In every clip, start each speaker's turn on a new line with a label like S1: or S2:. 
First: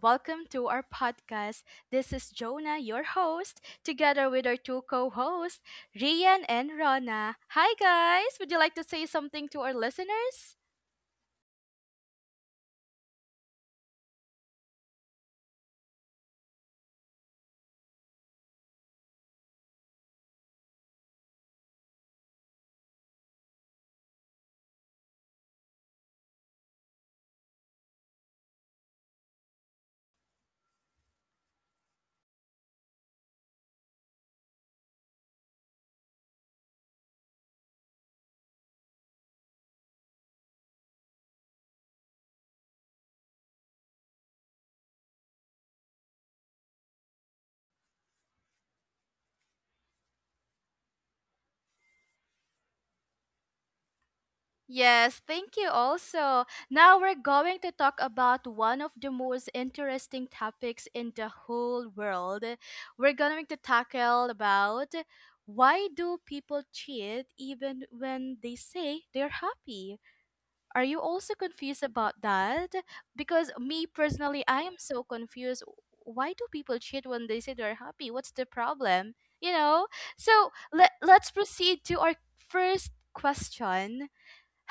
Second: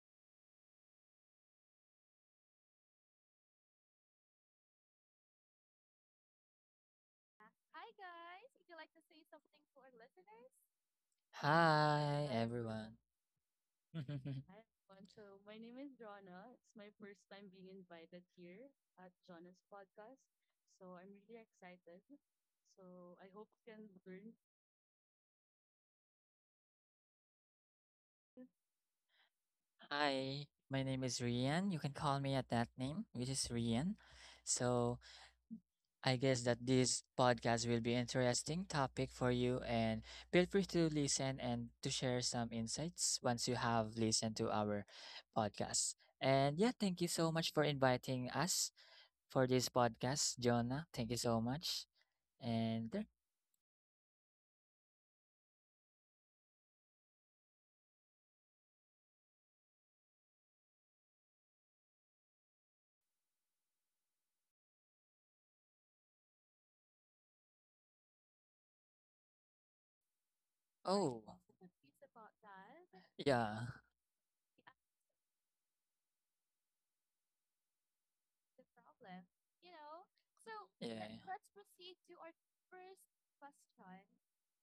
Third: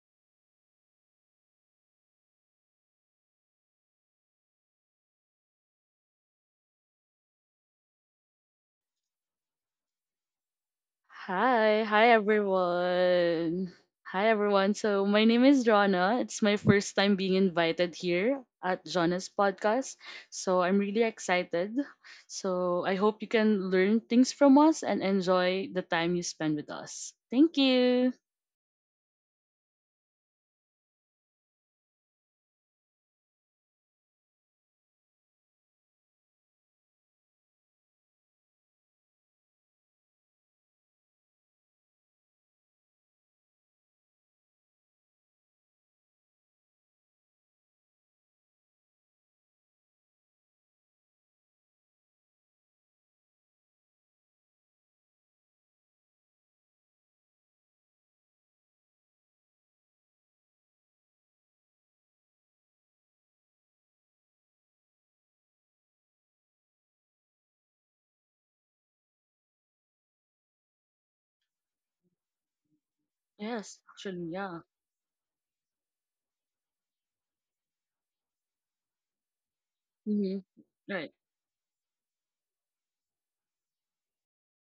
S1: Welcome to our podcast. This is Jonah, your host, together with our two co hosts, Rian and Rona. Hi, guys. Would you like to say something to our listeners?
S2: Hi
S3: Hi, everyone.
S2: everyone. Hi everyone. So my name is Jonna. It's my first time being invited here at Jonna's podcast. So I'm really excited. So I hope you can learn things from us and enjoy the time you spend with us. Thank you.
S3: Hi, my name is Rian. You can call me at that name, which is Rian. So I guess that this podcast will be interesting topic for you and feel free to listen and to share some insights once you have listened to our podcast. And yeah, thank you so much for inviting us for this podcast, Jonah. Thank you so much. And there-
S1: Yes, thank you also. Now we're going to talk about one of the most interesting topics in the whole world. We're going to tackle about, why do people cheat even when they say they're happy? Are you
S3: oh,
S1: also confused about that? Because
S3: yeah.
S2: Yes,
S1: me
S2: actually,
S1: personally, I
S2: yeah.
S1: am so confused. Why do people cheat when they say they're happy? What's the problem? You know?
S2: Mm-hmm.
S1: So let,
S2: Right.
S3: Yeah.
S1: let's proceed to our first question.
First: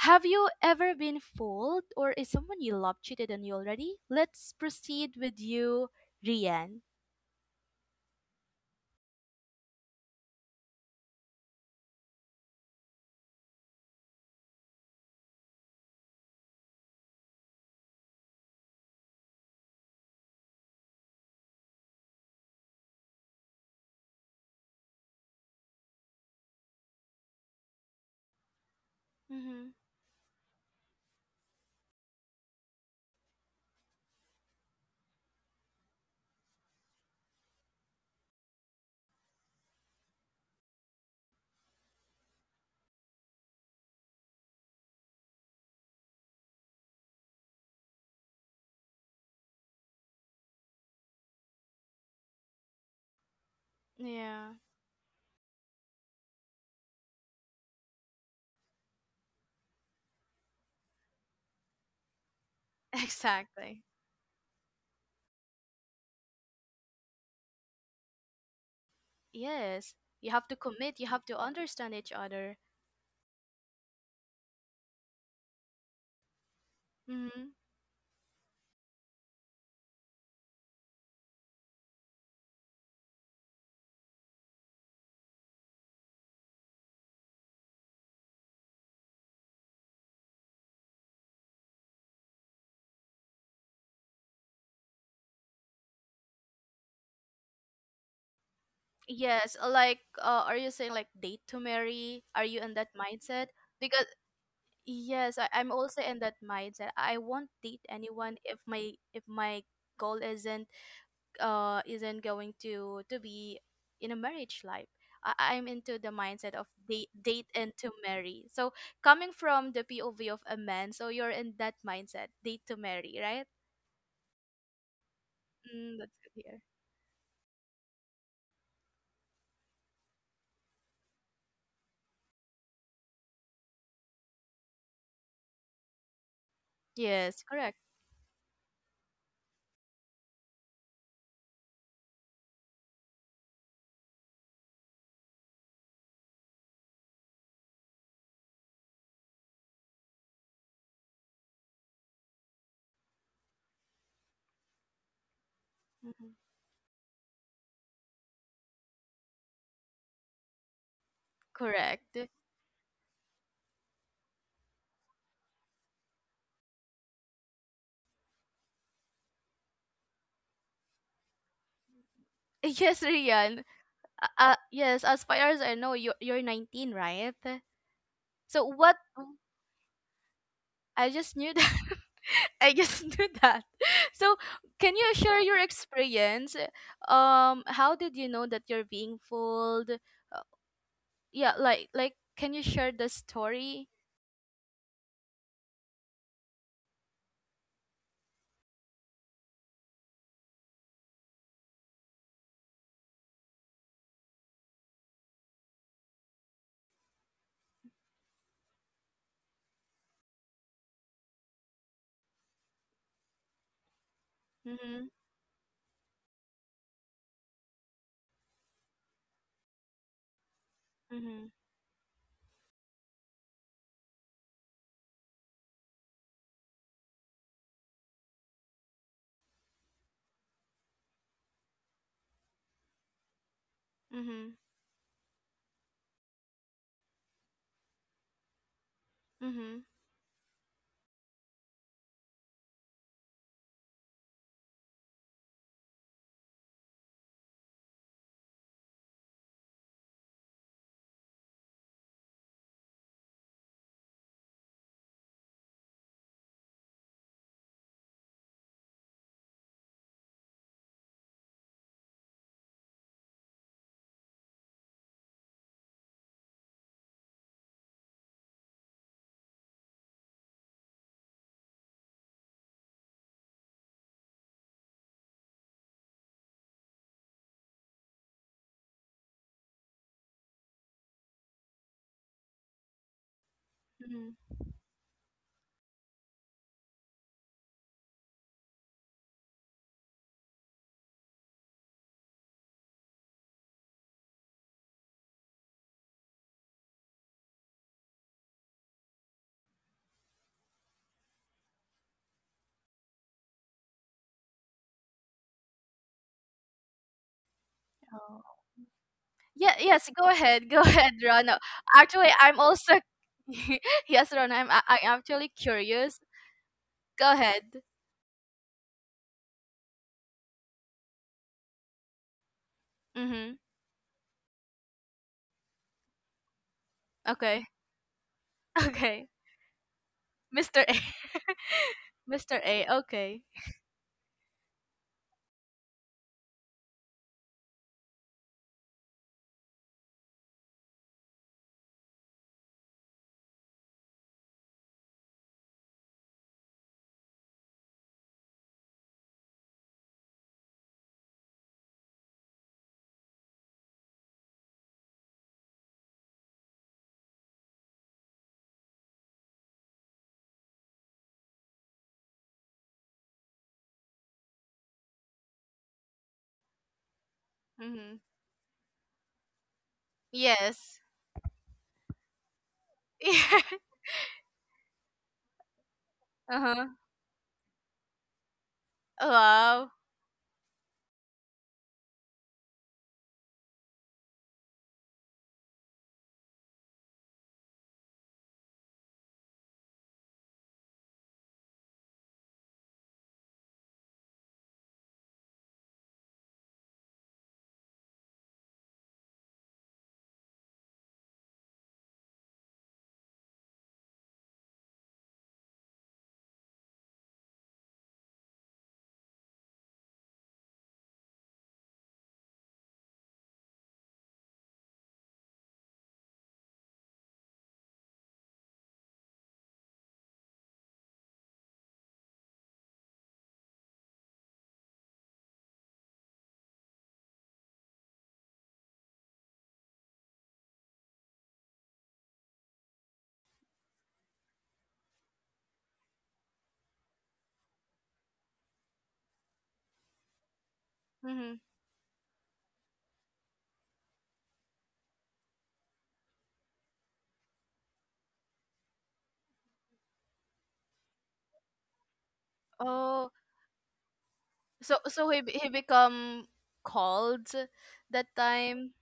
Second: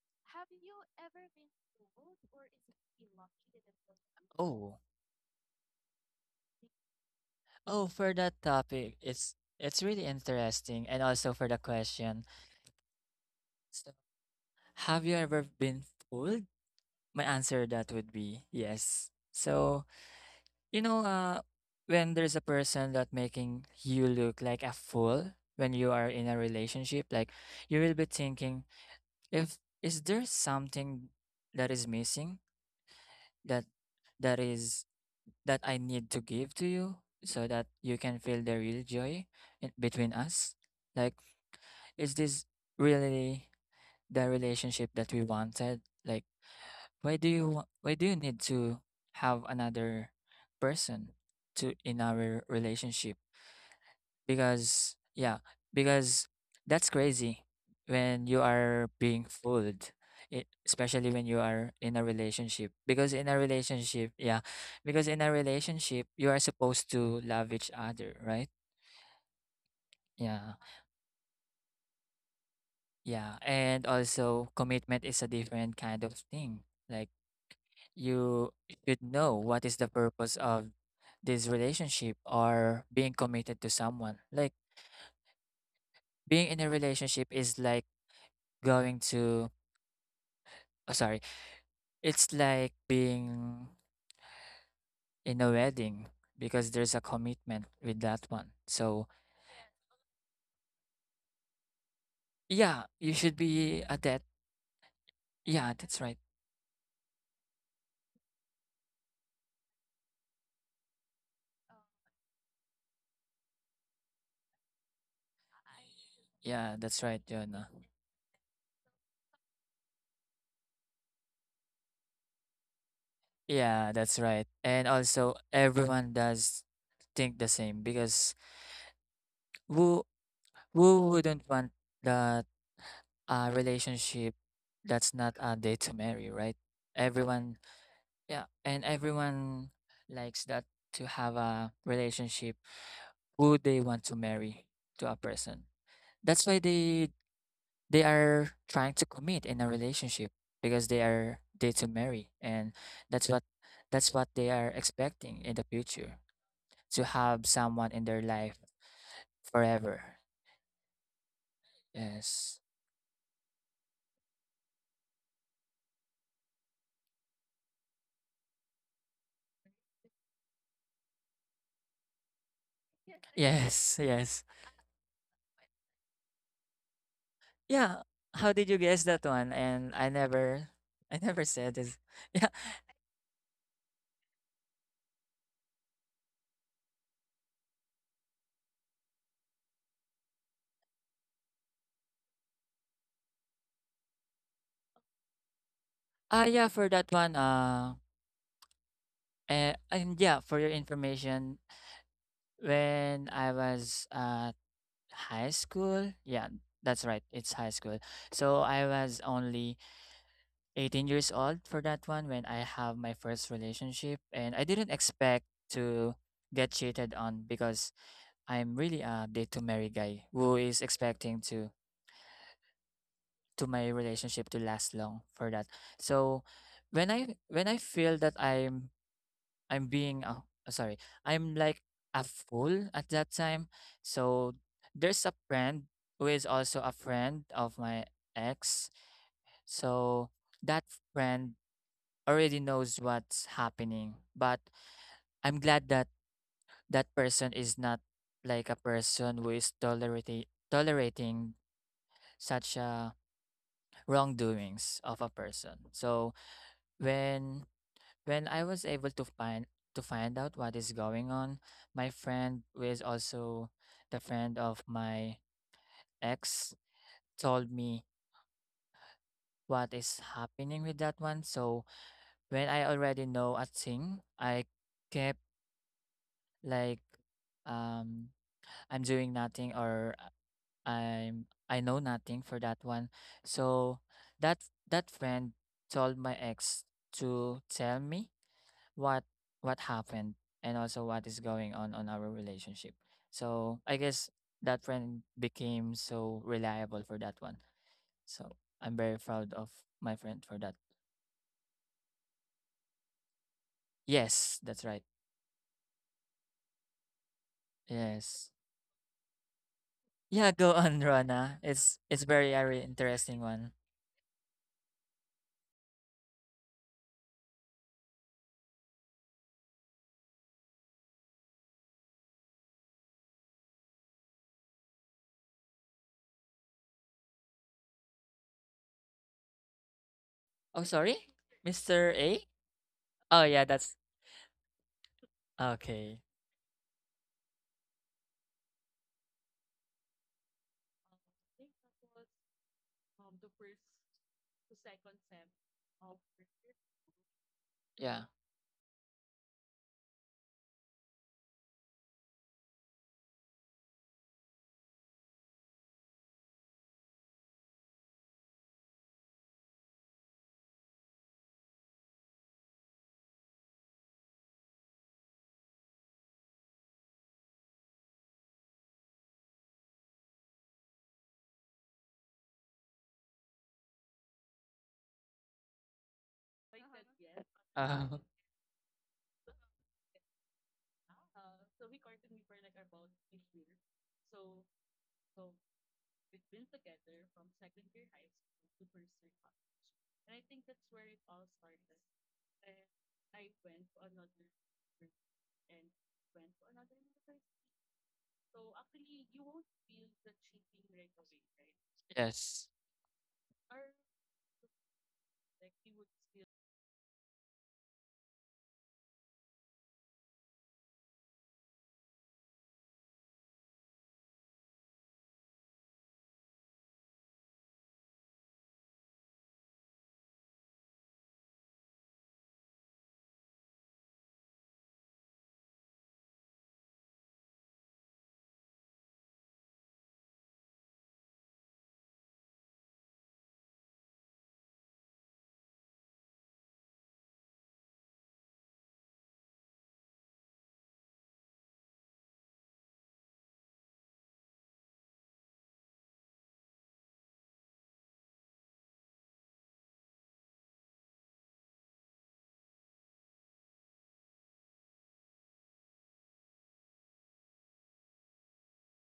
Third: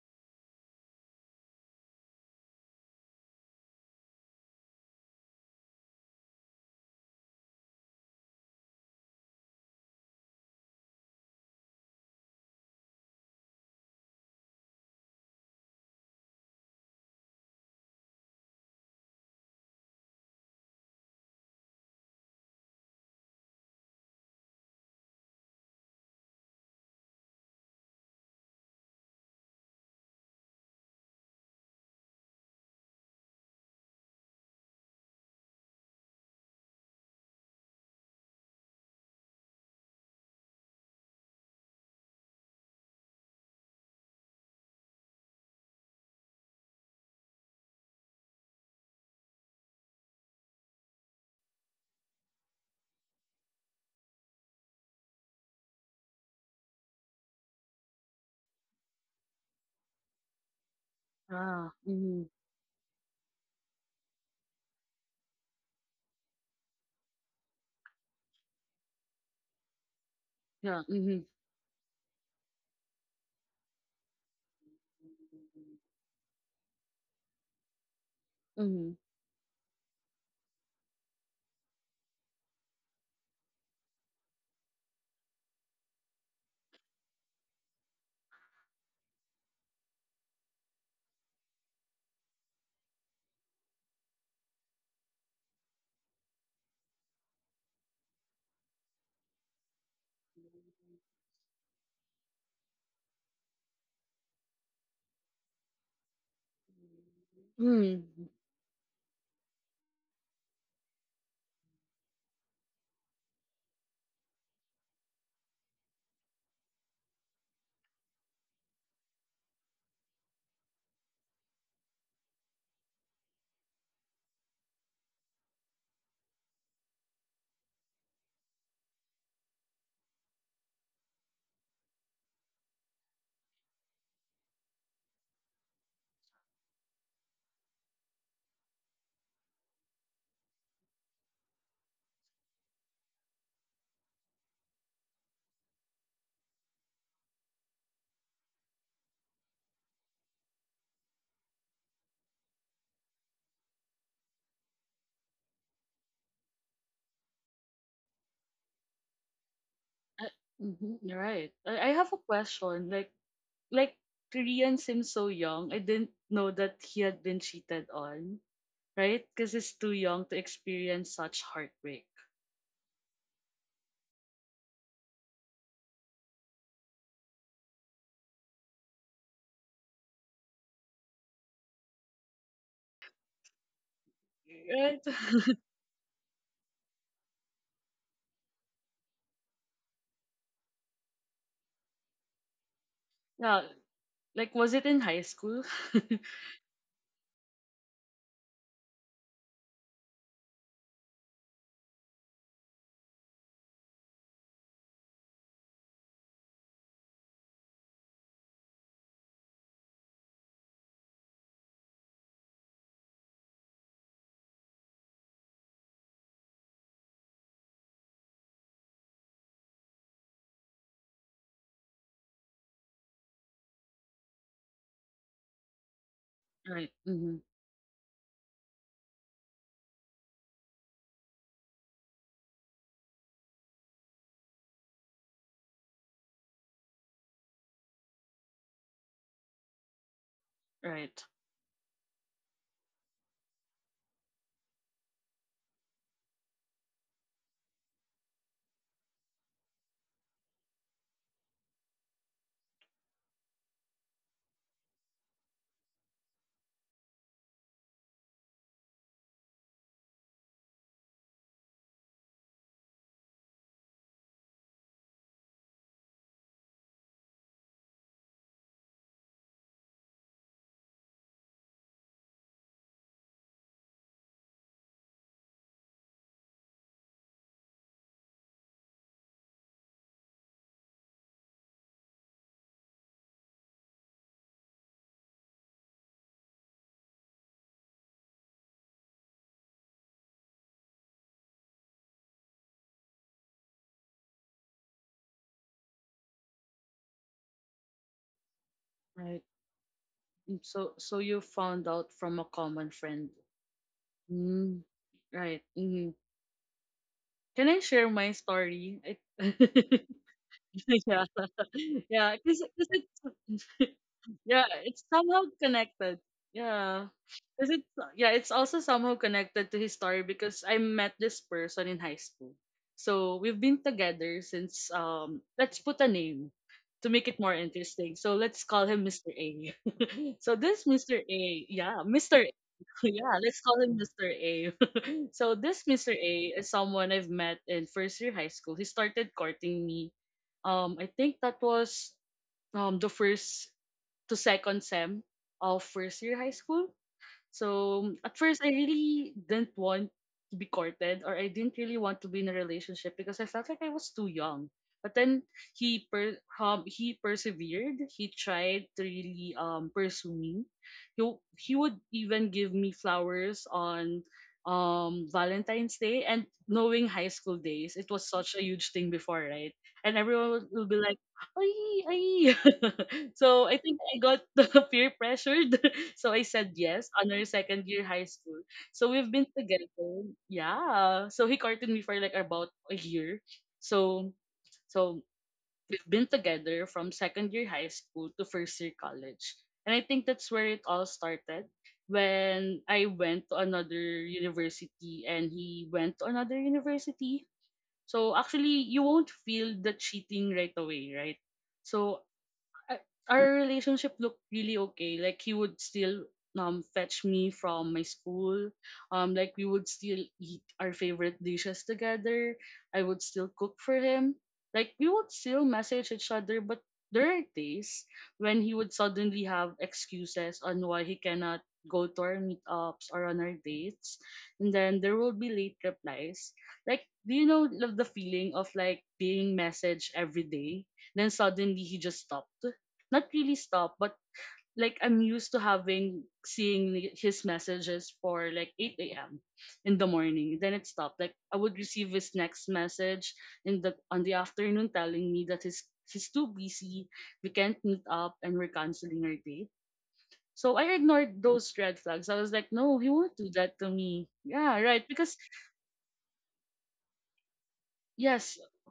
S1: Have you ever been fooled or is someone you love cheated on you already? Let's
S3: Oh,
S1: proceed with you, Rian.
S3: oh, for that topic, it's really interesting, and also for the question. So, have you ever been fooled? My answer that would be yes. So, you know, uh, when there's a person that making you look like a fool when you are in a relationship, like you will be thinking, if
S1: Mm-hmm.
S3: is there something that is missing that that is that I need to give to you so that you can feel the real joy in, between us? Like, is this really the relationship that we wanted? Like, why do you need to have another person to in our relationship?
S1: Yeah,
S3: Because yeah, because that's crazy when you are being fooled, it, especially when you are
S2: Ah.
S3: in a
S2: Mm-hmm.
S3: relationship. Because in a
S1: exactly.
S3: relationship, yeah, because in a relationship you are supposed to love each other, right?
S1: Yes, you
S3: Yeah,
S1: have to
S2: Yeah.
S1: commit, you
S2: Mm-hmm.
S1: have to understand each other.
S3: yeah, and also commitment is a different kind of thing. Like
S1: Hmm.
S3: you
S2: Mm-hmm.
S3: should know what is the purpose of this relationship or being committed to someone. Like being in a relationship is like going to Oh, sorry. It's like being in a wedding because there's a commitment with that one. So,
S1: Yes, like are you saying like date to marry? Are you in
S3: yeah,
S1: that
S3: you should
S1: mindset?
S3: be a
S1: Because
S3: debt.
S1: yes, I,
S3: Yeah,
S1: I'm
S3: that's
S1: also
S3: right.
S1: in that mindset. I won't date
S2: Mm-hmm.
S1: anyone if my goal isn't going to be in a marriage life. I'm into the mindset of
S3: Yeah, that's
S1: date
S3: right,
S1: date
S3: Jonah.
S1: and to marry. So coming from the POV of a man, so you're in that mindset, date to marry, right?
S3: Yeah, that's right. And also,
S1: Mm,
S3: everyone
S1: that's good
S3: does
S1: here.
S3: think the same because who who wouldn't want that relationship that's not a date to marry, right?
S1: Yes,
S3: Everyone,
S1: correct.
S3: yeah, and everyone likes that to have a relationship who they want to marry to a person. That's why they are trying to commit in a relationship because they are they to marry and that's what that's what they are expecting in the future
S1: Mhm.
S3: to have someone in their life forever.
S2: I, mm You're right. I have
S1: Correct.
S2: a
S3: Yes.
S2: question. Like Korean seems so young. I didn't know that he had been cheated on, right? Because he's too young to experience such heartbreak,
S1: Yes, Rian.
S3: Yes,
S1: Uh,
S3: yes.
S1: uh, yes, as far as I know, you're 19, right?
S3: Yeah. How did
S1: So
S3: you
S1: what?
S3: guess that one? And
S1: I
S3: I
S1: just
S3: never
S1: knew
S3: said
S1: that.
S3: this. Yeah.
S1: I just knew that. So can
S2: right?
S1: you share your experience? How did you know that you're being fooled? Uh, yeah, like, can you share the
S2: Yeah,
S1: story?
S2: like, was it in high school?
S3: Ah yeah, for that one, and yeah, for your information, when I was high school. Yeah, that's right. It's high school. So I was only 18 years old for that one when I have my first relationship and I didn't
S1: Mm-hmm.
S3: expect to get cheated on because I'm really a date to marry guy who is expecting
S1: Mm-hmm.
S3: to my relationship to last long for that. So
S2: Right. Hmm.
S3: when I feel that I'm being oh sorry. I'm like a fool at that time.
S1: Mm-hmm.
S3: So there's a friend who is also a friend of my ex.
S1: Mm-hmm.
S3: So that
S2: Right,
S3: friend already knows what's happening. But I'm glad that that person is not like a person who is tolerating such wrongdoings of a person. So when when I was able to find out what is going on, my friend, who is also the friend of my ex, told me what is happening with that one. So when I already know a thing, I kept like um I'm doing nothing or I know nothing for that one. So
S1: Hmm.
S3: that that friend told my ex to tell me what what happened and also what is going on our relationship. So I guess that friend became so reliable for that one. So I'm very proud
S2: right.
S3: of my friend for that.
S2: So, so you found out from a common friend,
S3: Yes, that's
S2: mm,
S3: right.
S2: right? Can I share my
S3: Yes.
S1: Oh.
S2: story?
S1: Yeah. Yes. Go
S3: Yeah,
S1: ahead.
S3: go
S1: Go
S3: on,
S2: Yeah,
S1: ahead,
S3: Rona.
S1: Rana.
S3: It's it's
S1: Actually,
S2: yeah.
S3: very
S1: I'm
S3: very
S1: also.
S3: interesting one.
S1: Yes, Rana. I'm.
S2: Yeah,
S1: I,
S2: it's
S1: I'm actually
S2: somehow
S1: curious.
S2: connected. Yeah.
S1: Go
S2: Cause
S1: ahead.
S2: it's yeah, it's also somehow connected to his story because I met this person in high school. So
S1: Mm-hmm.
S2: we've been together since let's put a name to make it more
S1: Okay.
S2: interesting. So let's call him
S1: Okay.
S2: Mr. A. So
S3: Oh,
S1: Mr. A.
S2: this
S3: sorry,
S2: Mr. A
S3: Mr. A.
S2: Mr. A,
S1: Mr. A. Okay.
S3: Oh
S2: yeah,
S3: yeah,
S2: let's call
S3: that's
S2: him Mr. A. So this
S3: okay.
S2: Mr. A is someone I've met in first year high school. He started courting me. I think that was the first to second sem of first year high school.
S3: Yeah.
S2: So at first, I really didn't want to be courted, or I didn't really want to be in a relationship because I felt like I was too young. But then he persevered. He tried to really pursue me. He he would even give me flowers on Valentine's Day, and knowing high school days,
S1: Mm-hmm.
S2: it was such a huge thing before, right? And everyone will
S1: Yes.
S2: be like, Ay, ay. So I
S1: Yeah.
S2: think I got peer pressured. So I said
S1: Uh-huh.
S2: yes on our second year
S3: Uh,
S2: high school. So we've been
S1: Wow.
S2: together. Yeah. So he courted me for like about a year. So, so we've been together from second year high school to first year college. And I think that's where it all started, when I went to another university and he went to another university. So, actually, you won't feel the cheating right away, right? So
S3: yes.
S2: our relationship looked really okay. Like, he would still fetch me from my school. Like we would still eat our favorite dishes together. I would still cook for him. Like, we would still message each other, but there are days when he would suddenly have excuses on why he cannot go to our meetups or on our dates. And then there will be late replies. Like, do you know the feeling of like being messaged every day? Then suddenly he just stopped, not really stop, but like, I'm used to having seeing his messages for like 8 a.m. in the morning. Then it stopped. Like,
S1: Mm-hmm.
S2: I would receive his next message in the on the afternoon, telling me that he's too busy, we can't meet up, and we're canceling our date. So I ignored those red flags. I was like, no, he
S1: Oh,
S2: won't do that to me. Yeah,
S1: so
S2: right.
S1: so he
S2: Because
S1: be- he become called that
S2: yes,
S1: time.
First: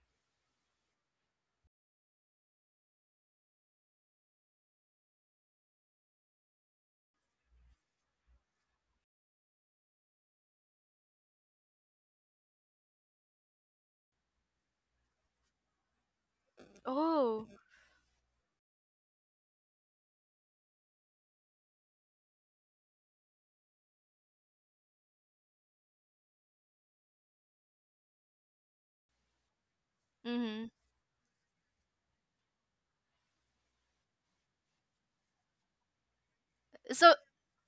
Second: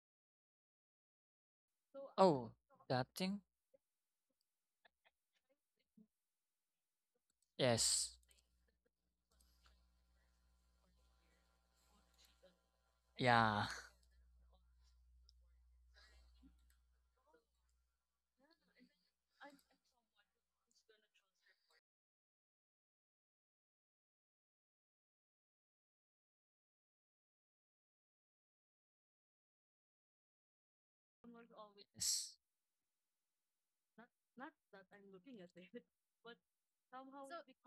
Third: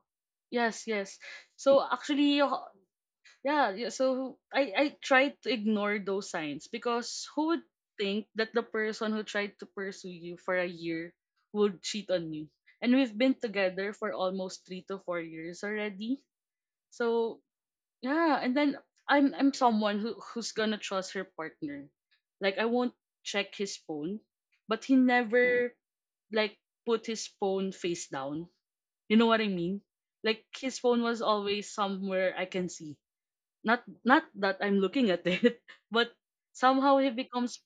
S2: yes, yes. So actually,
S3: Oh, that thing.
S2: yeah, yeah. So I try to ignore those signs, because who would
S3: Yes.
S2: think that the person who tried to pursue you for a year would cheat on you? And we've been
S3: Yeah.
S2: together for almost 3 to 4 years already. So
S1: Oh.
S2: yeah, and then I'm someone who's gonna trust her partner. Like, I won't check his phone, but he never like put his phone face down. You know what I mean? Like,
S1: Mm-hmm.
S2: his phone was always somewhere
S3: Yes.
S2: I can see, not that I'm looking at it, but somehow he
S1: So
S2: becomes,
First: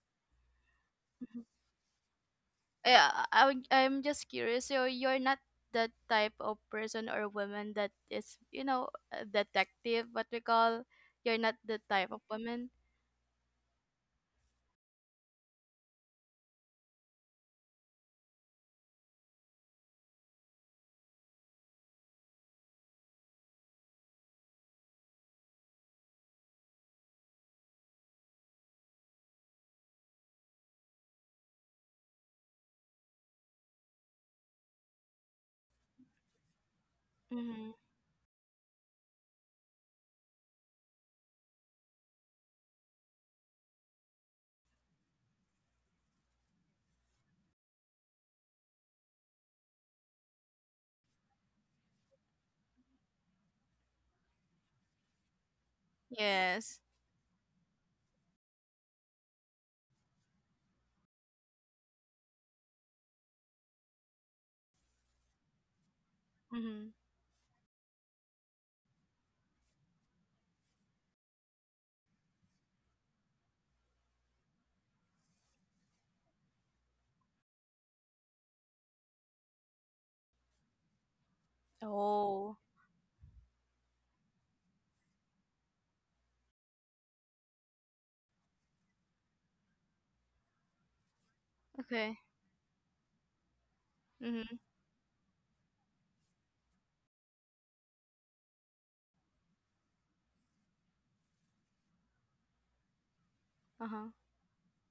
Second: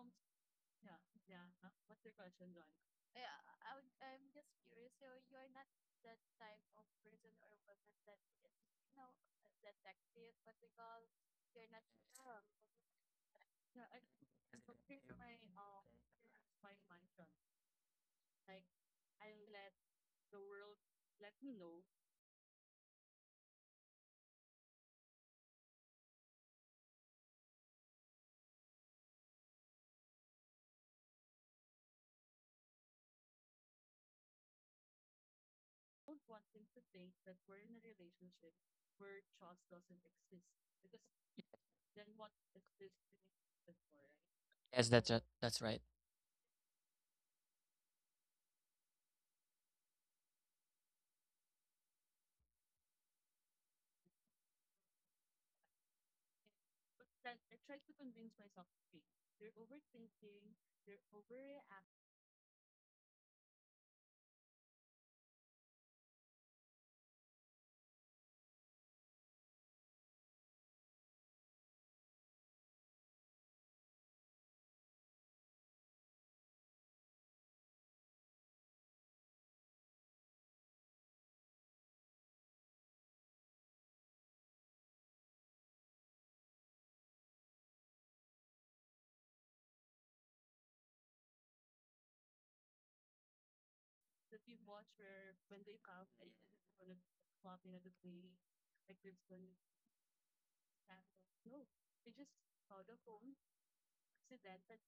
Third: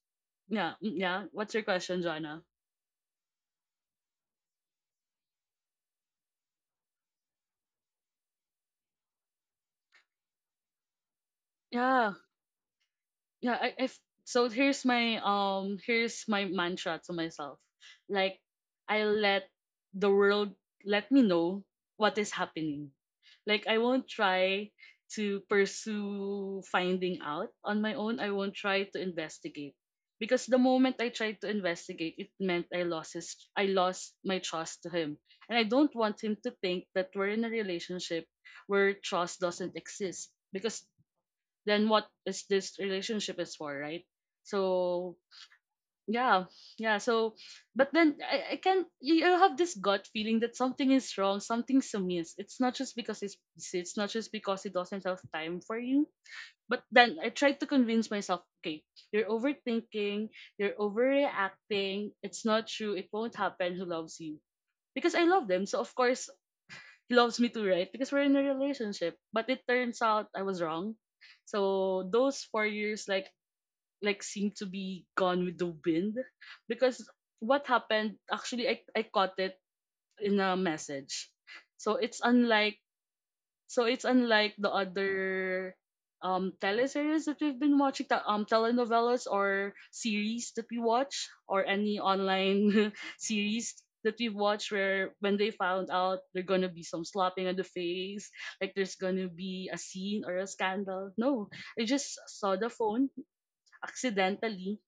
S2: yeah, mm, yeah. What's your question, Jana?
S1: yeah, I'm just curious. So you're not that type of person or woman that is a detective, what we call. You're not the type
S2: Yeah,
S1: of woman.
S2: yeah. So here's my mantra to myself. Like, I let the world let me know what is happening. Like, I won't try to pursue finding out on my own. I won't try to investigate, because the moment I tried to investigate, it meant I lost my trust to him. And I don't want him to think that we're in a
S1: Mm-hmm.
S2: relationship where trust doesn't exist, because then what is this relationship is for, right?
S3: Yes, that's
S2: So
S3: right. That's right.
S2: yeah, yeah. So but then, I can you have this gut feeling that something is wrong, something's amiss. It's not just because he's busy, it's not just because he doesn't have time for you.
S1: Yes.
S2: But then I tried to convince myself, okay, you're overthinking, you're overreacting, it's not true, it won't happen, who loves you. Because I love them, so of course
S1: Mm-hmm.
S2: he loves me too, right? Because we're in a relationship. But it turns out I was wrong. So those 4 years, like, seem to be gone with the wind. Because what happened, actually, I caught it in a message. So it's
S1: Oh.
S2: unlike so it's unlike the other teleseries that we've been watching, telenovelas or series that we watch, or any
S1: Okay.
S2: online series that we've
S1: Mm-hmm.
S2: watched, where when they found out, there's gonna be some slapping on the face, like there's gonna be a scene or a scandal. No, I just saw the phone
S1: Uh-huh.
S2: accidentally.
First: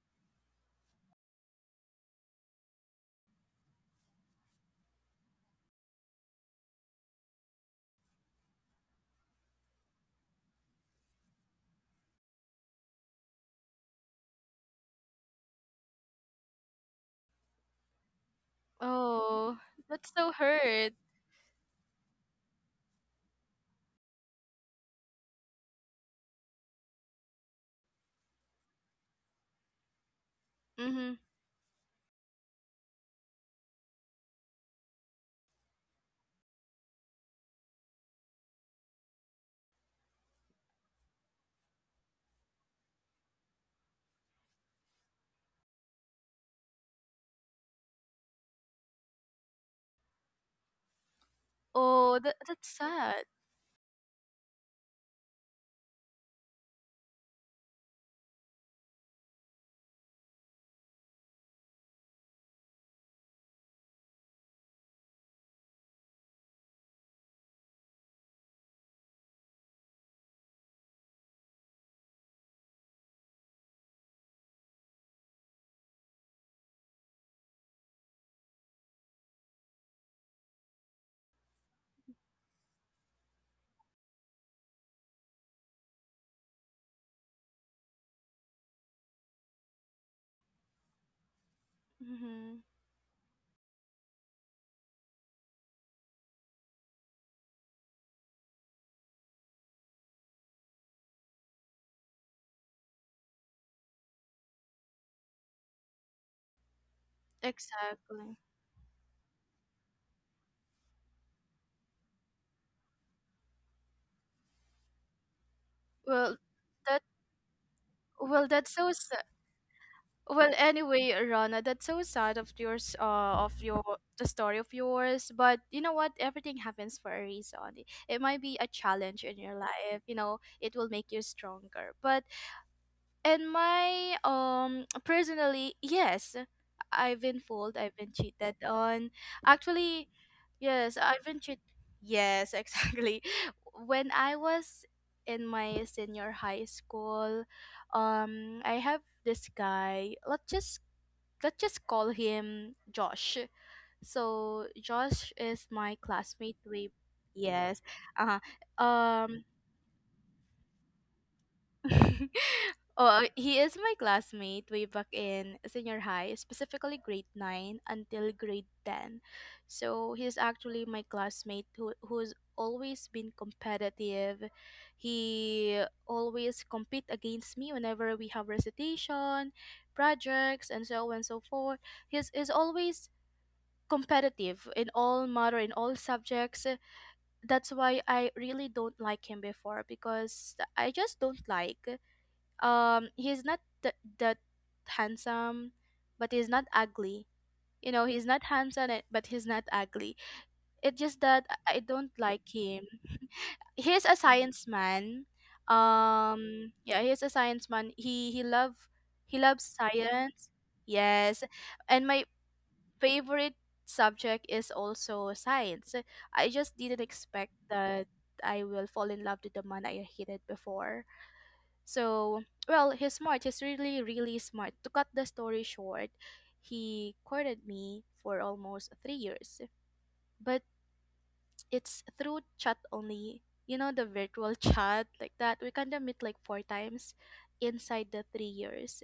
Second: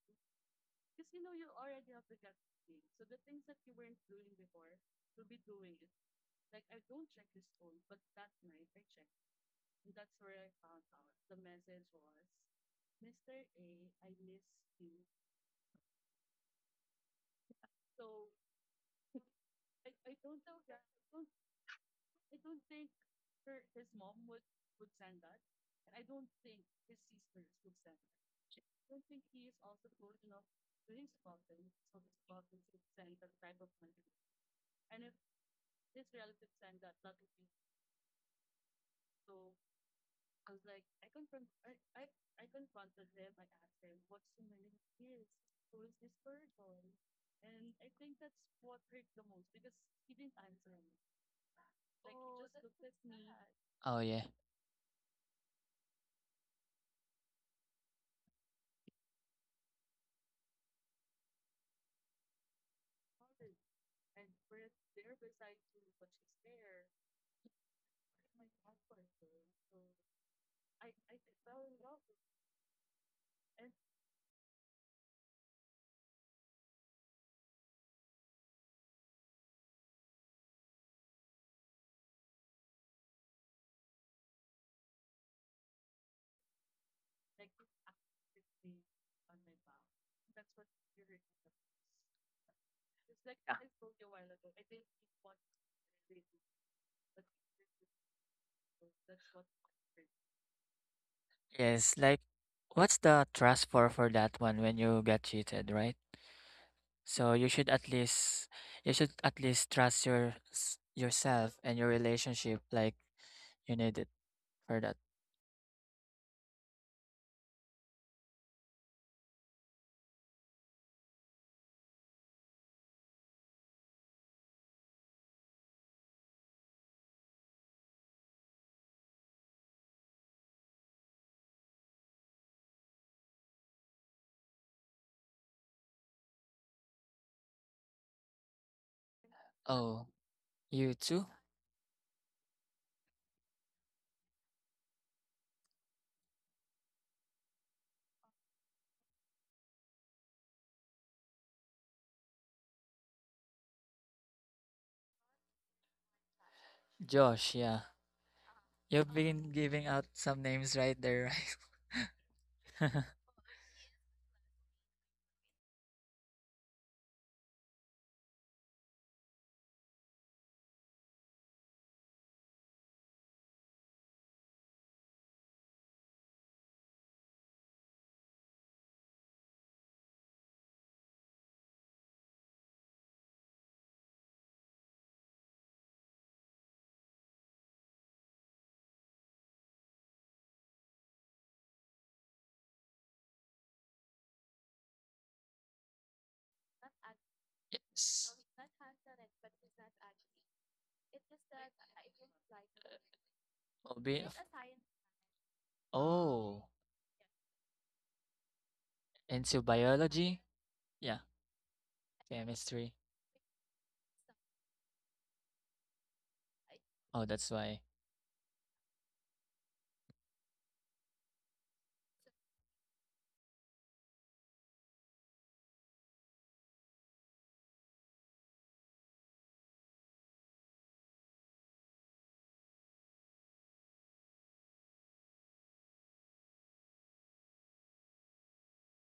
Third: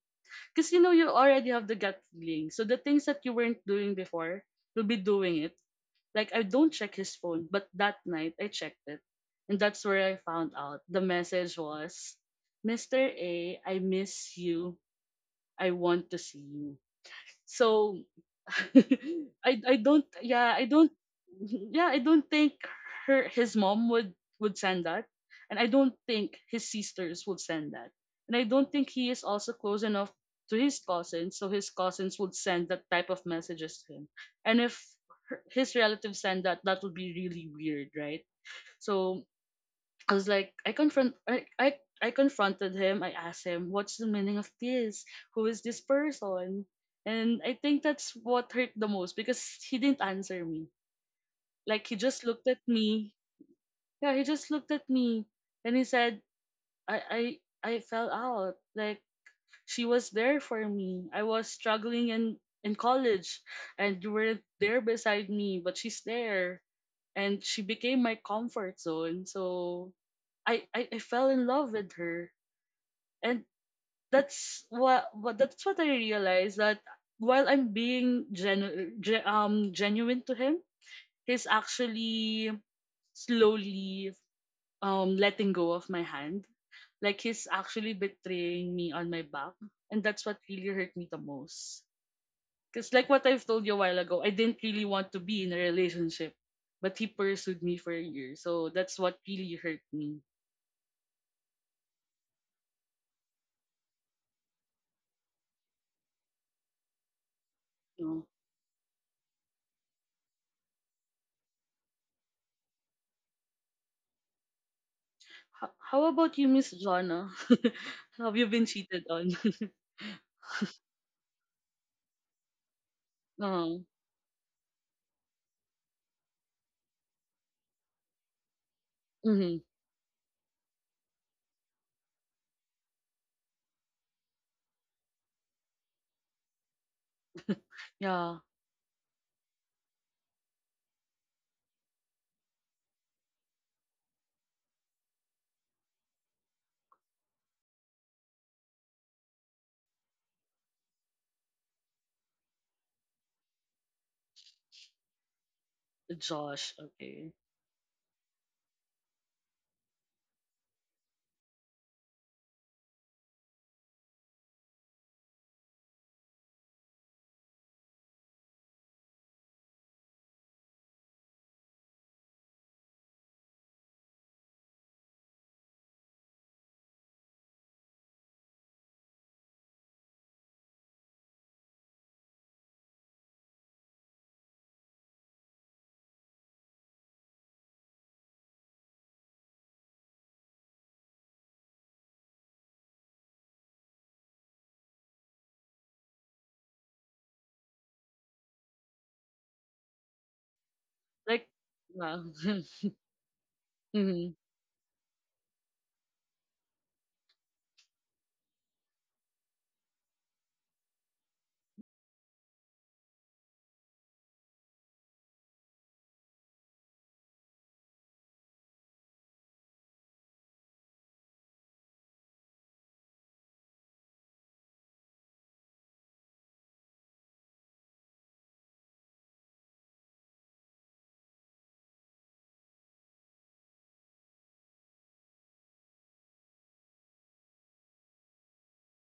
S2: Because you know you already have the gut feeling. So the things that you weren't doing before, you'll be doing it. Like, I don't check his phone, but that night I checked it. And that's where I found out. The message was, "Mr. A, I miss you. I want to see you." So
S1: Oh,
S2: I don't
S1: that's so
S2: yeah I don't
S1: hurt.
S2: yeah I don't think her his mom would send that, and I don't think his sisters would send that, and I don't think he is also close enough to his
S1: Mm-hmm.
S2: cousins so his cousins would send that type of messages to him. And if his relatives send that, that would be really weird, right? So I was like, I confronted him. I asked him, "What's the meaning of this? Who is this person?" And I think that's what hurt the most, because he didn't answer me. Like, he
S1: Oh,
S2: just
S1: that
S2: looked at
S1: that's
S2: me.
S1: sad.
S3: Oh
S2: Yeah,
S3: yeah.
S2: he just looked at me, and he said, I fell out. Like, she was there for me. I was struggling in college, and you weren't there beside me, but she's there." And she became my comfort zone. So, I fell in love with her, and that's what I realized, that while I'm being genuine to him, he's actually slowly letting go of my hand, like he's actually betraying me on my back, and that's what really hurt me the most.
S1: Mm-hmm.
S2: Because like what I've told you a while ago, I didn't really want to be in a relationship, but he pursued me for a year, so that's what really hurt me.
S3: Yes, like what's the trust for that one when you get cheated, right? So
S2: You know?
S1: Exactly.
S3: you should at least trust yourself and your relationship like you need it for that.
S2: How
S1: Well,
S2: about you, Miss
S1: that
S2: Jonna? Have
S1: well,
S2: you been
S1: that's so
S2: cheated
S1: sad.
S2: on?
S1: Well, anyway, Rana, that's so sad of yours, of your
S2: No.
S1: the story of yours. But you know what? Everything happens for a reason. It might be a challenge in your
S2: Hmm.
S1: life. It will make you stronger. But and my personally, yes, I've been fooled, I've been
S2: Yeah.
S1: cheated on. Actually,
S3: Oh, you
S1: yes, I've
S3: too?
S1: been cheated. Yes, exactly. When I was in my senior high school, I have this guy. Let's just call him Josh. So Josh is my classmate.
S2: Josh.
S1: We.
S2: Okay.
S3: Josh,
S1: Yes.
S3: yeah.
S1: Uh-huh.
S3: You've
S1: Um
S3: been giving out some names right there, right?
S1: oh, he is my classmate way back in senior high, specifically grade 9 until grade 10. So he's actually my classmate who's always been competitive. He always compete against me whenever we have recitation, projects and so on and so forth. He's is always competitive in all matter in all subjects. That's why I really don't like him before, because I just don't like. He's not that handsome, but he's not ugly. He's
S3: Yes.
S1: not handsome but he's not ugly. It's just that
S2: Like,
S1: I don't
S2: yeah.
S1: like him.
S3: Well,
S1: He's a
S3: be-
S2: Hmm.
S1: science man.
S3: Oh,
S1: Yeah, he's a science man. he he love he
S3: into
S1: loves
S3: biology?
S1: science.
S3: Yeah,
S1: Yes, and my
S3: chemistry.
S1: favorite subject is also science. I just didn't
S3: Oh, that's
S1: expect
S3: why.
S1: that I will fall in love with the man I hated before. So, well, he's smart. He's really, really smart. To cut the story short, he courted me for almost 3 years. But it's through chat only. The virtual chat like that. We kind of meet like four times inside the 3 years.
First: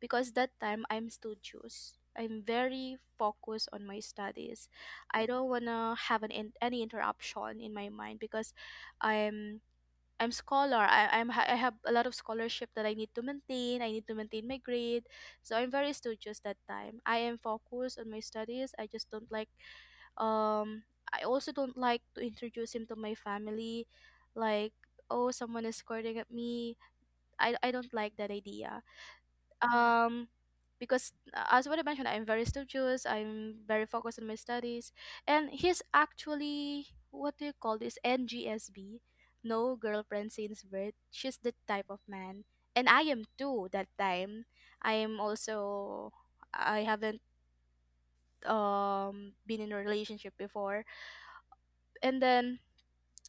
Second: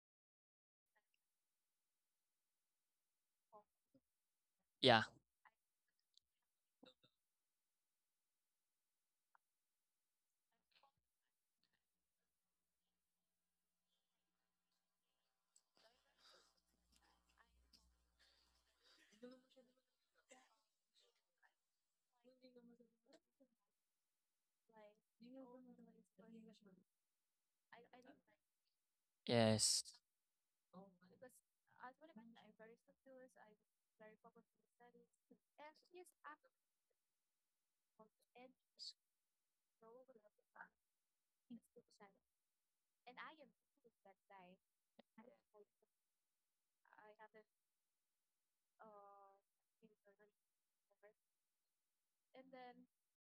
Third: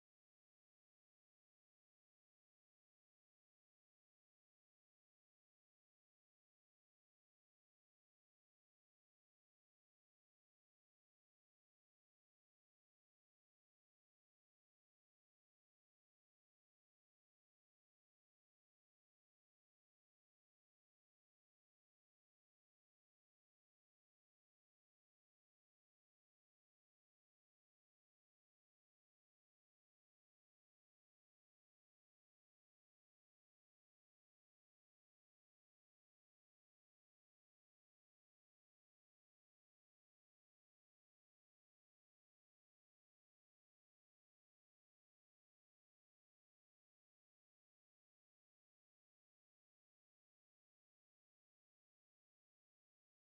S1: Because that time I'm studious. I'm very focused on my studies.
S3: Yeah,
S1: I don't want to have an any interruption in my mind, because I'm I'm scholar. I have a lot of scholarship that I need to maintain. I need to maintain my grade, so I'm very studious that time. I am focused on my studies. I just don't like um. I also don't like to introduce him to my family, like, oh, someone is scolding at me. I don't like that idea.
S3: yes.
S1: um because as what I mentioned, I'm very studious. I'm very focused on my studies, and he's actually what do you call this, NGSB, no girlfriend since birth. She's the type of man, and I am too. That time, I am also I haven't been in a relationship before, and then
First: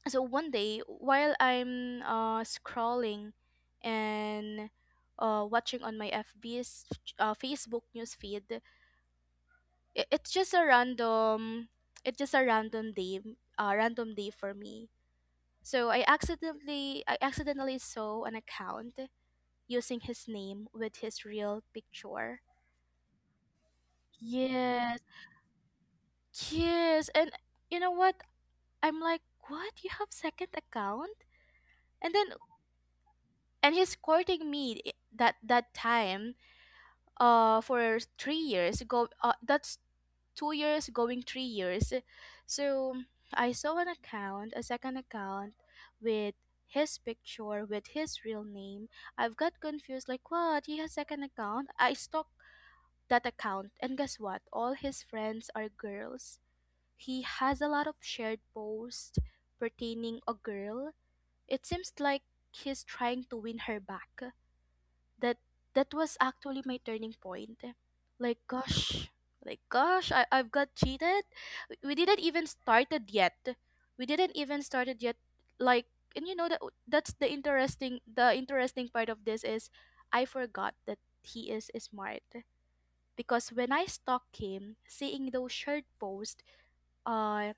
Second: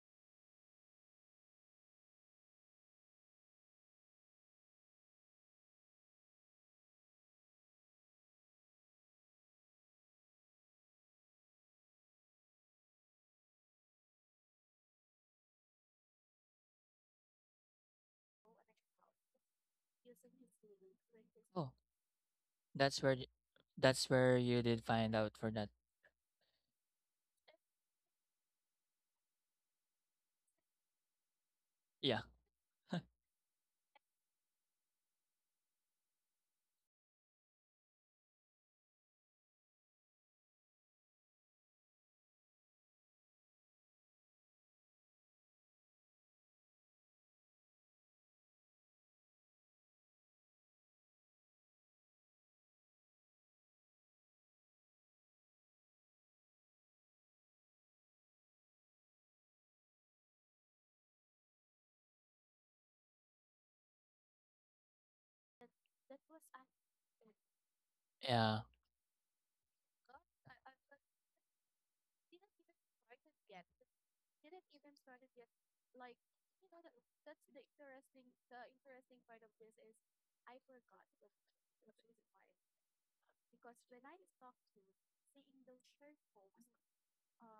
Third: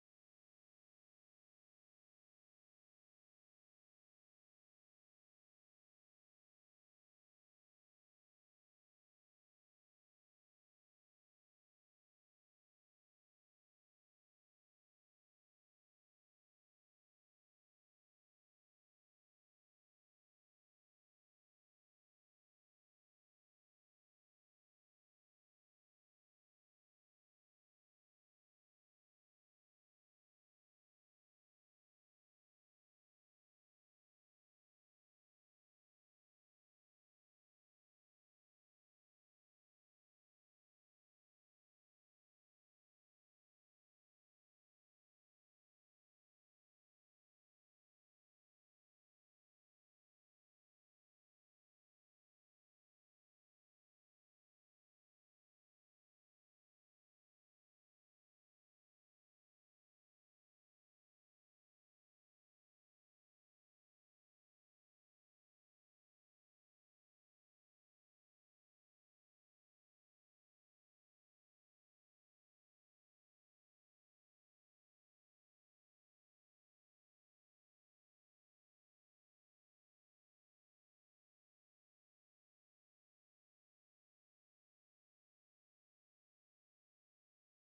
S1: so one day while I'm scrolling and watching on my FB's, Facebook newsfeed, it, it's just a random it's just a random day, a random day for me. So I accidentally saw an account using his name with his real
S3: Oh,
S1: picture.
S3: that's where y- that's where you did
S1: Yes,
S3: find out for that.
S1: yes, and you know what, I'm like, what, you have second account? And
S3: Yeah.
S1: then, and he's courting me, that time, for 3 years go, that's 2 years going 3 years. So I saw an account, a second account, with his picture with his real name. I've got confused, like, what, he has second account. I stalked that account, and guess what, all his friends are girls. He has a lot of shared posts pertaining a girl. It seems like he's trying to win her back. That that was actually my turning point. Like
S3: Yeah.
S1: gosh, like gosh, I've got cheated. We didn't even started yet. We didn't even started yet. Like, and you know, that's the interesting part of this is, I forgot that he is smart, because when I stalked him, seeing those shirt posts, uh,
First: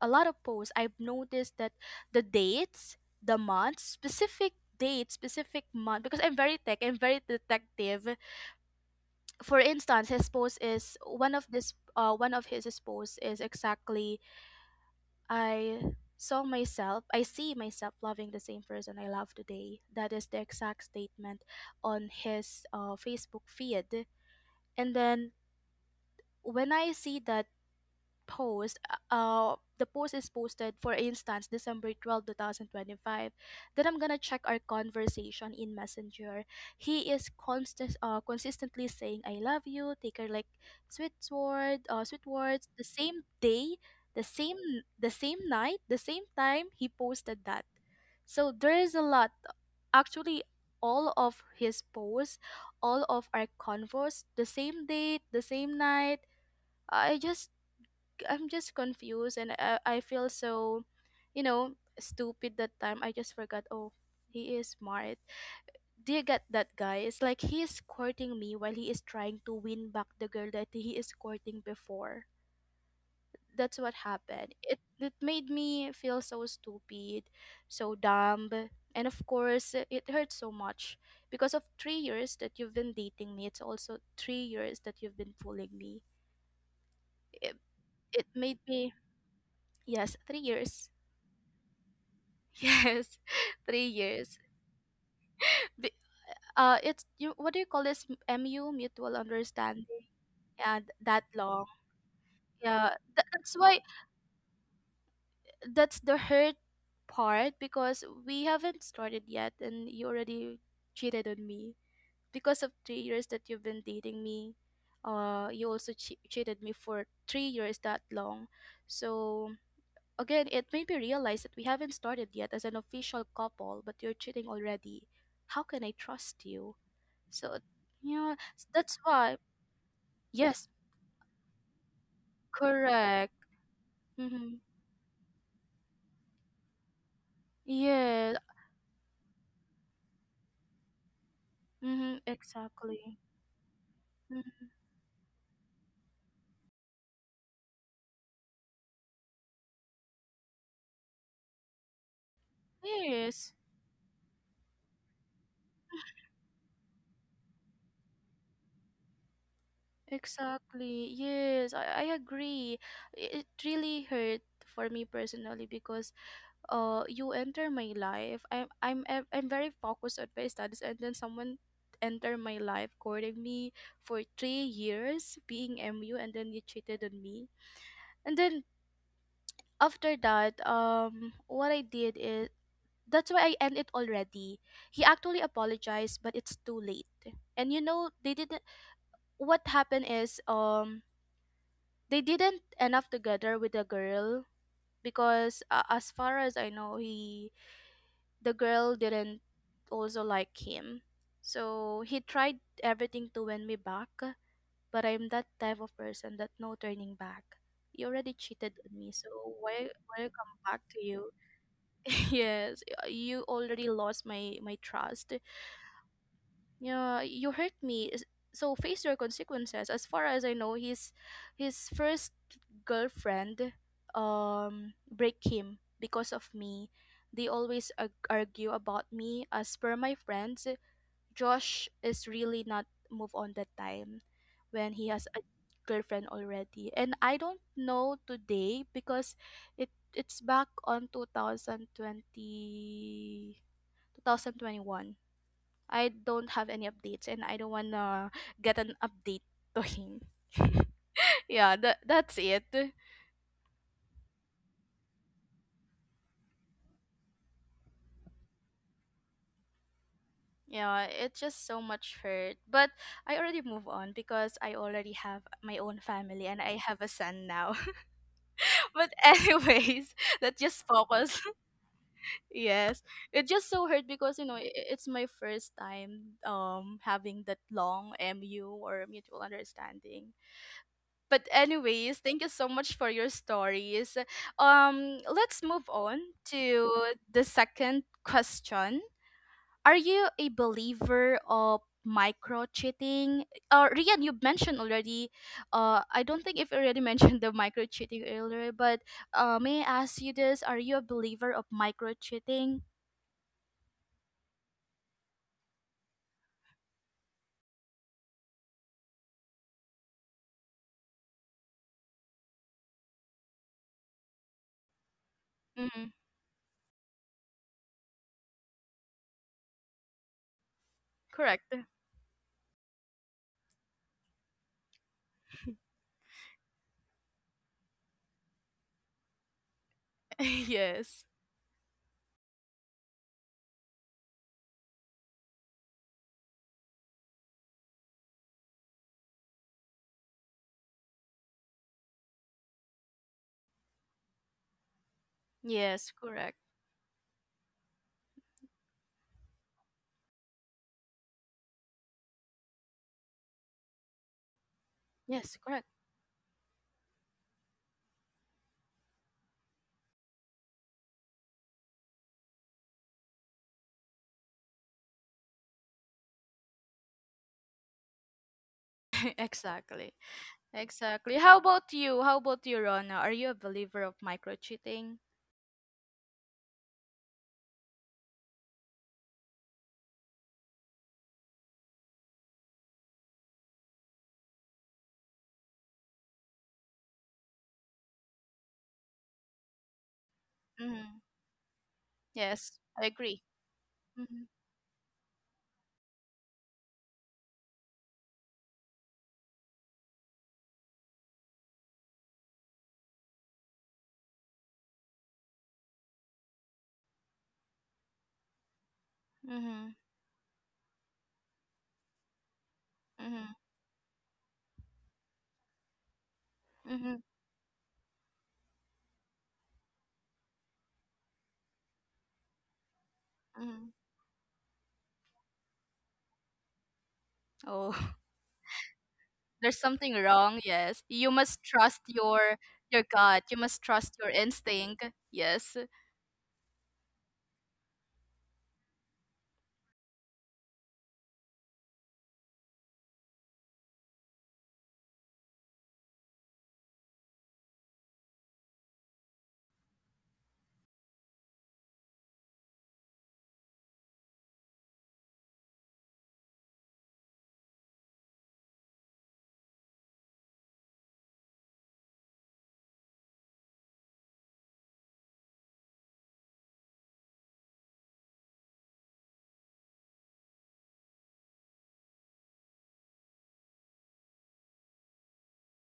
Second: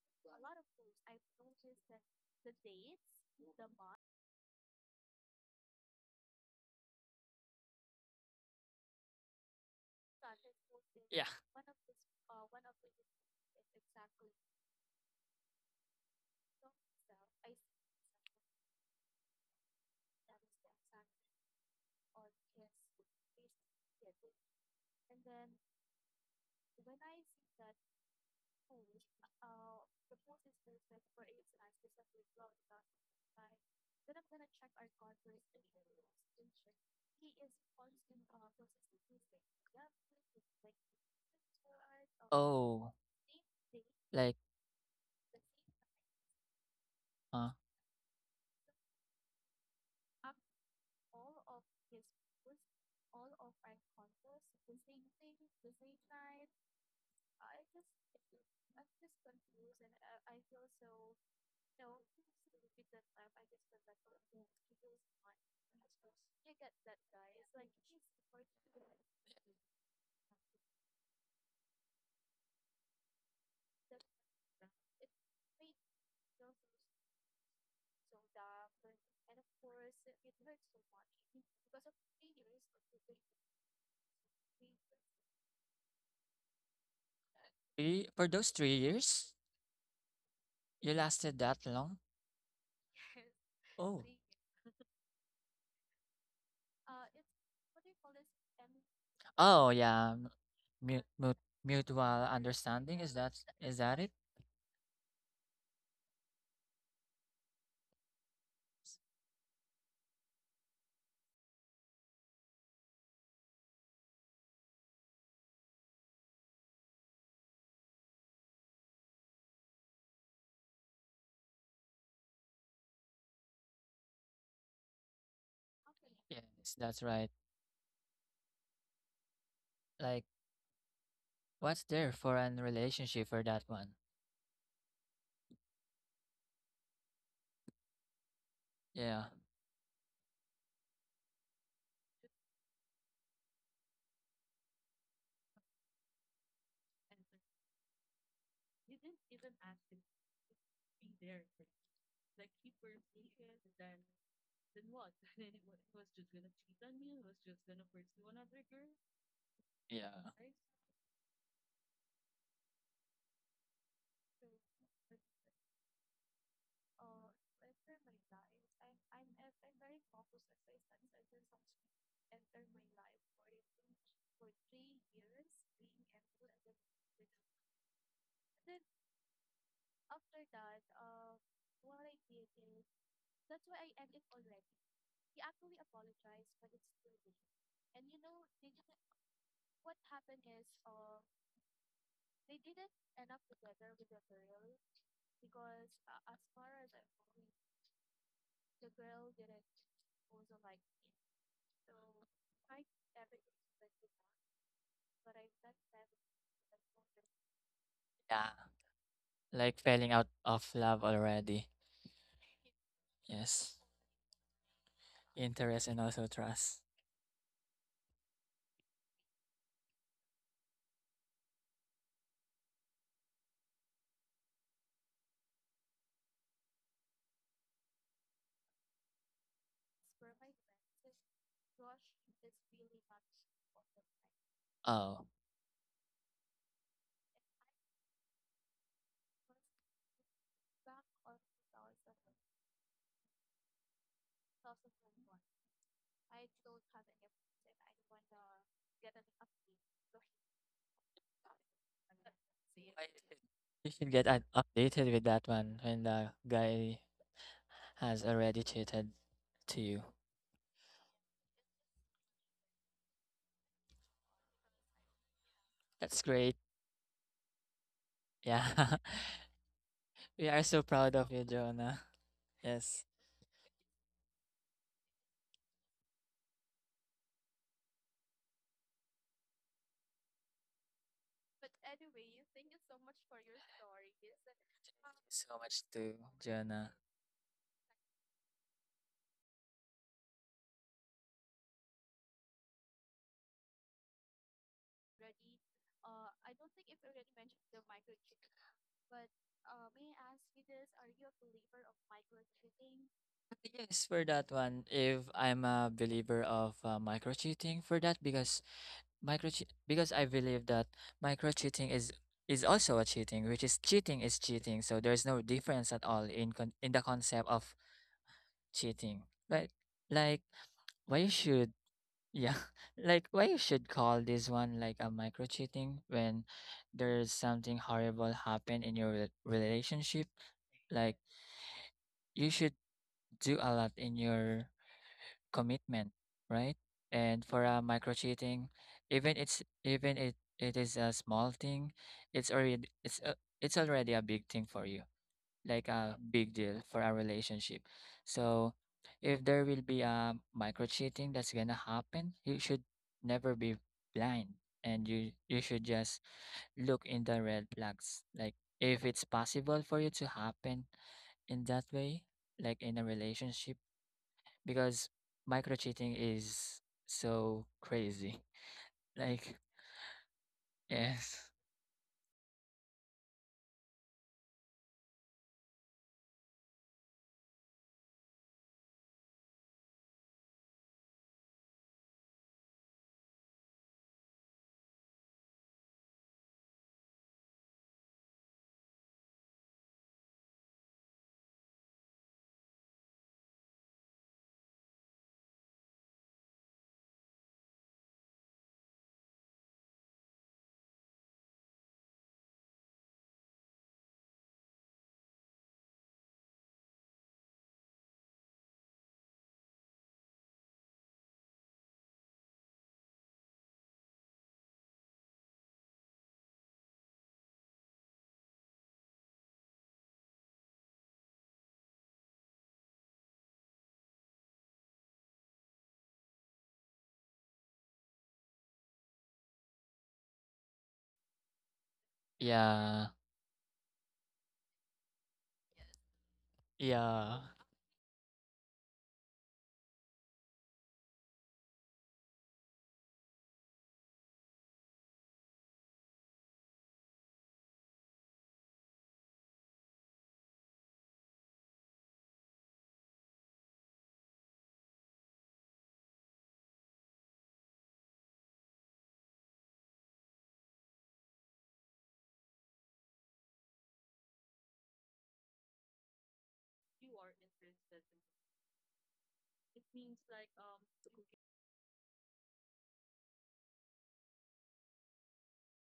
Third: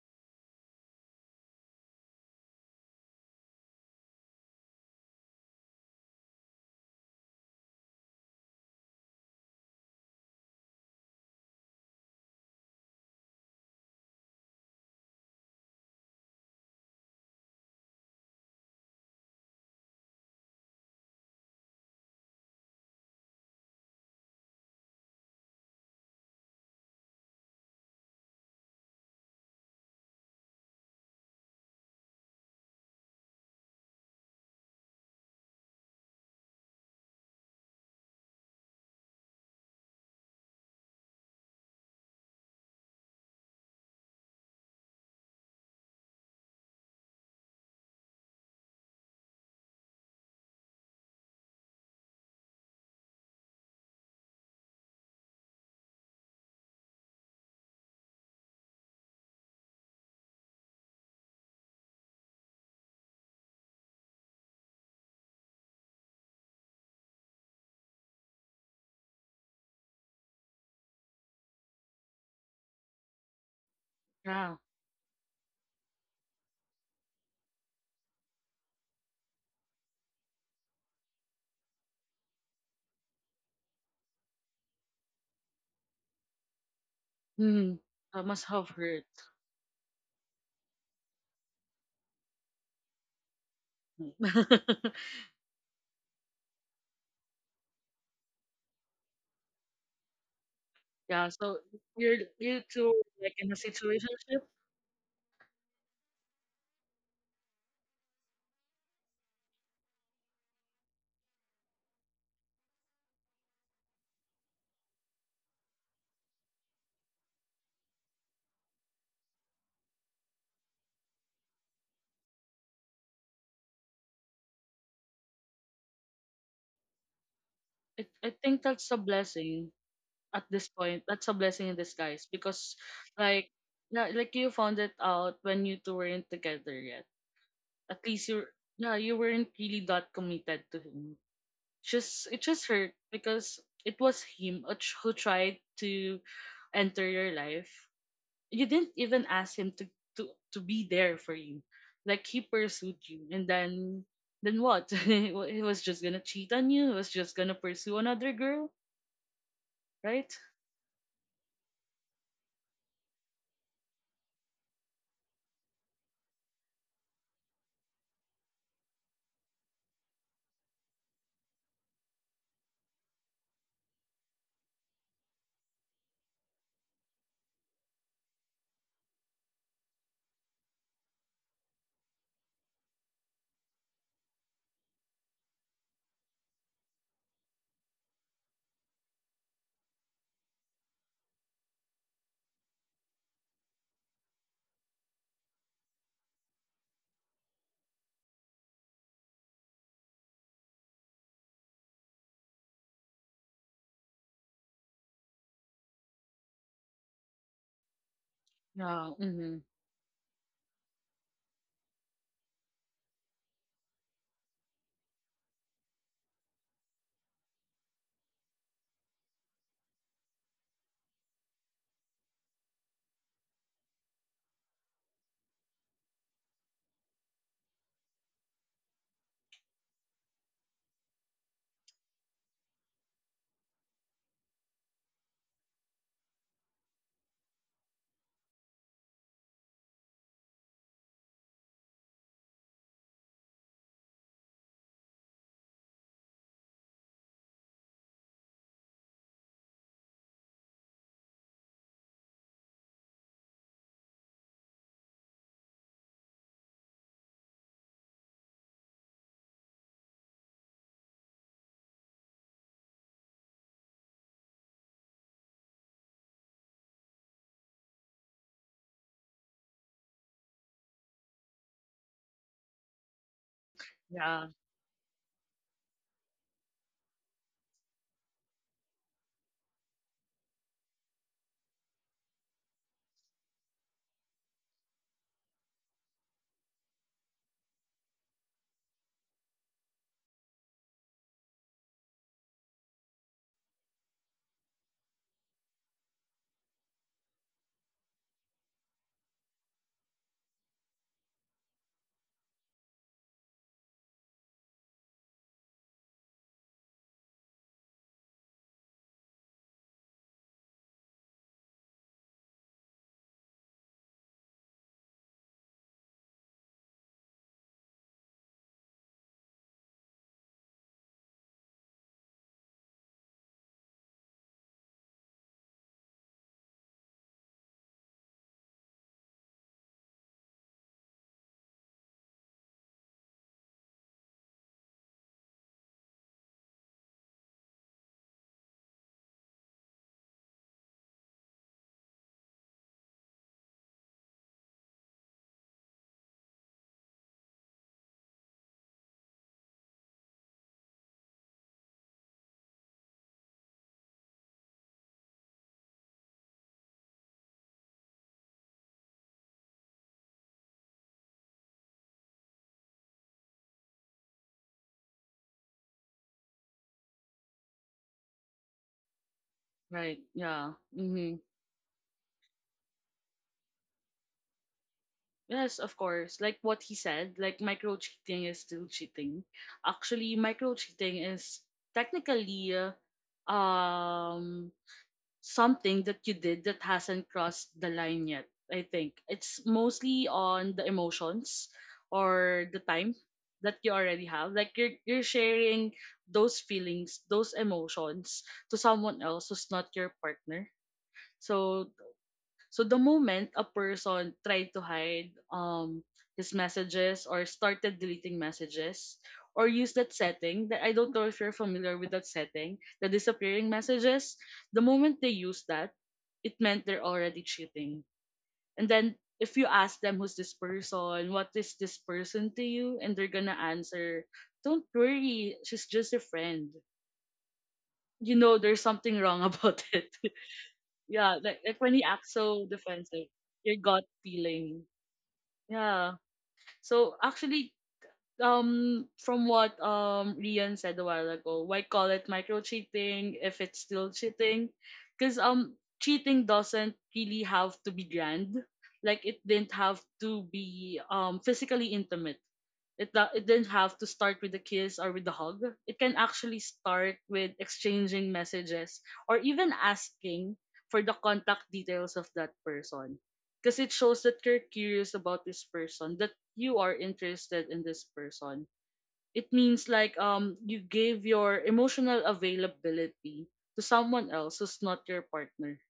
S1: a lot of posts, I've noticed that the dates, the months, specific date, specific month, because I'm very tech, I'm very detective. For instance, his post is
S3: Yeah.
S1: one of this, one of his posts is exactly, I see myself loving the same person I love today. That is the exact statement on his, Facebook feed, and then when I see that post, the post is posted for instance December 12 2025, then I'm gonna check our conversation in messenger. He is constant consistently saying I love you, take her, like sweet word, sweet words the
S3: Oh,
S1: same day, the
S3: like
S1: same the same night, the same time he posted
S3: uh
S1: that. So there is a lot, actually all of his posts, all of our convos the same date, the same night. I just I'm just confused, and I feel so, you know, stupid that time. I just forgot, oh, he is smart. Do you get that, guy? It's like he is courting me while he is trying to win back the girl that he is courting before. That's what happened.
S2: Yeah.
S1: It made me feel so stupid, so dumb. And of course, it hurts so much, because of 3 years that you've been dating me. It's also 3 years that you've been fooling me. It,
S2: Hmm.
S3: three
S2: That
S1: it
S3: for
S2: must
S3: those
S1: made
S2: have
S3: three
S1: me,
S2: hurt.
S3: years?
S1: yes, 3 years.
S3: You lasted that long?
S1: Yes, three
S3: Oh.
S1: years. Be- it's you. What do you call this? MU, mutual
S3: Oh
S1: understanding.
S3: yeah.
S1: Yeah, th-
S3: Mu-
S1: that
S2: Yeah.
S3: mu-
S2: So
S1: long.
S3: mutual
S2: you
S1: Yeah,
S2: two,
S3: understanding
S1: tha-
S2: like, in
S1: that's
S2: a
S1: why.
S3: is that it?
S2: situationship.
S1: That's the hurt part, because we haven't started yet, and you already cheated on me because of 3 years that you've been dating me. You also cheated me for 3 years that long. So again, it made me realize that we haven't started yet as an official couple, but you're cheating already. How can I trust you?
S3: Yes, that's right.
S1: So,
S2: I
S1: yeah,
S2: think that's
S1: that's
S2: a
S1: why.
S2: blessing
S3: Like,
S2: at
S1: Yes,
S2: this point. That's a blessing in
S3: what's
S2: this.
S3: there for an relationship
S1: correct.
S3: for
S2: Like,
S3: that one?
S2: yeah, like, you
S1: Mm-hmm.
S2: found it out when you two weren't together yet. At least
S1: Yeah,
S2: you
S3: Yeah,
S2: weren't really that committed to him.
S1: mm-hmm,
S2: Just it just hurt,
S1: exactly.
S2: because it was him
S1: Mhm.
S2: who tried to enter your life. You didn't even ask him to to be there for you. Like, he pursued you, and
S1: Yes.
S2: then what? He was just gonna cheat on you. He was just gonna pursue another girl,
S3: yeah,
S2: right?
S1: Exactly. Yes, I agree. It really hurt for me personally, because you enter my life. I'm very focused on my studies, and then someone enter my life courting me for 3 years being MU, and then you cheated on me. And then after that, what I did is that's why I end it already. He actually apologized, but it's too late. And you know, they didn't what happened is, they didn't end up together with the girl, because as far as I know, he the girl didn't also like him. So he tried everything to win me back, but I'm that type of person that no turning back. You already
S3: yeah.
S1: cheated on me,
S2: Yeah.
S1: so
S2: Mm-hmm.
S3: Like
S1: why
S3: failing
S1: why
S3: out
S1: come
S3: of
S1: back to
S3: love
S1: you?
S3: already.
S1: Yes, you
S3: Yes,
S1: already lost my trust.
S3: interest and also trust.
S1: Yeah, you hurt me. So face your consequences. As far as I know, his first girlfriend break him because of me. They always argue about me. As per my friends, Josh is really not move on that time when he has
S3: Oh,
S1: a girlfriend already. And I don't know today because it's back on 2021. I don't have any updates, and I don't wanna get an update to him. Yeah, that's it.
S3: I should- you should get an updated with that one when the guy has already cheated to you.
S1: Yeah, it's just so much hurt. But I already move on because I already have my own
S3: That's
S1: family,
S3: great.
S1: and I have a son now.
S3: Yeah.
S1: But anyways,
S3: We
S1: that
S3: are so
S1: just
S3: proud of
S1: focus.
S3: you, Jonah.
S1: Yes,
S3: Yes. Yes.
S1: it just so hurt because
S2: Yeah.
S1: it's my first time having that long MU or mutual understanding. But anyways, thank you so much for your stories. Um,
S3: So
S1: let's move
S3: much to
S1: on to
S3: Jonah.
S1: the second question. Are you a believer of micro cheating? Rian, you mentioned already. I don't think if you already mentioned the micro cheating earlier, but may I ask you this? Are you a believer of micro cheating?
S3: But Yes, for that one, if I'm a believer of micro cheating for that because micro because I believe that micro cheating is also a cheating, which is cheating is cheating. So there's no difference at
S1: Mm,
S3: all in in the concept of cheating, right? Like why you should
S1: correct.
S3: Yeah, like why you should call this one like a micro cheating when there's something horrible happen in your relationship? Like
S1: Yes.
S3: you should do a lot in your commitment, right? And for a micro cheating, even it's even it it is a small thing, it's already a big thing for you like
S1: Yes,
S3: a big
S1: correct.
S3: deal for our relationship. So if there will be a micro cheating that's gonna happen, you should never be blind and you
S1: Yes,
S3: you
S1: correct.
S3: should just look in the red flags. Like if it's possible for you to happen in that way, like in a relationship, because micro cheating is so crazy. Like
S1: Exactly.
S2: Right. Yeah.
S1: Exactly.
S2: Mm-hmm.
S3: yes.
S1: How about you? How about you, Rona? Are you a believer of micro cheating?
S2: Yes, of course. Like what he said, like, micro cheating is still cheating. Actually, micro cheating is technically um something that you did that hasn't crossed the line yet. I think it's mostly on the
S1: Mm-hmm.
S2: emotions
S1: Yes,
S2: or the
S1: I
S2: time
S1: agree.
S2: that you already
S1: Mm-hmm.
S2: have. Like, you're sharing those feelings, those emotions, to someone else who's not your partner. So, so the moment a person tried to hide his messages, or started deleting messages, or
S1: Mm-hmm.
S2: use that setting that I don't know if you're familiar with, that setting, the
S1: Mm-hmm.
S2: disappearing messages, the moment they use that, it meant they're
S1: Mm-hmm.
S2: already cheating. And then if you ask them, who's this person, what is this person to you, and they're gonna
S1: Mm-hmm.
S2: answer, don't worry, she's just a friend.
S1: Oh,
S2: You know there's something wrong
S1: there's
S2: about it.
S1: something wrong. Yes, you
S2: Yeah, like,
S1: must
S2: when
S1: trust
S2: he acts
S1: your
S2: so,
S1: your
S3: Yeah.
S2: like,
S1: gut. You
S2: your
S1: must
S2: gut
S1: trust your
S2: feeling.
S1: instinct. Yes.
S2: Yeah. So
S3: Yeah.
S2: actually, from what Rian said a while ago, why call it micro cheating if it's still cheating? Because cheating doesn't really have to be grand. Like, it didn't have to be physically intimate. It didn't have to start with a kiss or with a hug. It can actually start with exchanging messages or even asking for the contact details of that person, because it shows that you're curious about this person, that you are interested in this person. It means like you gave your emotional availability to someone else who's not your partner.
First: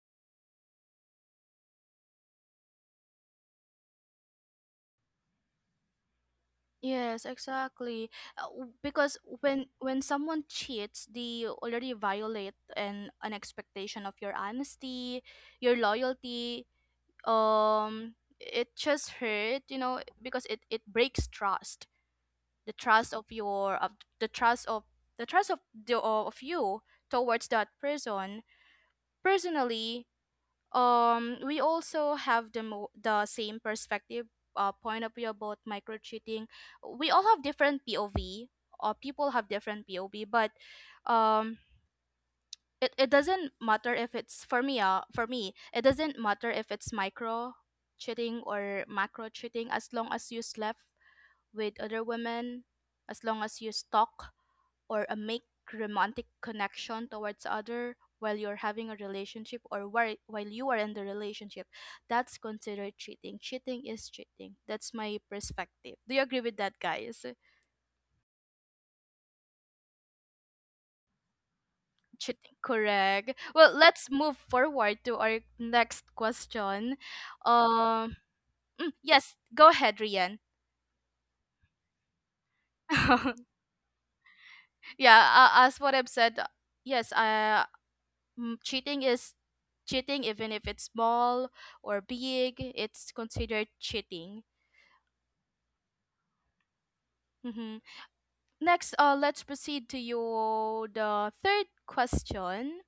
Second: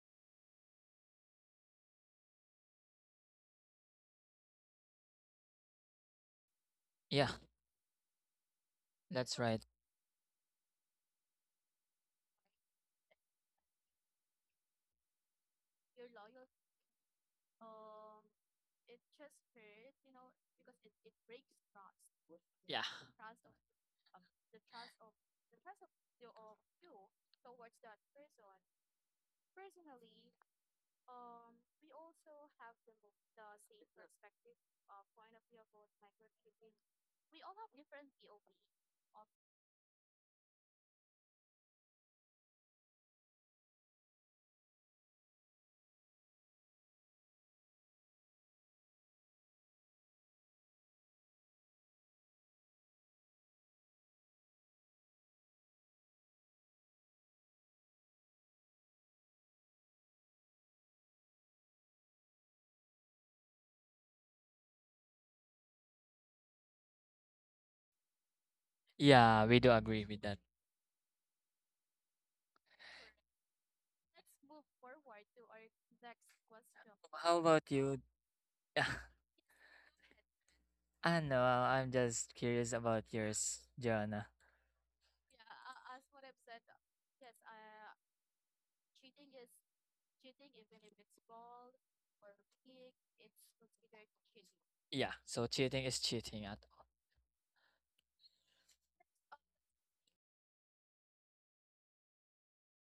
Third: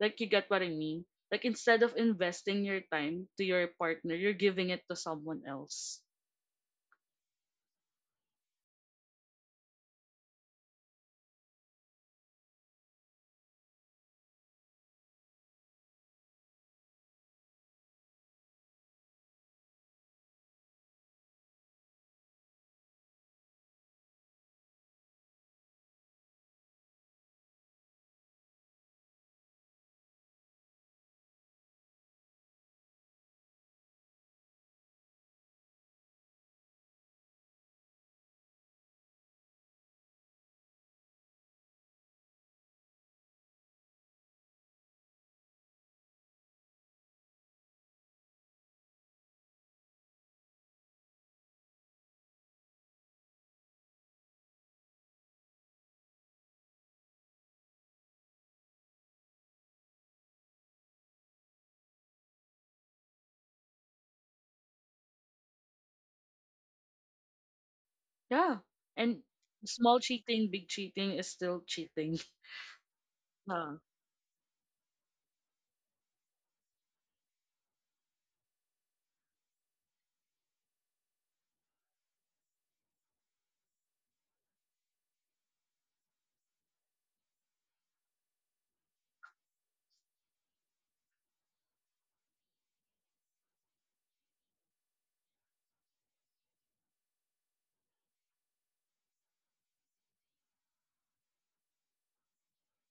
S2: Like, you get what I mean? Like, instead of investing your time to your partner, you're giving it to someone else.
S1: Yes,
S3: Yeah,
S1: exactly. Because
S3: that's right.
S1: when someone cheats, they already violate an expectation of your honesty, your loyalty, um it just hurt, you know, because it breaks trust, the
S3: Yeah.
S1: trust of your of the trust of the trust of the of you towards that person personally. We also have the same perspective, point of view about micro cheating. We all have different pov, or people have different pov, but um it doesn't matter if it's for me, for me it doesn't matter if it's micro cheating or macro cheating, as long as you slept with other women, as long as you stalk or make romantic connection towards other while you're having a relationship, or while you are in the relationship, that's considered cheating. Cheating is cheating. That's my perspective. Do you agree with that, guys?
S2: Yeah. And
S3: Yeah, we do
S2: small
S3: agree with that.
S2: cheating, big cheating is still cheating.
S1: Cheating, correct. Well,
S2: Yeah.
S1: let's move forward to our next question.
S3: How about you?
S1: um
S3: Yeah,
S1: yes, go ahead, Rian.
S3: I don't know. I'm just curious about yours, Joanna.
S1: Yeah, as what I've said, yes uh cheating is cheating, even if it's small or big, it's considered cheating.
S3: Yeah, so cheating is cheating at
S1: Mm-hmm. Next, let's proceed to your the third question.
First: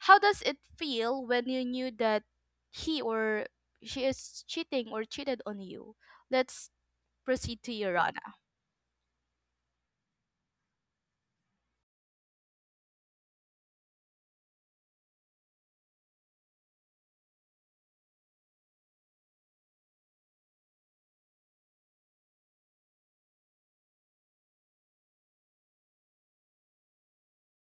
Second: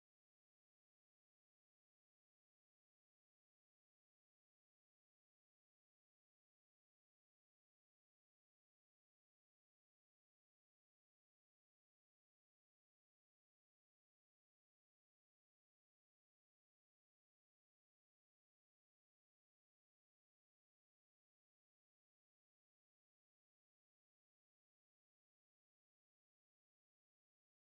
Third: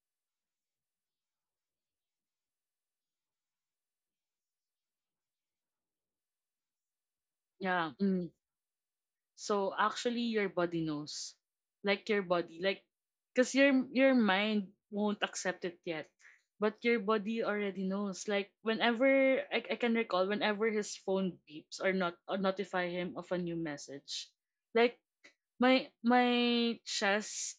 S1: How does it feel when you knew that he or she is cheating or cheated on you? Let's proceed to you,
S2: Yeah. Mm.
S1: Rana.
S2: So actually your body knows. Like your body, like cuz your mind won't accept it yet. But your body already knows. Like whenever I can recall whenever his phone beeps or not, or notify him of a new message. Like my chest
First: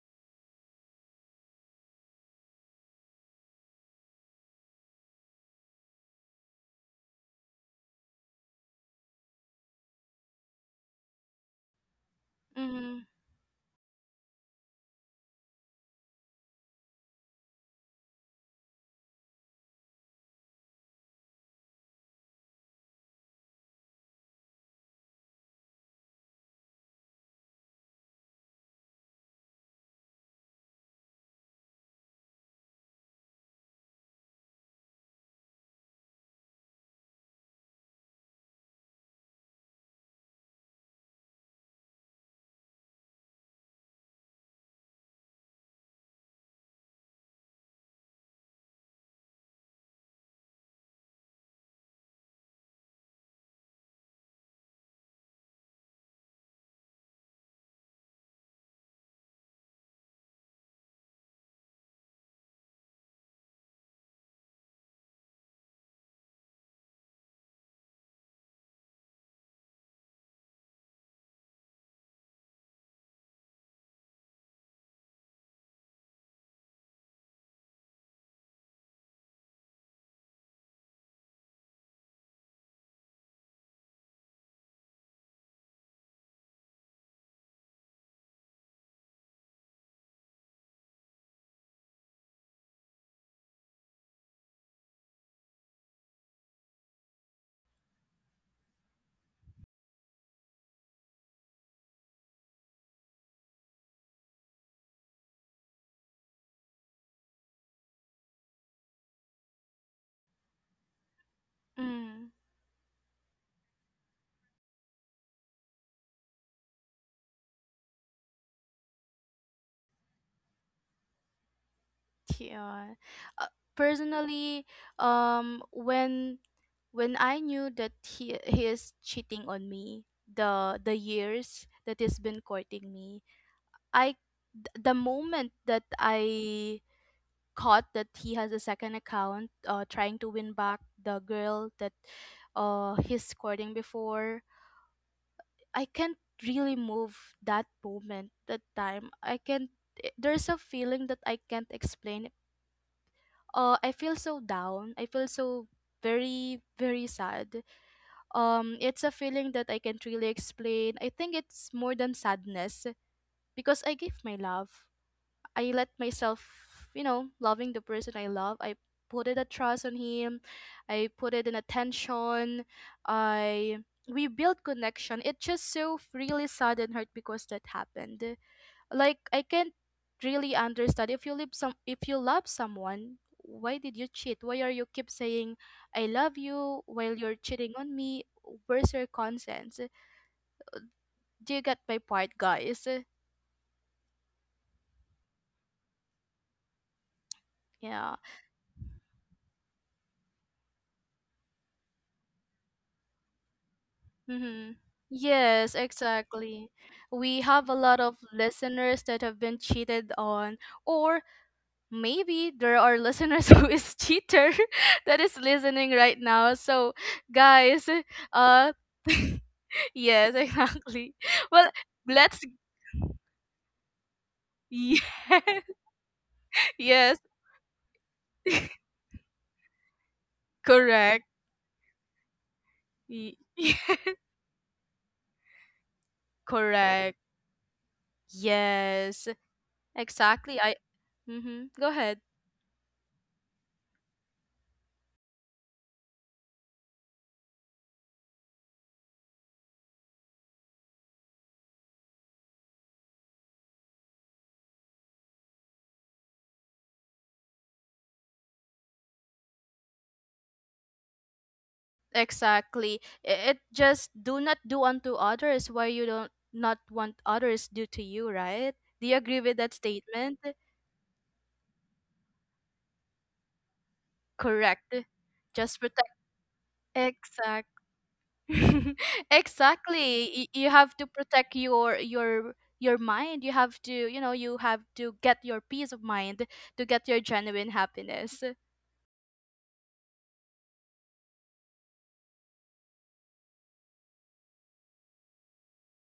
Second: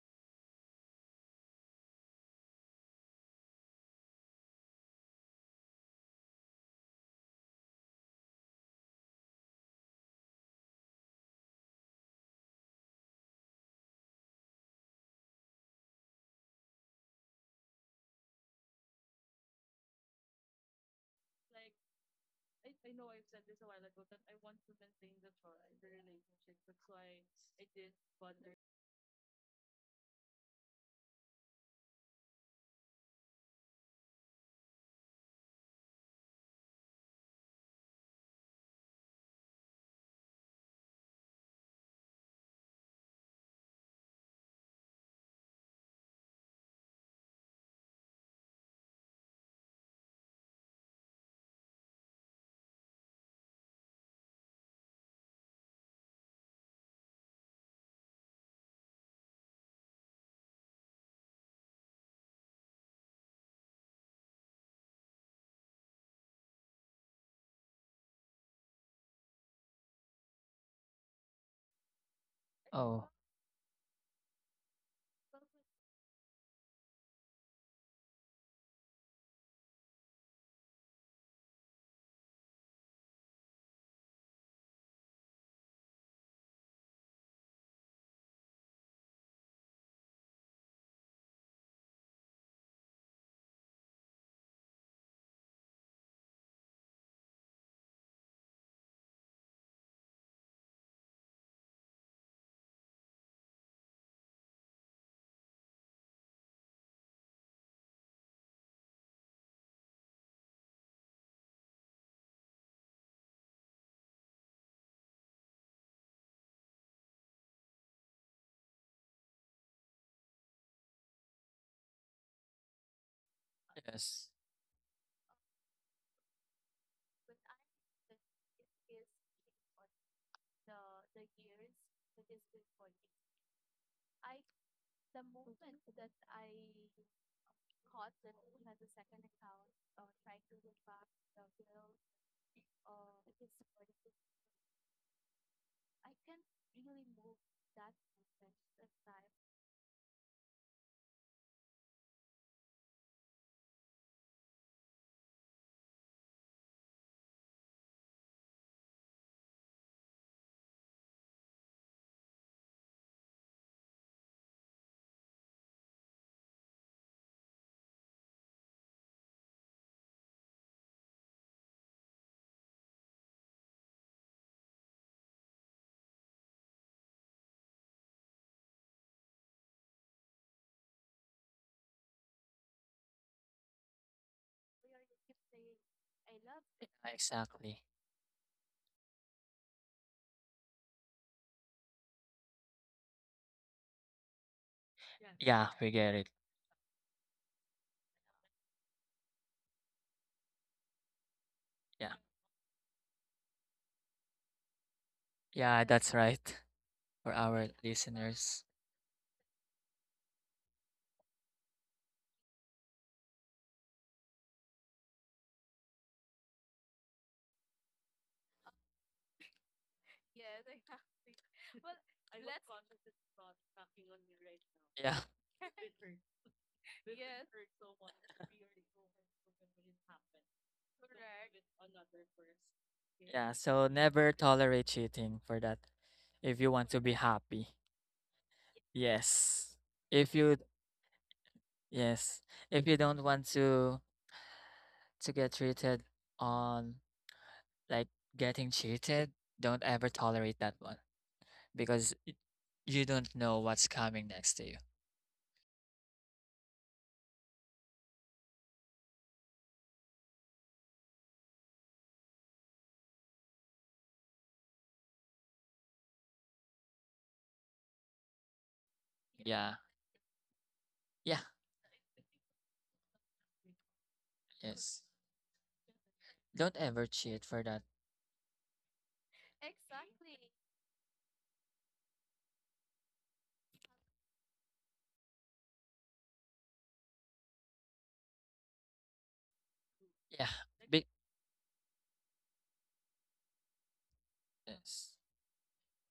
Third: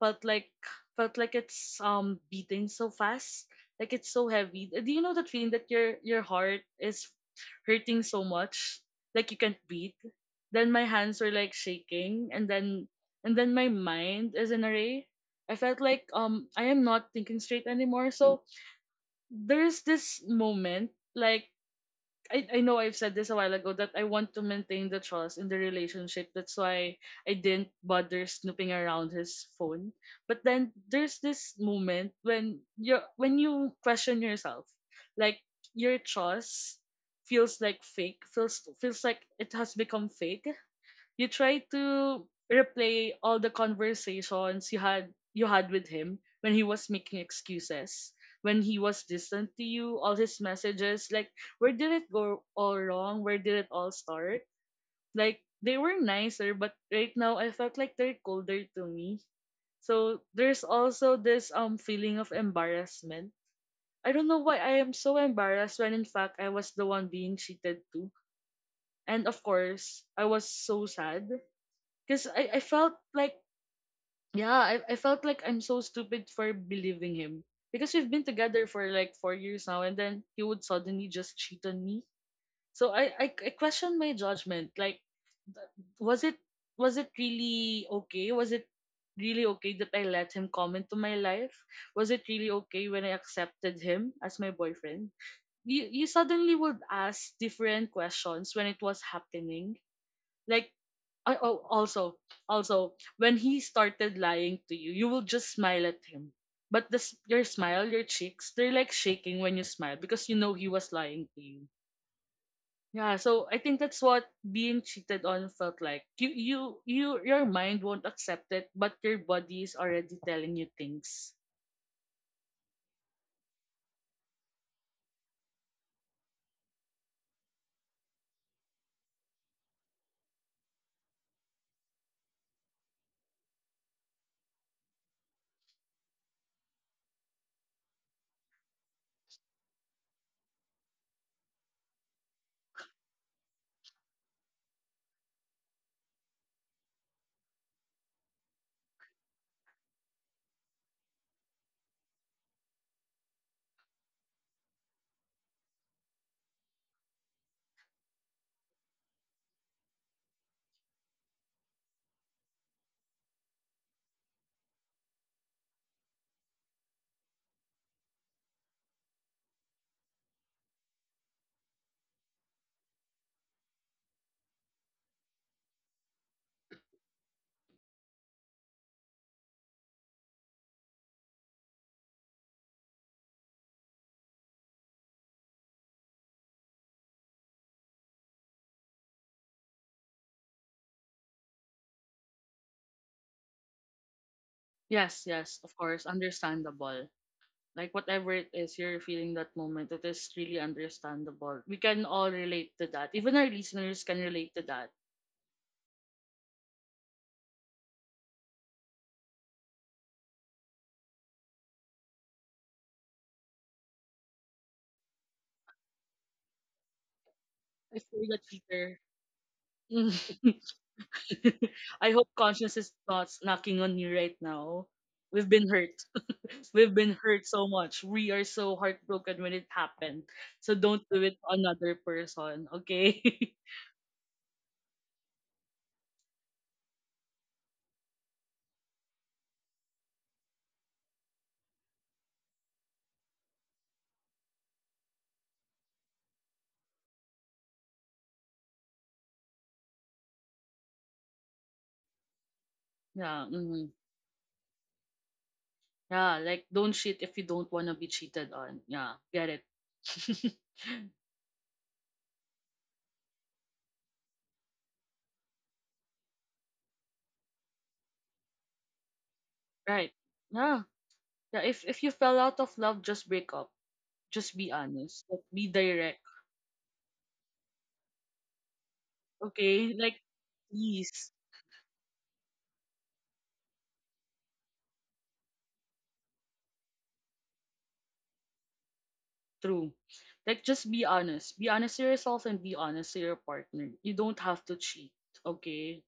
S2: felt like felt like it's beating so fast, like it's so heavy. Do you know that feeling that your heart is hurting so much, like you can't breathe? Then my hands were like shaking,
S1: Mm-hmm.
S2: and then my mind is in a ray. I felt like I am not thinking straight anymore. So there's this moment, like I know I've said this a while ago that I want to maintain the trust in the relationship. That's why I didn't bother snooping around his phone. But then there's this moment when you question yourself, like your trust feels like fake, feels like it has become fake. You try to replay all the conversations you had with him when he was making excuses, when he was distant to you, all his messages. Like, where did it go all wrong? Where did it all start? Like, they were nicer, but right now I felt like they're colder to me. So there's also this feeling of embarrassment. I don't know why I am so embarrassed when in fact I was the one being cheated to. And of course I was so sad because I
S3: all.
S2: felt
S3: Oh,
S2: like, yeah, I felt like I'm so stupid for believing him. Because we've been together for like 4 years now, and then he would suddenly just cheat on me. So I questioned my judgment. Like, th- was it, was it really okay? Was it really okay that I let him come into my life? Was it really okay when I accepted him as my boyfriend? You suddenly would ask different questions when it was happening. Like, I, oh, also, also, when he started lying to you, you will just smile at him. But this, your smile, your cheeks, they're like shaking when you smile because you know he was lying to you.
S1: Mm-hmm.
S2: Yeah, so I think that's what being cheated on felt like. Your mind won't accept it, but your body is already telling you things.
S1: Yeah. Uh,
S3: yes.
S1: personally, when I knew that he is cheating on me, the years that he's been courting me, I the moment that I caught that he has a second account, trying to win back the girl that he's courting before, I can't really move that moment, that time. I can't. There's a feeling that I can't explain. I feel so down. I feel so very very sad. It's a feeling that I can't really explain. I think it's more than sadness because I gave my love. I let myself, loving the person I love. I put it a trust on him. I put it in attention. I we built connection. It just so really saddened hurt because that happened. Like I can't really understand, if you love someone, why did you cheat? Why are you keep saying I love you while
S3: Yeah,
S1: you're cheating
S3: exactly.
S1: on me? Where's your consent? Do you get my point, guys?
S2: Yes, yes,
S3: Yeah,
S2: of
S3: we
S2: course,
S3: get it.
S2: understandable. Like,
S1: Yeah.
S2: whatever it is you're feeling that moment, it is really understandable. We can
S3: Yeah.
S2: all relate to that. Even our listeners can relate to
S1: Mm-hmm.
S2: that.
S1: Yes,
S3: Yeah, that's right.
S1: exactly.
S3: For
S1: We have
S3: our
S1: a lot of
S3: listeners.
S1: listeners that have been cheated on, or maybe there are listeners who is cheater that is listening right now. So, guys,
S2: I feel a
S1: uh,
S2: cheater.
S1: yes, exactly. Well,
S2: I hope
S1: let's
S2: conscience is not knocking on you right now.
S1: yes,
S3: Yeah.
S2: We've been hurt. We've been
S1: yes,
S2: hurt so much. We are so heartbroken when it happened. So don't do
S1: correct.
S2: it to another person, okay?
S1: Y-
S3: Yeah, so never tolerate cheating for that. If you want to be
S1: correct.
S3: happy.
S1: Yes,
S3: Yes. If you
S1: exactly. I. Mm-hmm. Go ahead.
S3: yes, if you don't want to get treated on like getting cheated, don't ever tolerate that one because you don't
S2: Yeah.
S3: know what's coming next to you.
S2: Yeah, like, don't cheat if you don't want to be cheated on. Yeah, get it.
S1: Exactly. It just do not do unto others why you don't not want others do to you, right? Do you agree with that
S3: Yeah.
S2: Right.
S1: statement?
S2: Yeah.
S3: Yeah.
S2: Yeah, if you fell out of love, just break up. Just be
S1: Correct.
S3: Yes.
S2: honest. Like, be
S1: Just protect.
S2: direct.
S3: Don't ever cheat for
S1: Exact.
S3: that.
S2: Okay? Like,
S1: Exactly. You have to
S2: please.
S1: protect your mind. You have to, you have to get your peace of mind to get your genuine happiness.
S2: True.
S3: Yeah.
S2: Like, just
S3: Big
S2: be honest. Be honest to yourself and be honest to your partner. You don't have to cheat.
S3: yes.
S2: Okay.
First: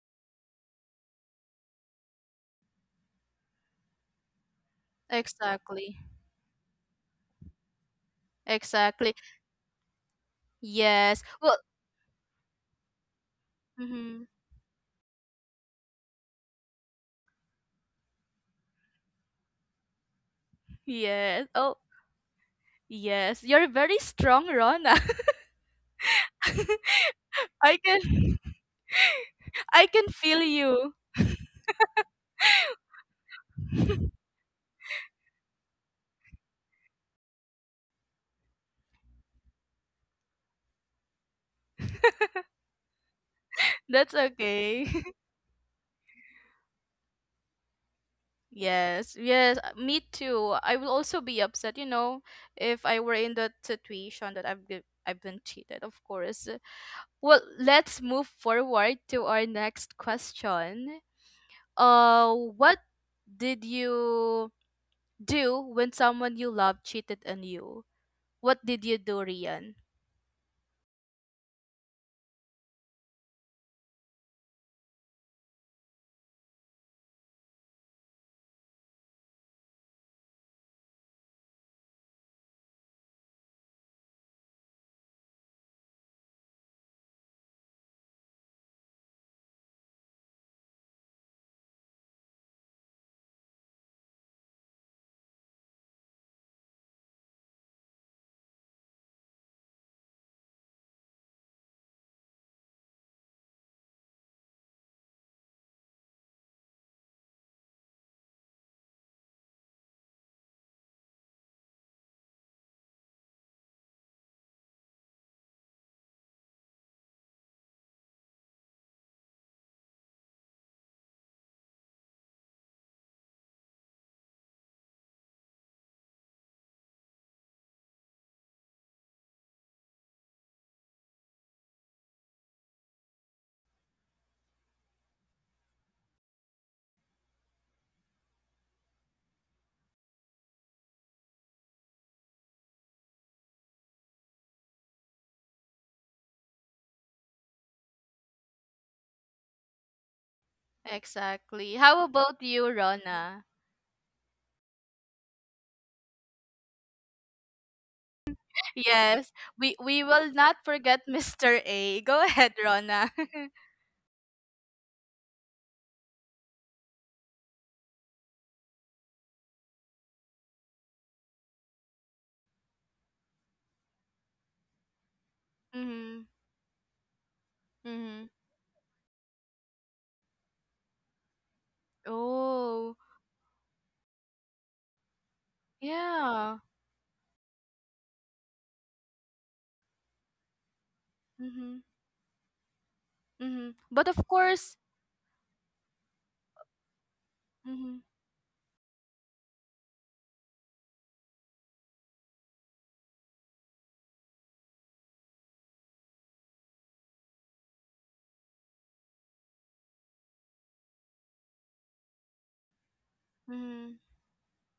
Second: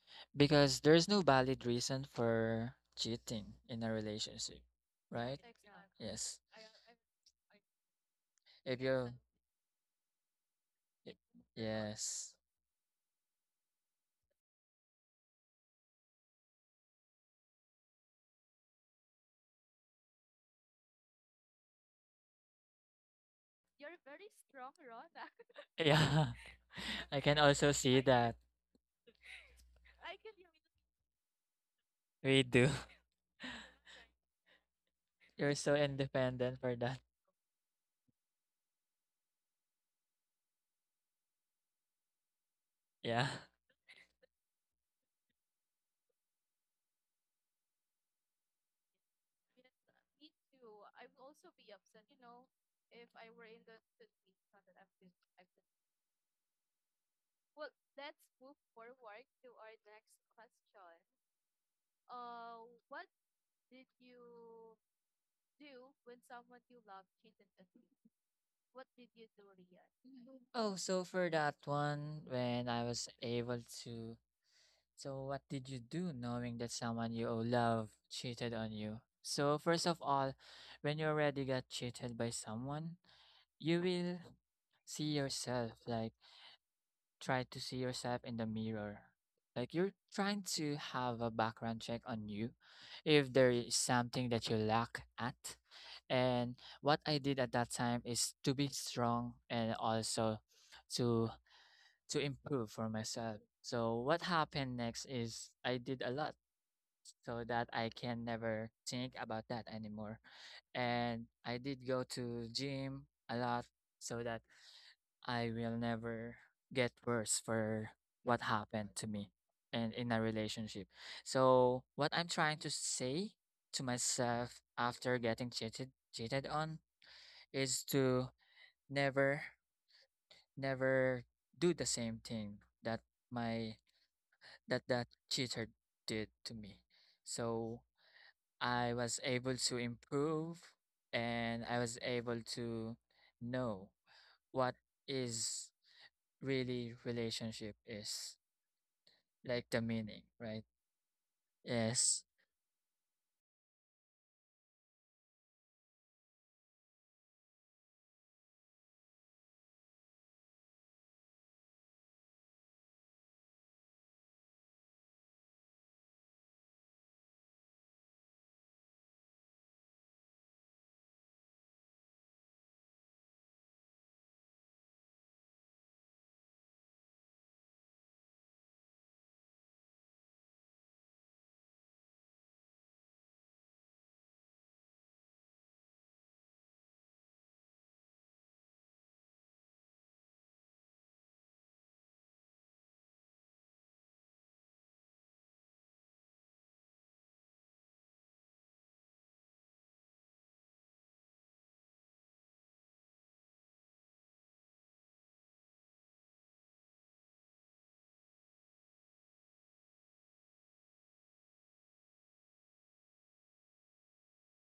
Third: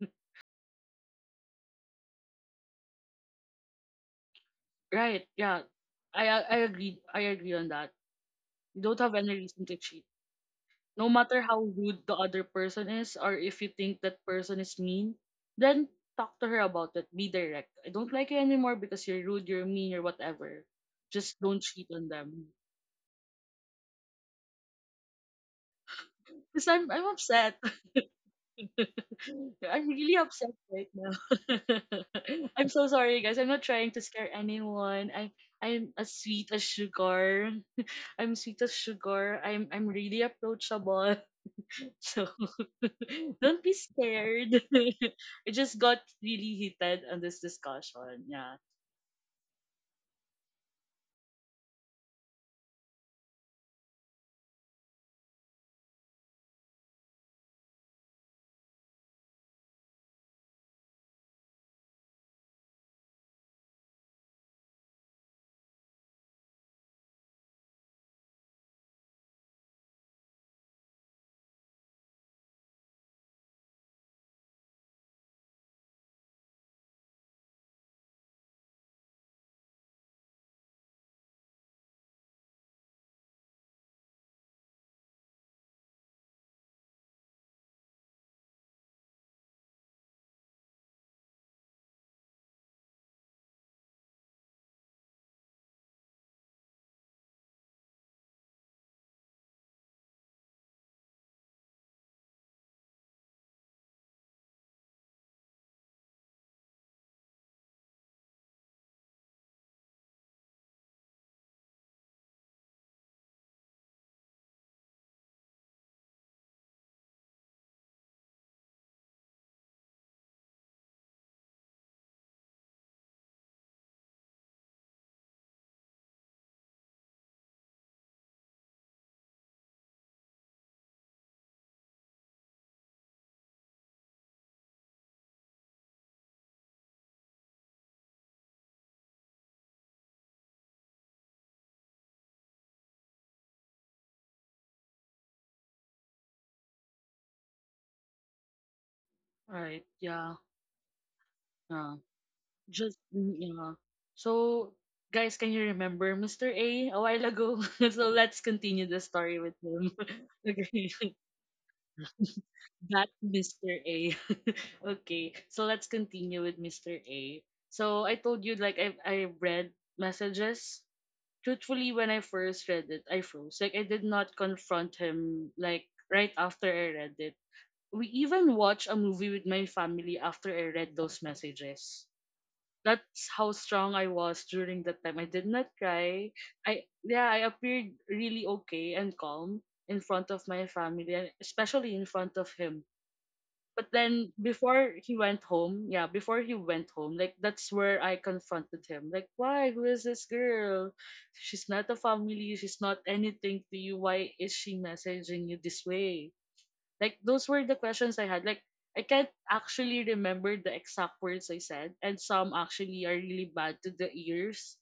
S3: Because there's no valid reason for cheating in a relationship,
S2: Right.
S3: right?
S2: Yeah.
S1: Exactly.
S2: I
S3: Yes.
S2: I agree. I agree on that. You
S3: If
S2: don't have
S3: you,
S1: Exactly.
S2: any reason to cheat. No
S3: y-
S1: Yes.
S2: matter how
S1: Well.
S2: rude the
S3: yes.
S2: other person is, or if you think that
S1: Mhm.
S2: person is mean, then talk to her about it. Be direct. I don't like you anymore because you're rude, you're mean, or whatever. Just
S1: Yes.
S2: don't
S1: Oh,
S2: cheat on them.
S1: yes. You're very strong, Rona.
S3: Yeah,
S2: Because I'm
S3: I can
S2: upset.
S3: also
S1: I
S3: see that.
S1: can
S2: I'm
S1: I can
S2: really
S1: feel
S2: upset right
S1: you.
S2: now.
S3: We
S2: I'm
S3: do.
S2: so sorry, guys. I'm not trying to scare anyone. I
S3: You're so
S2: I'm as sweet as
S3: independent for that.
S2: sugar. I'm sweet as sugar. I'm really approachable. So
S3: Yeah.
S2: don't be
S1: That's
S2: scared.
S1: okay.
S2: I just got really heated on this discussion. Yeah.
S1: Yes, yes, me too. I will also be upset, you know, if I were in that situation that I've been cheated, of course. Well, let's move forward to our next question. What did you do when someone you love cheated on you? What did you do, Rian?
S3: Oh, so for that one, when I was able to So, what did you do knowing that someone you love cheated on you? So, first of all, when you already got cheated by someone, you will see yourself, like, try to see yourself in the mirror. Like, you're trying to have a background check on you if there is something that you lack at. And what I did at that time is to be strong and also to to improve for myself. So what happened next is I did a lot so that I can never think about that anymore. And I did go to gym a lot so that I will never get worse for what happened to me and in a relationship. So what I'm trying to say to myself after getting cheated on is to never never do the same thing that my that that cheater did to me. So I was able to improve and I was able to know what is really relationship is like
S2: Alright.
S3: the meaning,
S2: Yeah.
S3: right?
S1: Exactly.
S2: Yeah.
S1: How
S3: Yes.
S1: about you,
S2: Just mm,
S1: Rona?
S2: yeah. So guys, can you remember Mr. A a while ago? So let's continue the
S1: Yes,
S2: story with
S1: we
S2: him.
S1: we will not forget
S2: Okay.
S1: Mr. A. Go ahead,
S2: That
S1: Rona.
S2: Mr. A. Okay, so let's continue with Mr. A. So I told you, like, I read messages. Truthfully, when I first read it, I froze. Like, I did not confront him like
S1: Mm-hmm.
S2: right after I read it. We
S1: Mm-hmm.
S2: even watched a movie with my family after I read those messages.
S1: Oh,
S2: That's how strong I was during that time. I did not cry.
S1: yeah.
S2: I, yeah, I appeared really okay and calm in front of my family and
S1: Mm-hmm.
S2: especially in front of him.
S1: Mm-hmm.
S2: But
S1: But of
S2: then
S1: course,
S2: before he went home, yeah, before he went home, like, that's
S1: mm-hmm.
S2: where I confronted him. Like, why? Who is this girl? She's not a family. She's not anything to you. Why is she messaging you this way? Like, those were the questions I had. Like, I can't actually remember the exact words I said, and some actually are really bad to
S1: Mm-hmm.
S2: the ears.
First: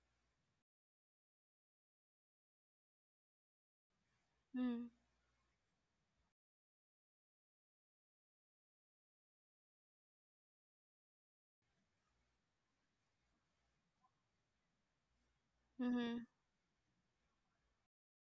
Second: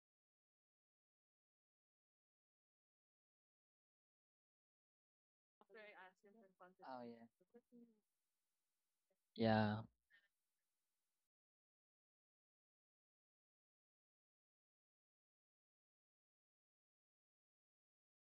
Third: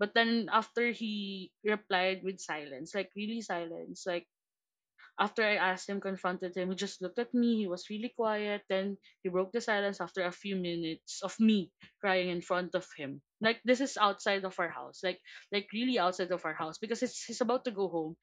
S2: But then after he replied with silence, like, really silence, like,
S1: Mm-hmm.
S2: after I asked him, confronted him, he
S3: Oh
S2: just looked
S3: yeah.
S2: at me. He was really quiet. Then he broke the
S3: Yeah.
S2: silence after a few minutes of me crying in front of him. Like, this is outside of our house. Like really
S1: Mm-hmm.
S2: outside of our house because it's he's about to go home.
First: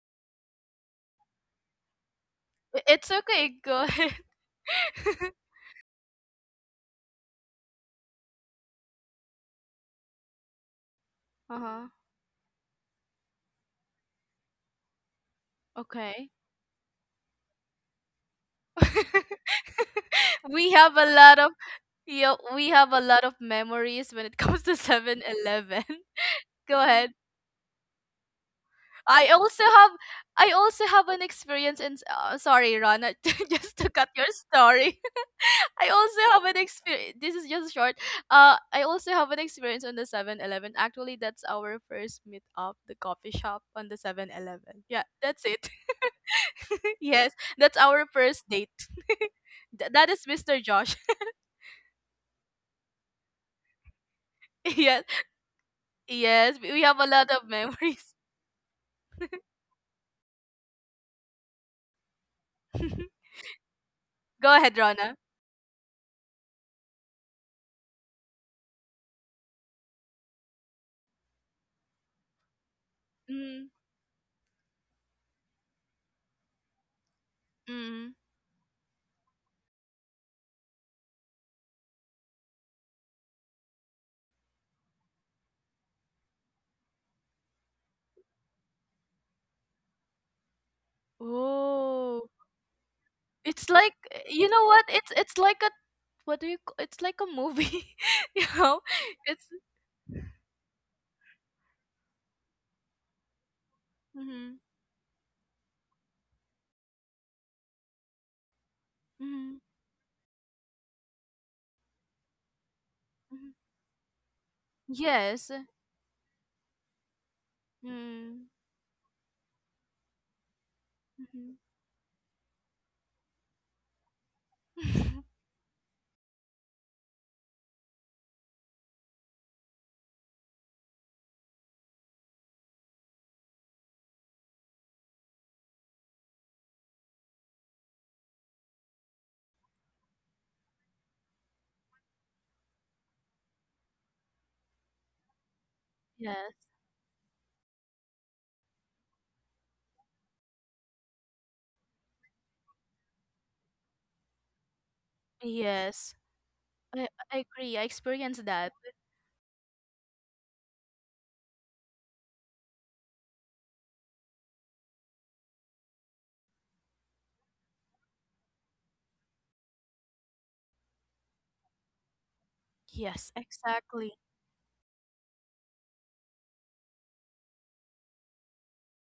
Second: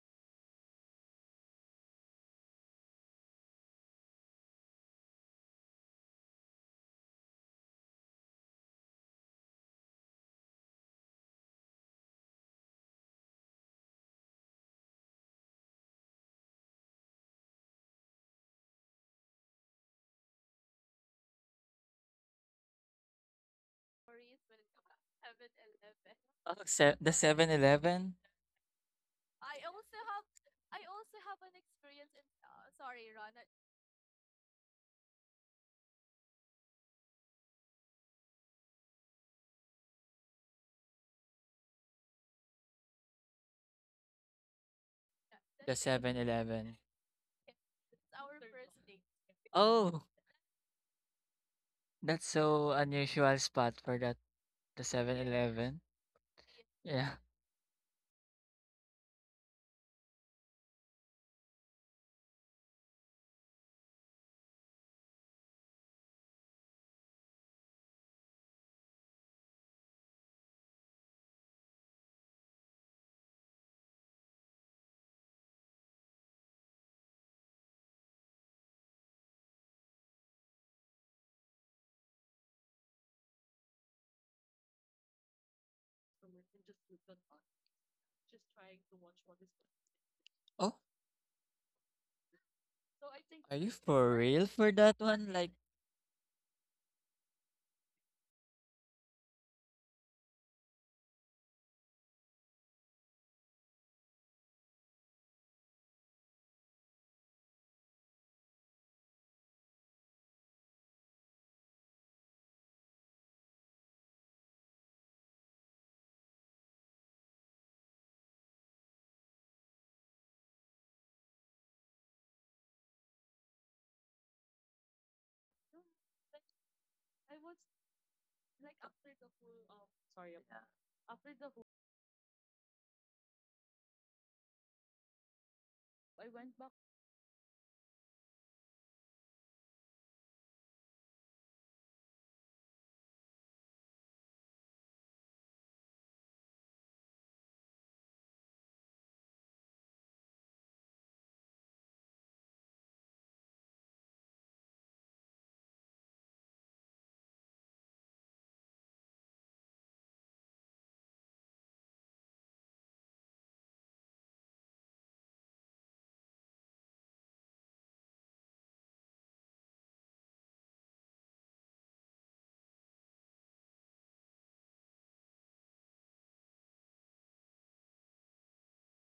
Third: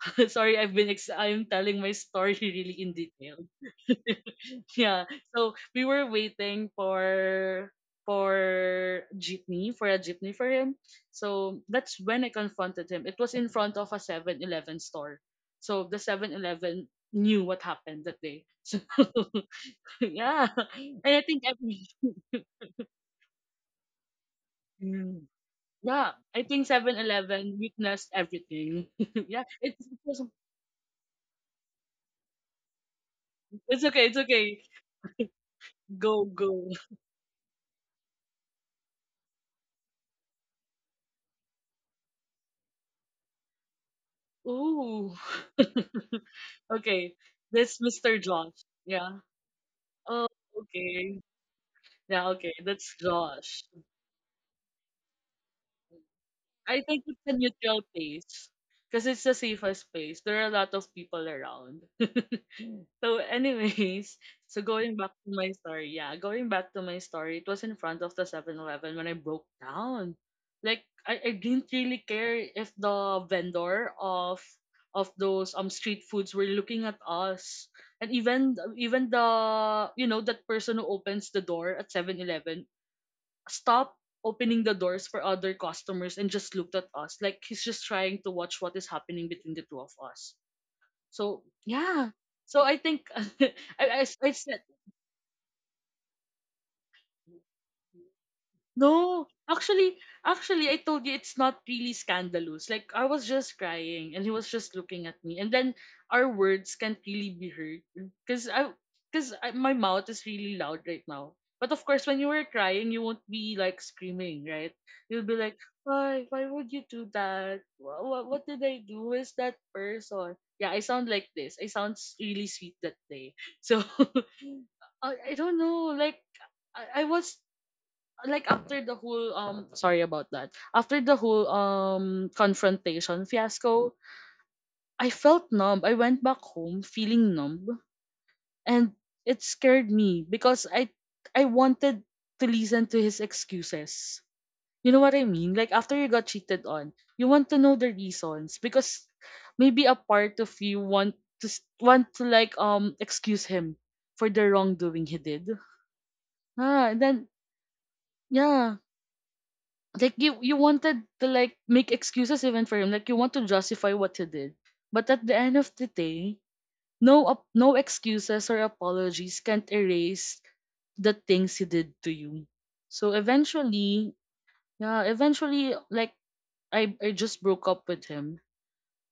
S2: Sorry, I've been I'm telling my story really in
S1: It's
S2: detail.
S1: okay. Go ahead.
S2: Yeah. So we were waiting for jeepney for a jeepney for him. So
S1: Uh-huh.
S2: that's when I confronted him. It was in front of a 7-Eleven store. So the
S1: Okay.
S2: 7-Eleven knew what happened that day. So yeah.
S1: we have a
S2: And I
S1: lot
S2: think
S1: of
S2: every
S1: yeah, we have a lot of memories when it comes to Seven
S2: Mm.
S1: Eleven.
S2: Yeah, I
S3: Oh,
S2: think
S1: Go
S2: Seven
S1: ahead.
S3: the Seven
S2: Eleven witnessed
S3: Eleven,
S2: everything.
S1: I
S2: Yeah,
S1: also have
S2: it's
S1: I also have an experience in, sorry, Ron, just
S2: it's
S1: to cut
S2: okay, it's
S1: your
S2: okay.
S1: story. I also
S2: Go,
S1: have an
S2: go.
S1: experience. This is just short. I also have an experience on the 7-Eleven. Actually, that's our first meet up, the coffee shop on the 7-Eleven. Yeah,
S2: Ooh.
S1: that's it.
S3: the 7-Eleven.
S2: Okay.
S1: Yes, that's
S2: This
S1: our
S2: Mr.
S1: first
S2: Josh.
S1: date.
S2: Yeah.
S1: Th-
S3: Oh,
S1: that is
S2: Oh,
S1: Mr. Josh.
S2: okay.
S3: that's
S2: Yeah, okay.
S3: so
S2: Draw.
S3: unusual spot for that the
S1: Yes,
S3: 7-Eleven.
S1: yes, we
S2: I
S1: we have
S2: think
S1: a
S3: Yeah.
S2: it's
S1: lot
S2: a
S1: of
S2: neutral
S1: memories.
S2: place because it's a safest space. There are a lot of people around. So, anyways,
S1: Go
S2: so
S1: ahead,
S2: going back
S1: Rana.
S2: to my story, yeah, going back to my story, it was in front of the 7-Eleven when I broke down. Like, I didn't really care if the vendor of those street foods were looking at us.
S1: Mm-hmm.
S2: And even the, you know, that person who opens the door at 7-Eleven stopped opening the doors for other customers and just looked at us like he's just trying to watch what is happening between the two of us.
S3: Oh,
S2: So yeah,
S1: Oh.
S2: so I think
S3: are you
S1: It's like,
S3: for
S2: I
S3: real
S1: you know
S3: for
S1: what?
S3: that
S1: It's
S3: one?
S1: it's
S3: Like,
S1: like a what do you? C- It's like a movie, you know.
S2: No,
S1: It's
S2: actually, actually, I told you it's not really scandalous. Like, I was just crying, and he was
S1: mm-hmm,
S2: just looking at me, and then our words can't really be heard because I, because
S1: mm-hmm,
S2: my mouth is really loud right now. But of course, when you were crying, you won't
S1: hmm,
S2: be like screaming, right? You'll be
S1: yes,
S2: like, why would you do that? What
S1: mm-hmm.
S2: did I do? Who is that person? Yeah, I sound like this. I sound really sweet that day. So, I, I don't know. Like, I was like after the whole sorry about that, after the whole confrontation fiasco, I felt numb. I went back home feeling numb, and it scared me because I wanted to listen to his excuses. You know what I mean? Like, after you got
S1: Yes,
S2: cheated on, you want to know the reasons, because maybe a part of you want to excuse him for the wrongdoing he did.
S1: yes.
S2: Ah, and
S1: I
S2: then
S1: I agree. I experienced that.
S2: yeah, like, you wanted to like make excuses even for him, like you want to justify what he did, but at the end of the day, no excuses or apologies can't erase the things he did to you. So
S1: Yes, exactly.
S2: eventually, yeah, eventually, like, I just broke up with him,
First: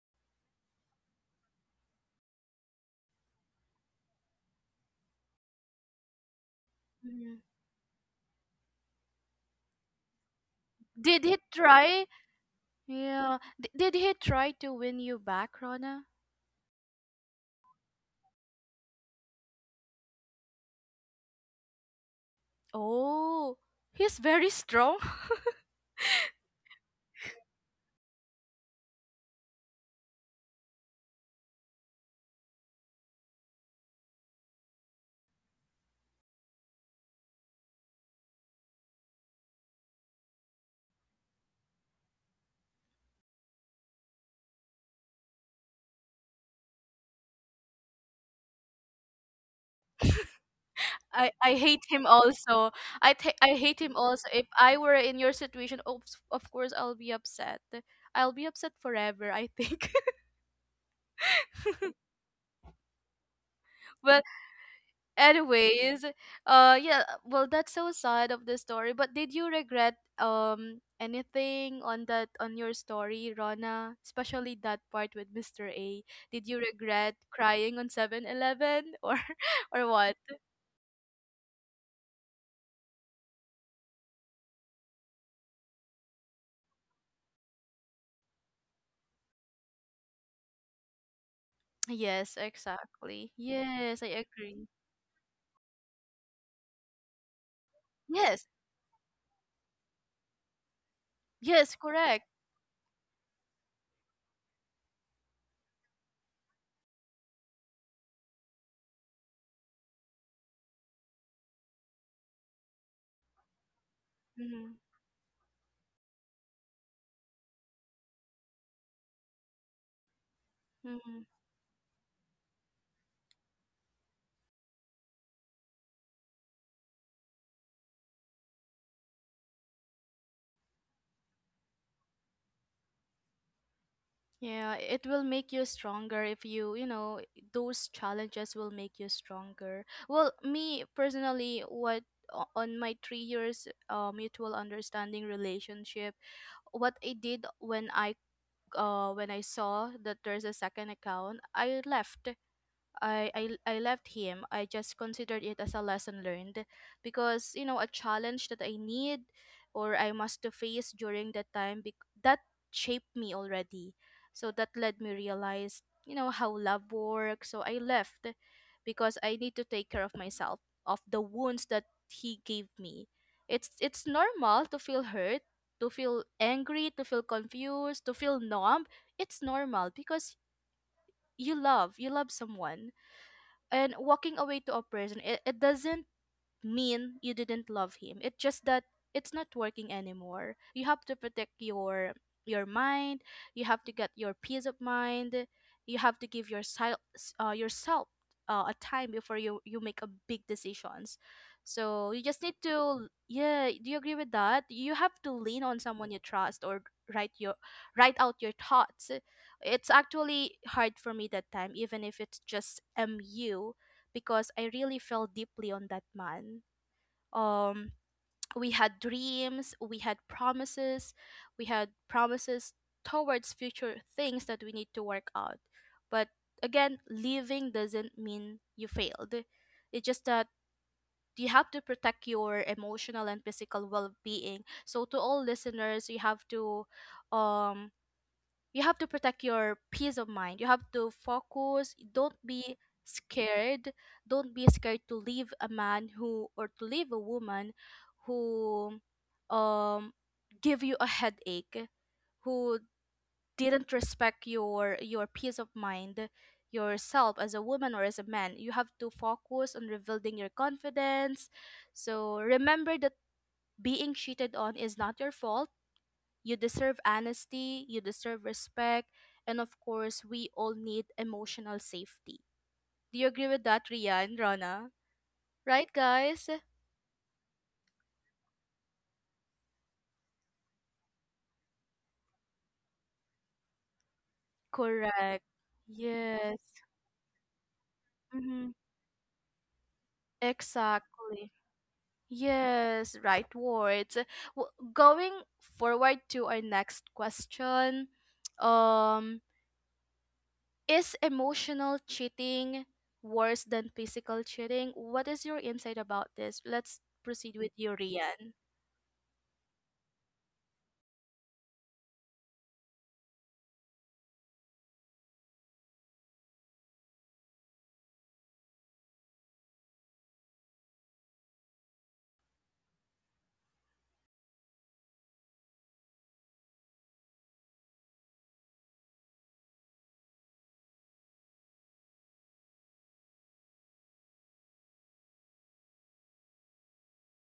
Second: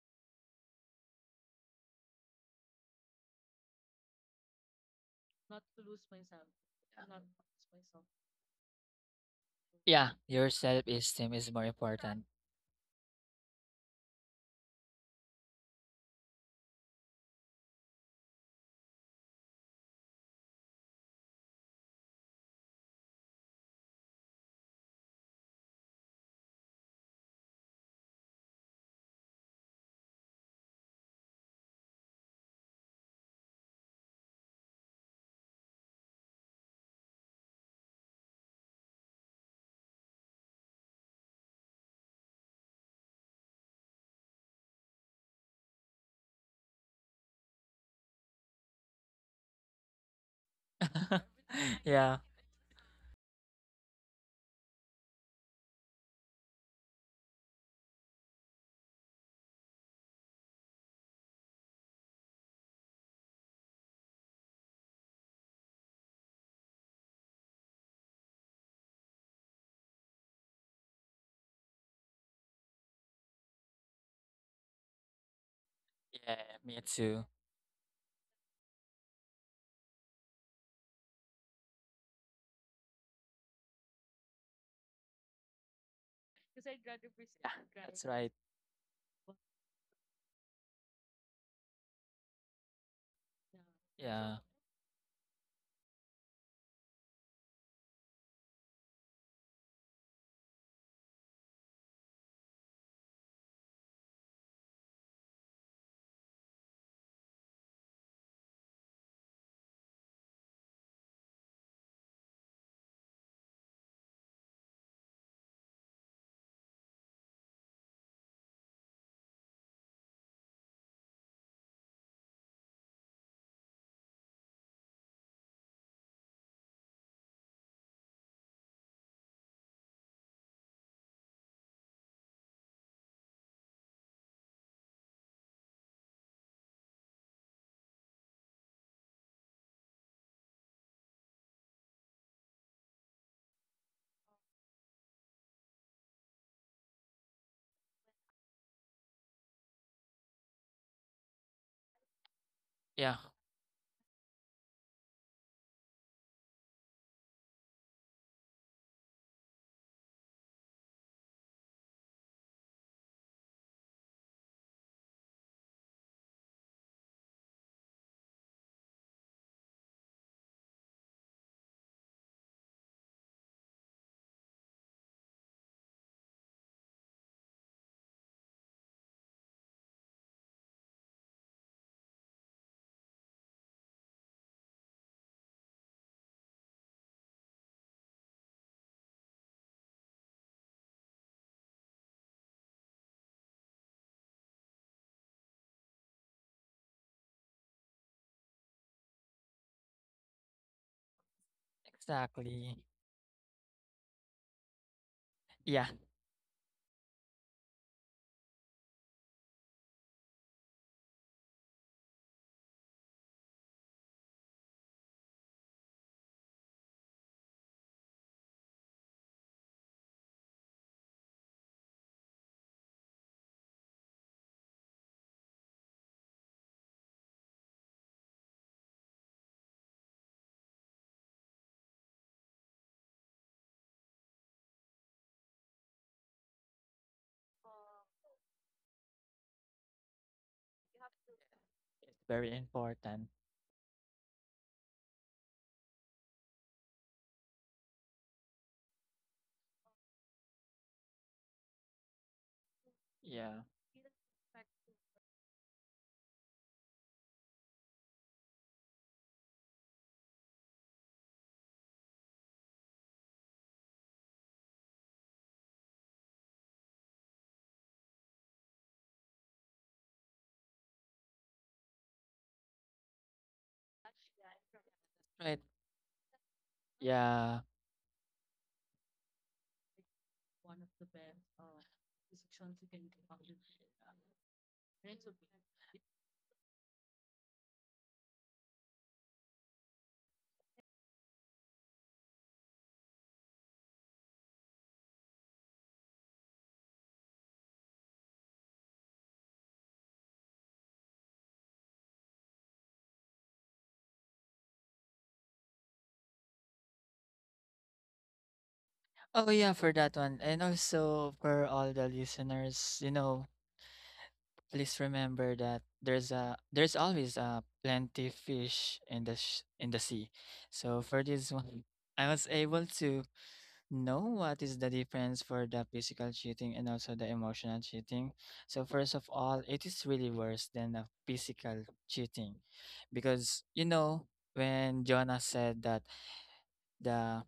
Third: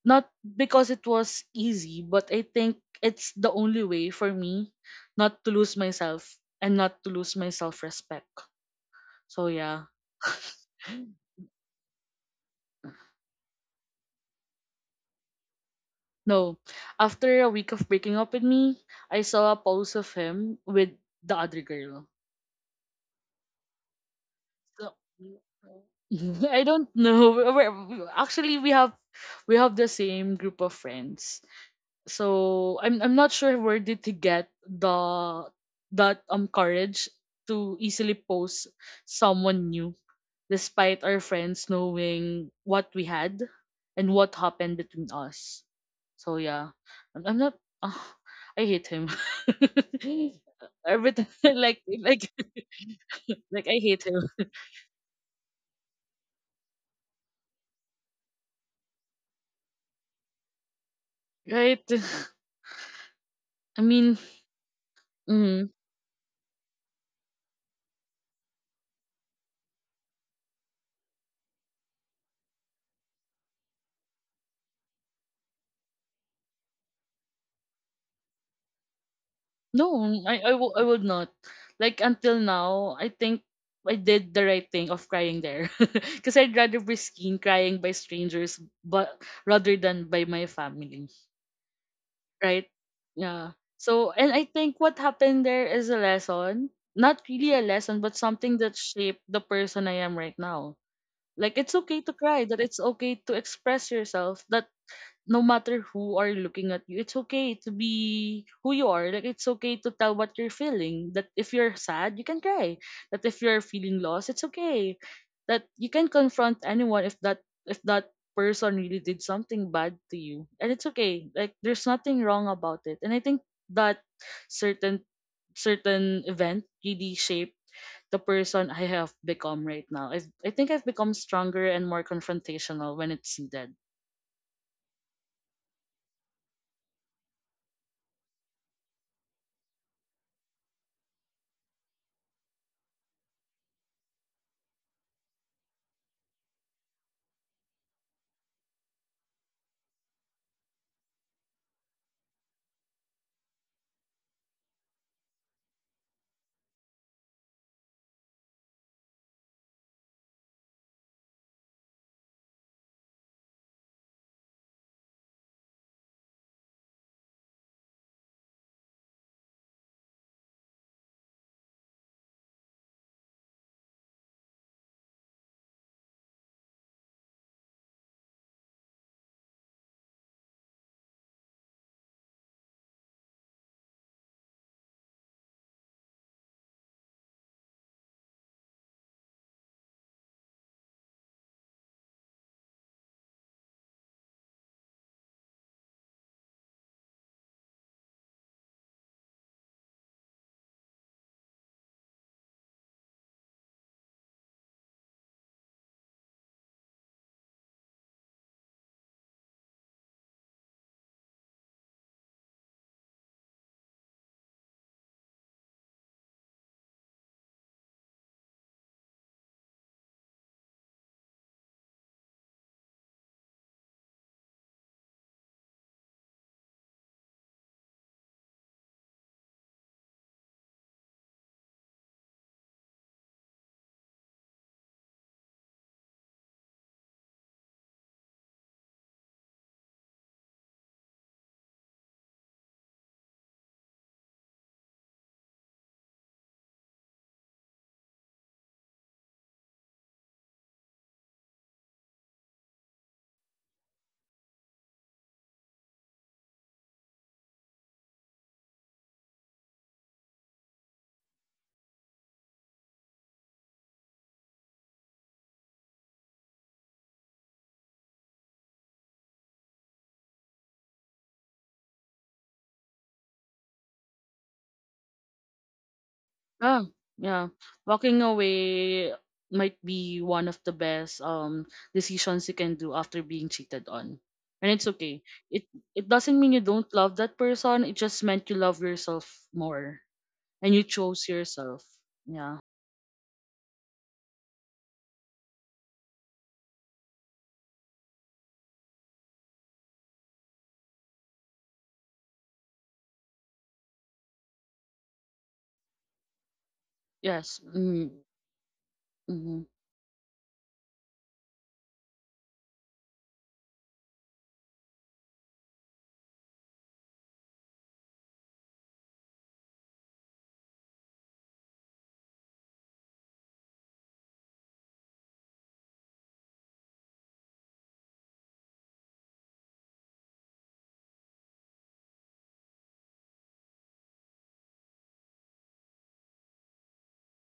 S2: not because it was easy, but I think it's the only way for me not to lose myself and not to lose
S1: Mhm.
S2: my self respect. So yeah.
S3: yeah, your
S1: Did
S3: self-esteem
S1: he
S3: is more
S1: try?
S3: important.
S1: Yeah. Did he try to win you back, Rona?
S2: No. After a week of breaking up with me, I saw a post of him with the other girl.
S1: Oh, he's very
S2: So,
S1: strong.
S2: I don't know. Actually, we have the same group of friends. So I'm not sure where did he get the that courage to easily post someone new despite our friends knowing what we had and what happened between us. So yeah, I'm not. Ah, I hate him. Every time,
S1: I, I
S2: like
S1: hate him
S3: yeah,
S2: like
S1: also. I
S2: like I
S1: hate him
S2: hate him.
S1: also. If I were in your situation, of course I'll be upset. I'll be upset forever, I think.
S2: Right? I mean,
S1: But
S2: mm,
S1: anyways, yeah, well, that's so sad of the story, but did you regret anything on that on your story, Rona, especially that part with Mr. A? Did you
S3: yeah, me
S1: regret
S3: too.
S1: crying on 7-Eleven or or
S2: no,
S1: what?
S2: I would not. Like until now, I think I did the right thing of crying there, because I'd rather be seen
S3: Yeah,
S2: crying by
S3: that's right.
S2: strangers, but rather than by my family.
S1: Yes,
S2: Right?
S1: exactly.
S2: Yeah.
S1: Yes, I
S2: So, and
S3: Yeah,
S2: I
S1: agree.
S2: think what happened there is a lesson. Not really a lesson, but
S1: Yes.
S2: something that shaped the person I am right now. Like, it's
S1: Yes,
S2: okay to
S1: correct.
S2: cry, that it's okay to express yourself, that no matter who are looking at you, it's okay to be who you are. Like it's okay to tell what you're feeling. That if you're sad, you can cry. That if you're feeling lost, it's
S1: Mm-hmm.
S2: okay. That you can confront anyone if that person really did something bad to you. And it's
S1: Mm-hmm.
S2: okay. Like there's nothing wrong about it. And I think that certain certain event really shaped the person I have become right now. I think I've become stronger and more confrontational when it's needed.
S1: Yeah, it will make you stronger if you, you know, those challenges will make you stronger. Well, me personally, what on my 3 years, mutual understanding relationship, what I did when I saw that there's a second account, I left.
S3: yeah,
S1: I left him. I just considered it as a lesson learned because you know a challenge that I need, or I must to face during that time, that shaped me already. So that led me realize, you know, how love works. So I left because I need to take care of myself, of the wounds that he gave me. It's normal to feel hurt, to feel angry, to feel confused, to feel numb. It's normal because you love someone, and walking away to a person, it doesn't mean you didn't love him. It's just that it's not working anymore. You have to protect your mind. You have to get your peace of mind. You have to give yourself, yourself, a time before you make a big decisions. So you just need
S3: exactly.
S1: to, yeah, do you agree with that? You have to lean on
S3: Yeah,
S1: someone you trust, or write your write out your thoughts. It's actually hard for me that time even if it's just mu, because I really felt deeply on that man. Um, we had dreams, we had promises, we had promises towards future things that we need to work out. But again, leaving doesn't mean you failed. It's just that you have to protect your emotional and physical well-being. So, to all listeners, um you have to protect your peace of mind. You have to focus.
S3: it's very important.
S1: Scared don't be scared to leave a man who, or to leave a woman who um give you a headache, who
S3: Yeah,
S1: didn't respect your peace of mind, yourself as a woman or as a man. You have to focus on rebuilding your confidence. So remember that being cheated on is not your fault. You deserve honesty, you deserve respect, and of course, we all need emotional safety. Do you agree with that, Ria and Rana?
S3: right.
S1: Right, guys?
S2: Yeah, yeah.
S3: Yeah.
S2: Walking away might be one of the best decisions you can do after being cheated on. And it's okay.
S1: Correct.
S2: It it doesn't
S1: Yes.
S2: mean you don't love that person. It just meant you
S1: Mm-hmm.
S2: love yourself more and you chose
S1: Exactly.
S2: yourself. Yeah.
S1: Yes, right words. Going forward to our next question, um, is emotional cheating worse than physical cheating? What is your insight about this? Let's proceed
S2: Yes.
S1: with you,
S2: Mm,
S1: Rian.
S3: Oh,
S2: mm-hmm.
S3: yeah, for that one. And also for all the listeners, you know, please remember that there's a there's always a plenty fish in the in the sea. So for this one, I was able to know what is the difference for the physical cheating and also the emotional cheating. So first of all, it is really worse than the physical cheating because you know when Jonah said that the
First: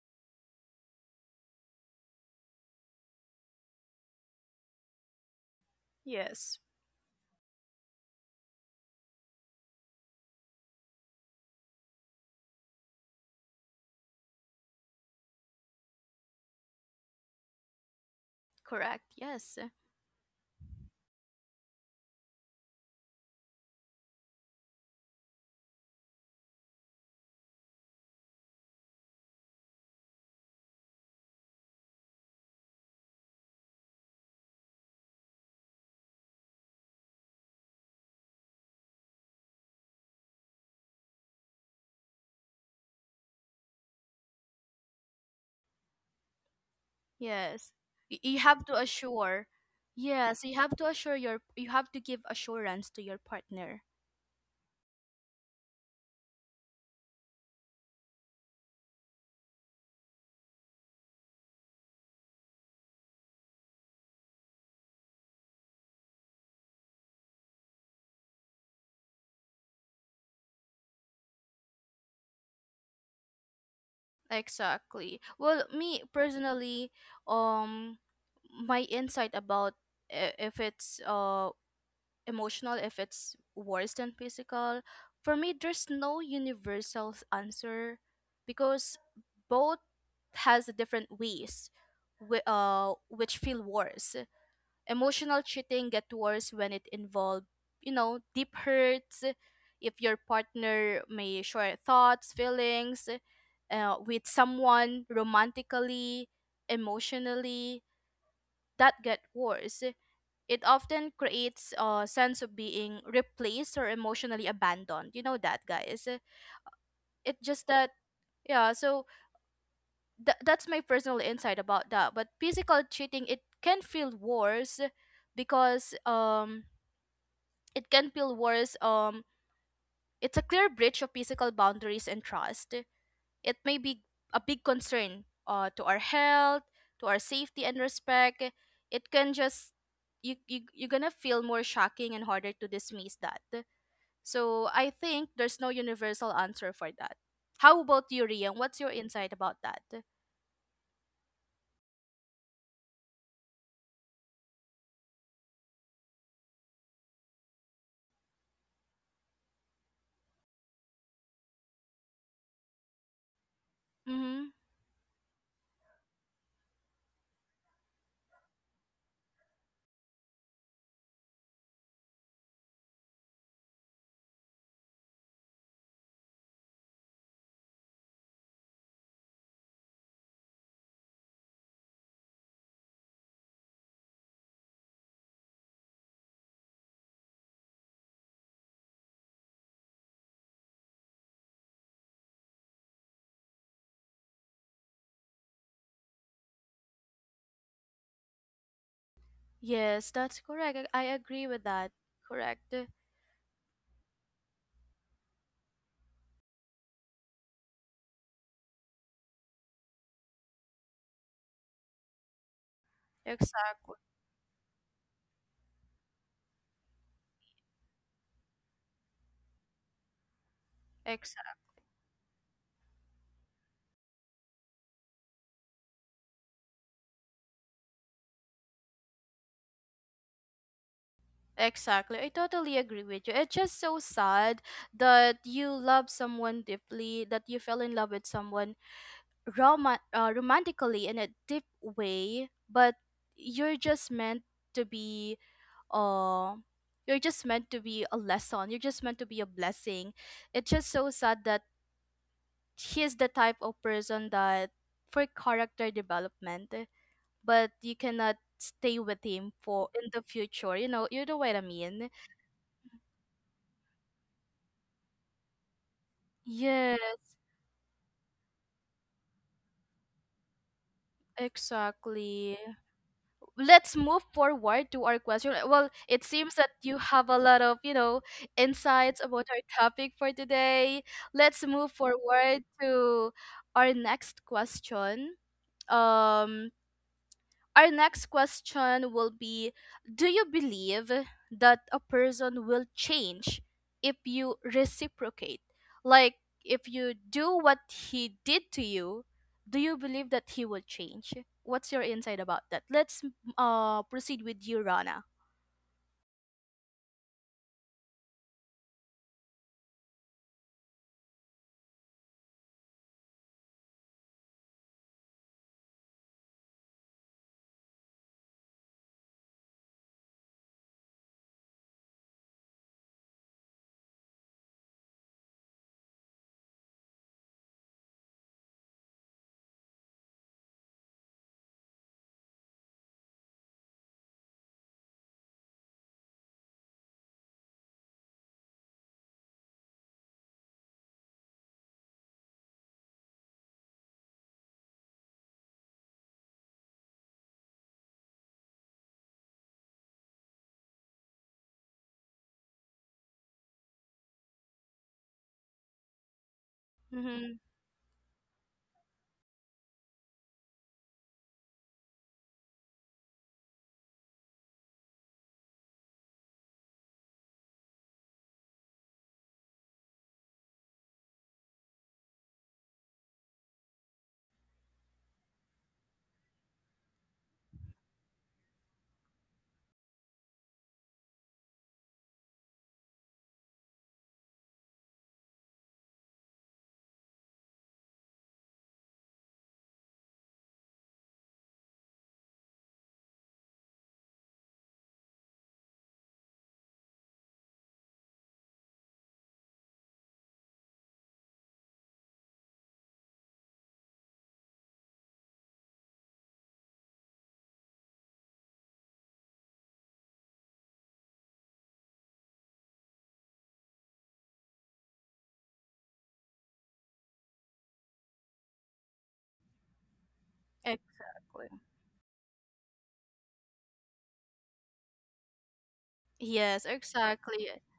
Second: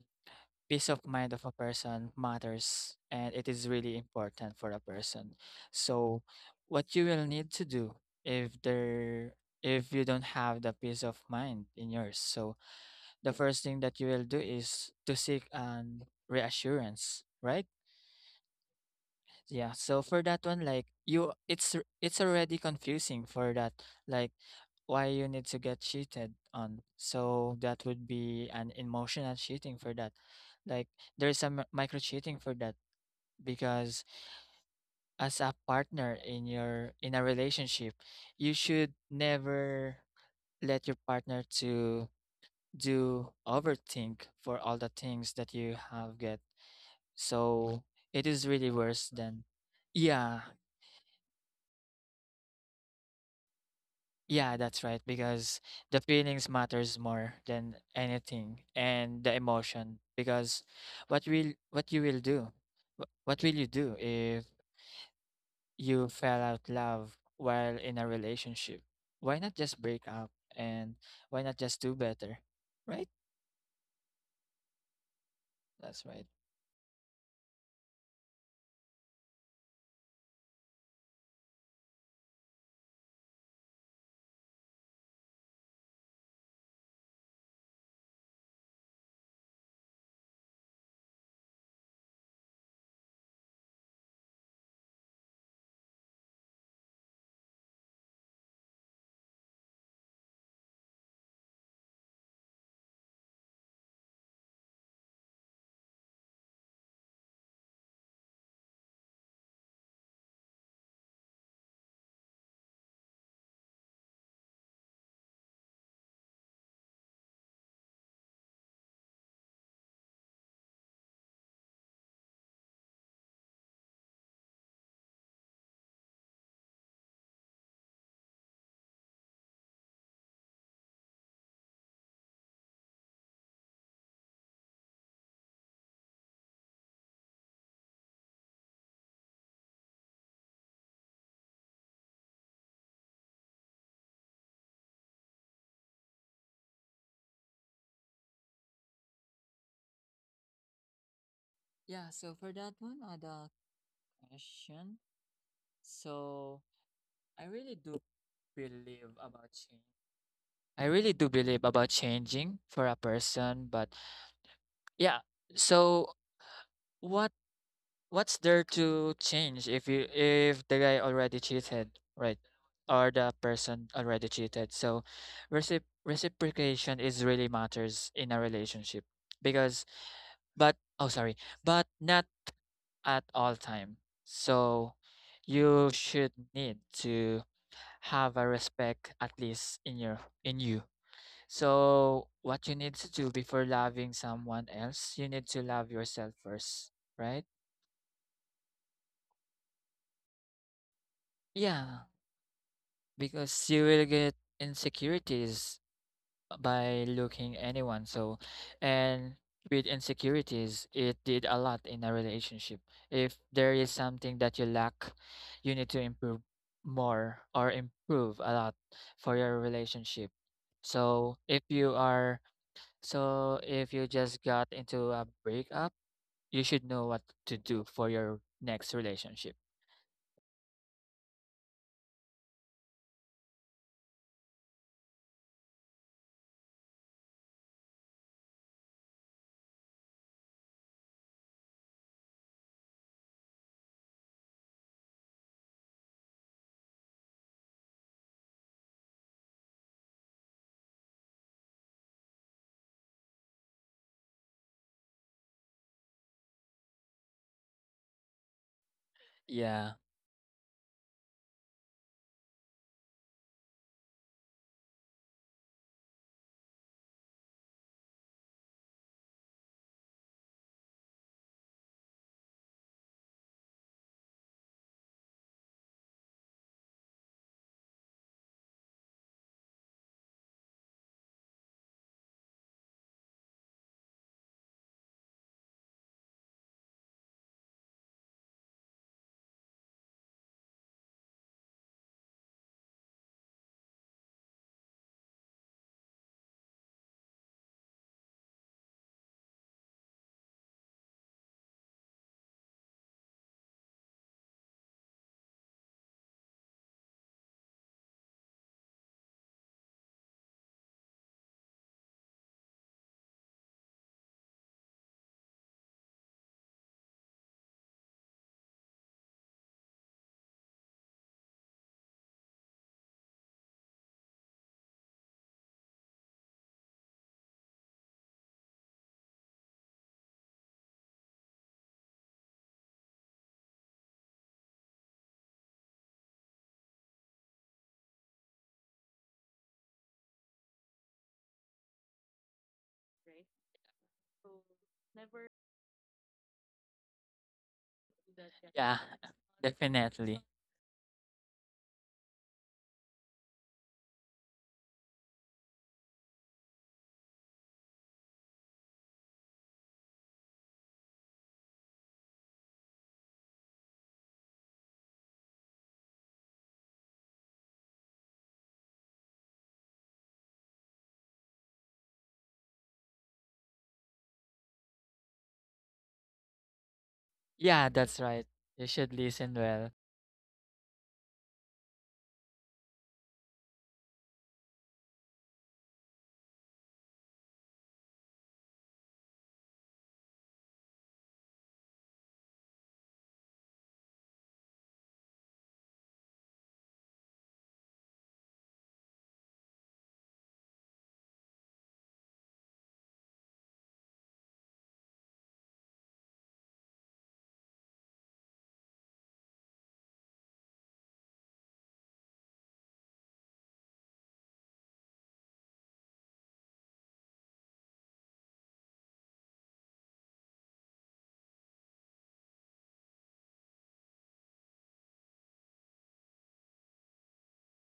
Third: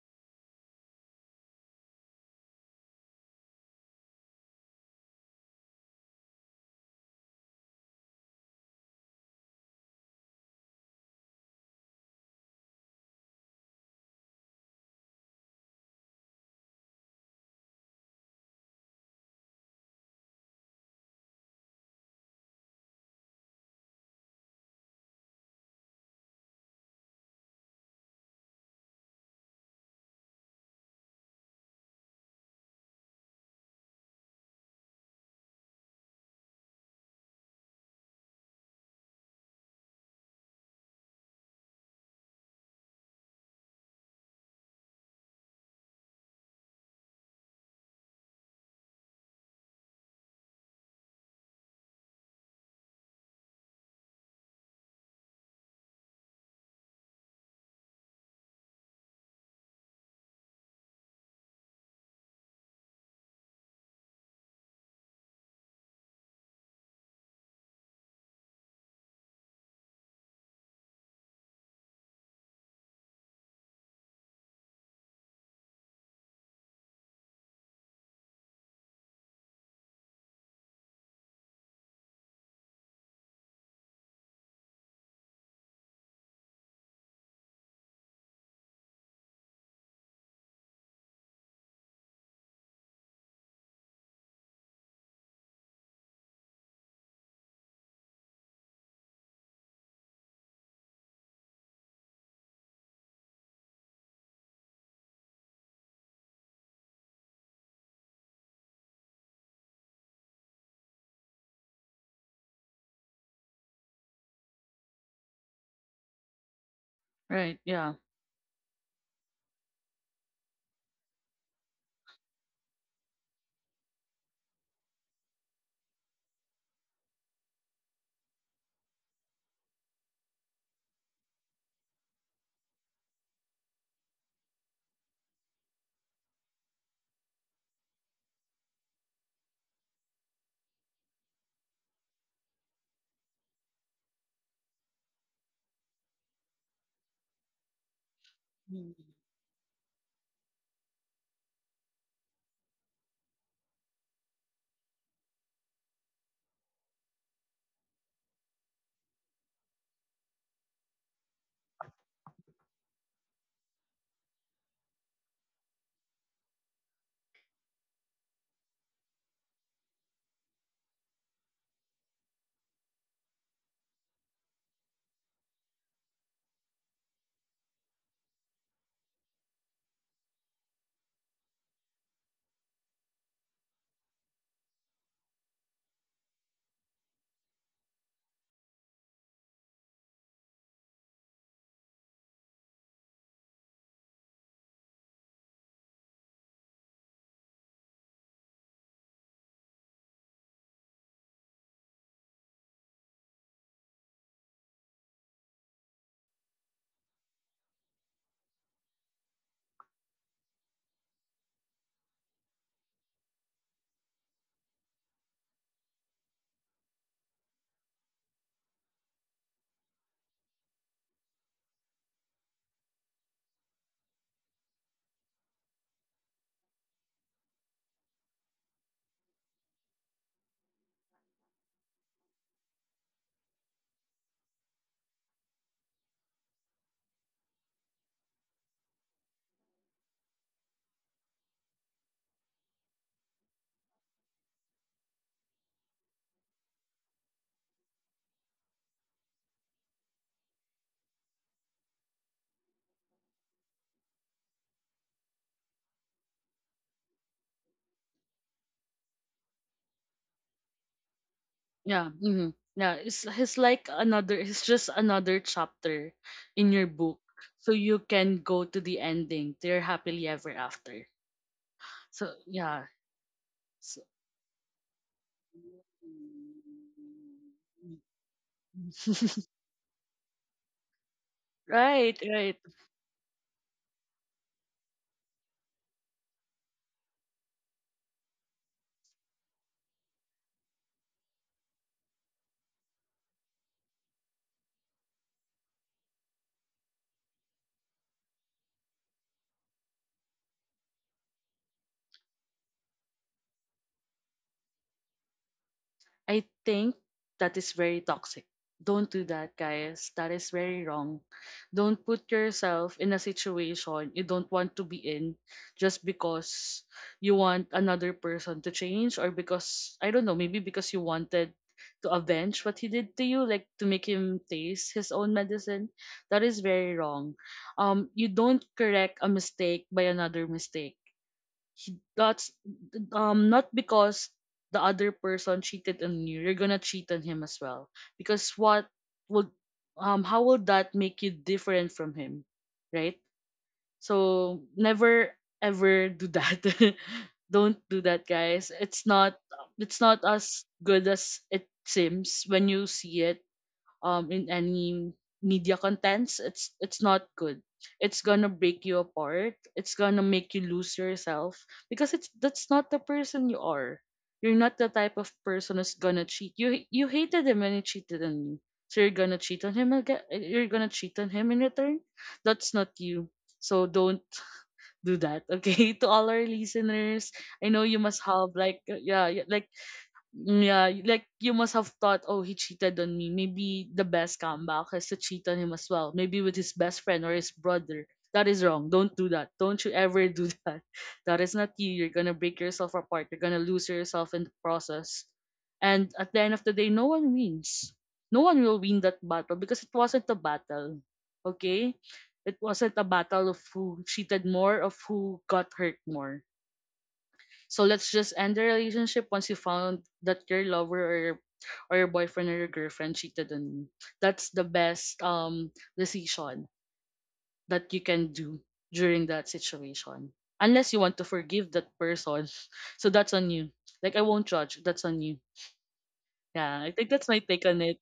S3: peace of mind of a person matters and it is really important for a person so
S1: Yes.
S3: what you will need to do if there if you don't have the peace of mind in yours so the first thing that you will do is to seek an reassurance right
S1: Correct. Yes.
S3: yeah, so for that one, like you, it's already confusing for that, like why you need to get cheated on. So that would be an emotional cheating for that. Like there's some micro cheating for that because as a partner in a relationship, you should never let your partner to do overthink for all the things that you have get.
S1: Yes.
S3: So it
S1: You
S3: is
S1: have
S3: really
S1: to
S3: worse than
S1: assure.
S3: yeah.
S1: Yes, you have to assure you have to give assurance to your partner.
S3: Yeah, that's right. Because the feelings matters more than anything, and the emotion. Because what you will do? What will you do if you fell out love while in a relationship? Why not just break up and why not just do better? Right?
S1: Exactly. Well, me
S3: That's right.
S1: personally, um my insight about if it's emotional, if it's worse than physical, for me there's no universal answer because both has different ways which feel worse. Emotional cheating get worse when it involve, you know, deep hurts. If your partner may share thoughts, feelings with someone romantically, emotionally, that get worse. It often creates a sense of being replaced or emotionally abandoned. You know that, guys. It
S2: Right.
S1: just that,
S2: Yeah.
S1: yeah, so that's my personal insight about that. But physical cheating, it can feel worse because it can feel worse. It's a clear breach of physical boundaries and trust. It may be a big concern to our health, to our safety and respect. It can just you're gonna feel more shocking and harder to dismiss that. So I think there's no universal answer for that. How about you, Rian? What's your
S2: Mm.
S1: insight about that?
S3: Yeah, so for that one, the question. So I really do believe about change. I really do believe about changing for a person, but
S1: Mm-hmm.
S3: yeah. So what what's there to change if you if the guy already cheated, right? Or the person already cheated. So reciprocation is really matters in a relationship because but oh, sorry, but not at all time. So you should need to have a respect at least in you. So, what you need to do before loving someone else, you need to love yourself first, right?
S1: Yes, that's correct. I agree with that.
S3: Yeah,
S1: Correct.
S3: because you will get insecurities by looking anyone. So, and with insecurities, it did a lot in a relationship. If there is
S1: Exactly.
S3: something that you lack, you need to improve more or improve a lot for your relationship. So, if you just got into a breakup you should know what to do for your next relationship.
S1: Exactly, I totally agree with you. It's just so sad that you love someone deeply, that you fell in love with someone rom- romantically in a deep way, but you're just meant to be uh you're just meant to be a lesson. You're just meant to be a blessing. It's just so sad that he's the type of person that for character development, but you cannot stay with him for
S3: Yeah.
S1: in the future. You know what I
S2: Yeah.
S1: mean.
S2: Yeah. It's like another. It's just another chapter in your
S1: Yes,
S2: book, so you can go to the ending. They're happily ever after. So
S1: exactly.
S2: yeah,
S1: Let's
S2: so,
S1: move forward to our question. Well, it seems that you have a lot of, you know, insights about our topic for today. Let's move
S2: right, right.
S1: forward to our next question. Um, Our next question will be, do you believe that a person will change if you reciprocate? Like, if you do what he did to you, do you believe that he will change? What's your insight about that? Let's proceed with you, Rana.
S2: I think that is very toxic. Don't do that, guys. That is very wrong. Don't put yourself in a situation you don't want to be in just because you want another person to change or because, I don't know, maybe because you wanted to avenge what he did to you, like to make him taste his own medicine. That is very wrong. You don't correct a mistake by another mistake. That's not because the other person cheated on you you're gonna cheat on him as well, because what would, how would that make you different from him? Right? So never ever do that. Don't do that, guys.
S3: Yeah,
S2: it's not it's not
S3: definitely.
S2: as good as it seems when you see it in any media contents. It's not
S1: Mm-hmm.
S2: good. It's gonna break you apart, it's gonna make you lose yourself, because it's that's not the person you are. You're not the type of person who's gonna cheat. You hated him when he cheated on you, so you're gonna cheat on him again? You're gonna cheat on him in return? That's not you. So don't do that, okay? To all our listeners, I
S3: Yeah, that's
S2: just
S3: right.
S2: have like,
S3: You should
S2: yeah, yeah.
S3: listen well.
S2: Mm, yeah, like you must have thought, oh, he cheated on me. Maybe the best comeback is to cheat on him as well. Maybe with his best friend or his brother. That is wrong. Don't do that. Don't you ever do that. That is not you. You're gonna break yourself apart. You're gonna lose yourself in the process. And at the end of the day, no one wins. No one will win that battle because it wasn't a battle. Okay? It wasn't a battle of who cheated more, of who got hurt more. So let's just end the relationship once you found that your lover or your boyfriend or your girlfriend cheated on you. That's the best decision that you can do during that situation. Unless you want to forgive
S1: Exactly.
S2: that person. So that's on you. Like I won't judge. That's on you. Yeah,
S1: Yes,
S2: I think that's my take
S1: exactly.
S2: on it.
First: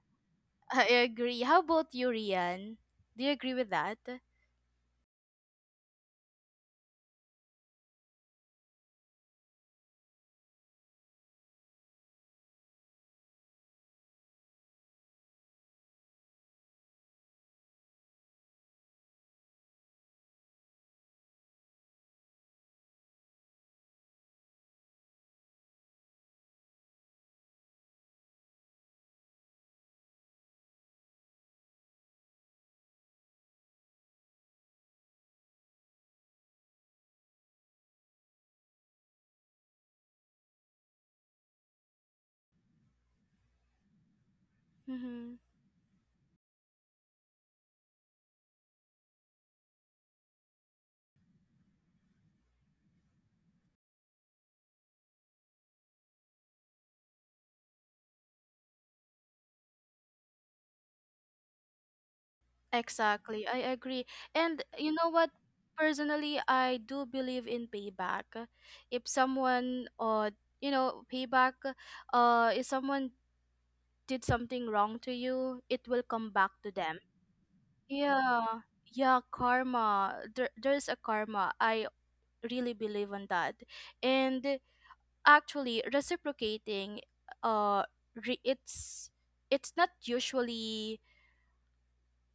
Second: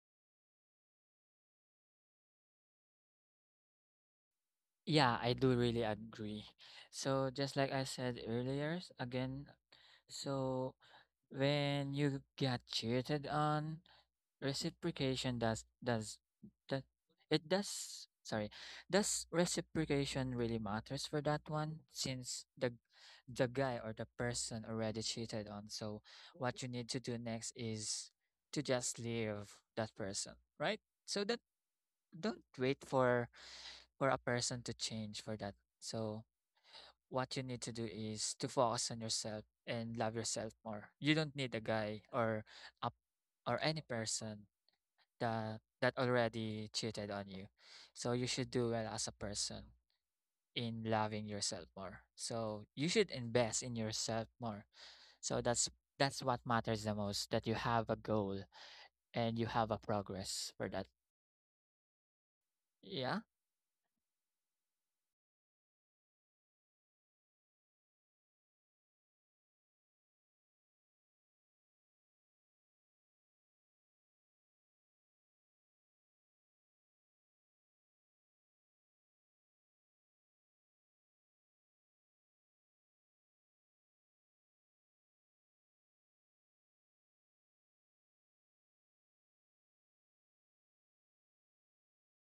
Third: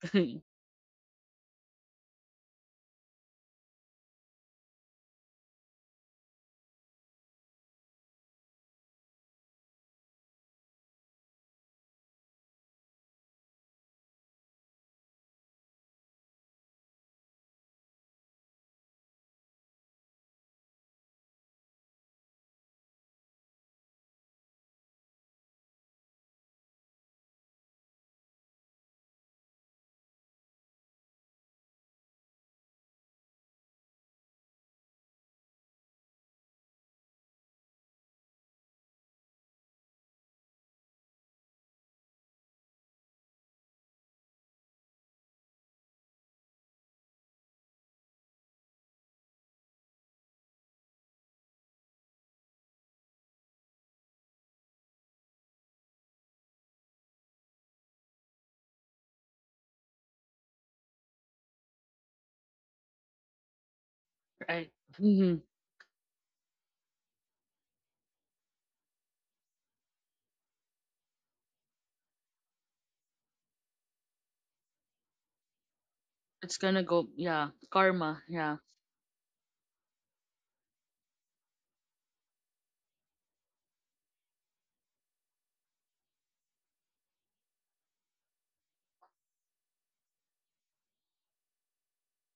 S1: I agree. How about you, Rian? Do you agree with that?
S3: Yeah, I do really agree. So just like I said earlier, again, so when you get cheated on, reciprocation does that it does sorry. Does reciprocation really matters for that one since the guy or the person already cheated on. So what you need to do next is to just leave that person, right? So that don't wait for a person to change for that. So what you need to do is to focus on yourself and love yourself more. You don't need a guy or a, any person
S1: Mm-hmm.
S3: that already cheated on you. So you should do well as a person in loving yourself more. So you should invest in yourself more. So that's what matters the most, that you have a goal and you have a progress for that. Yeah.
S1: Exactly, I agree. And
S2: Right.
S1: you know what?
S2: Hmm.
S1: Personally, I do believe in payback. If someone, or you know, payback, if someone did something wrong to you, it will come back
S2: It's
S1: to
S2: gonna
S1: them.
S2: go, yeah. Karma. Yeah.
S1: Yeah, yeah, karma. There's a karma. I really believe on that. And actually, reciprocating, uh, it's not usually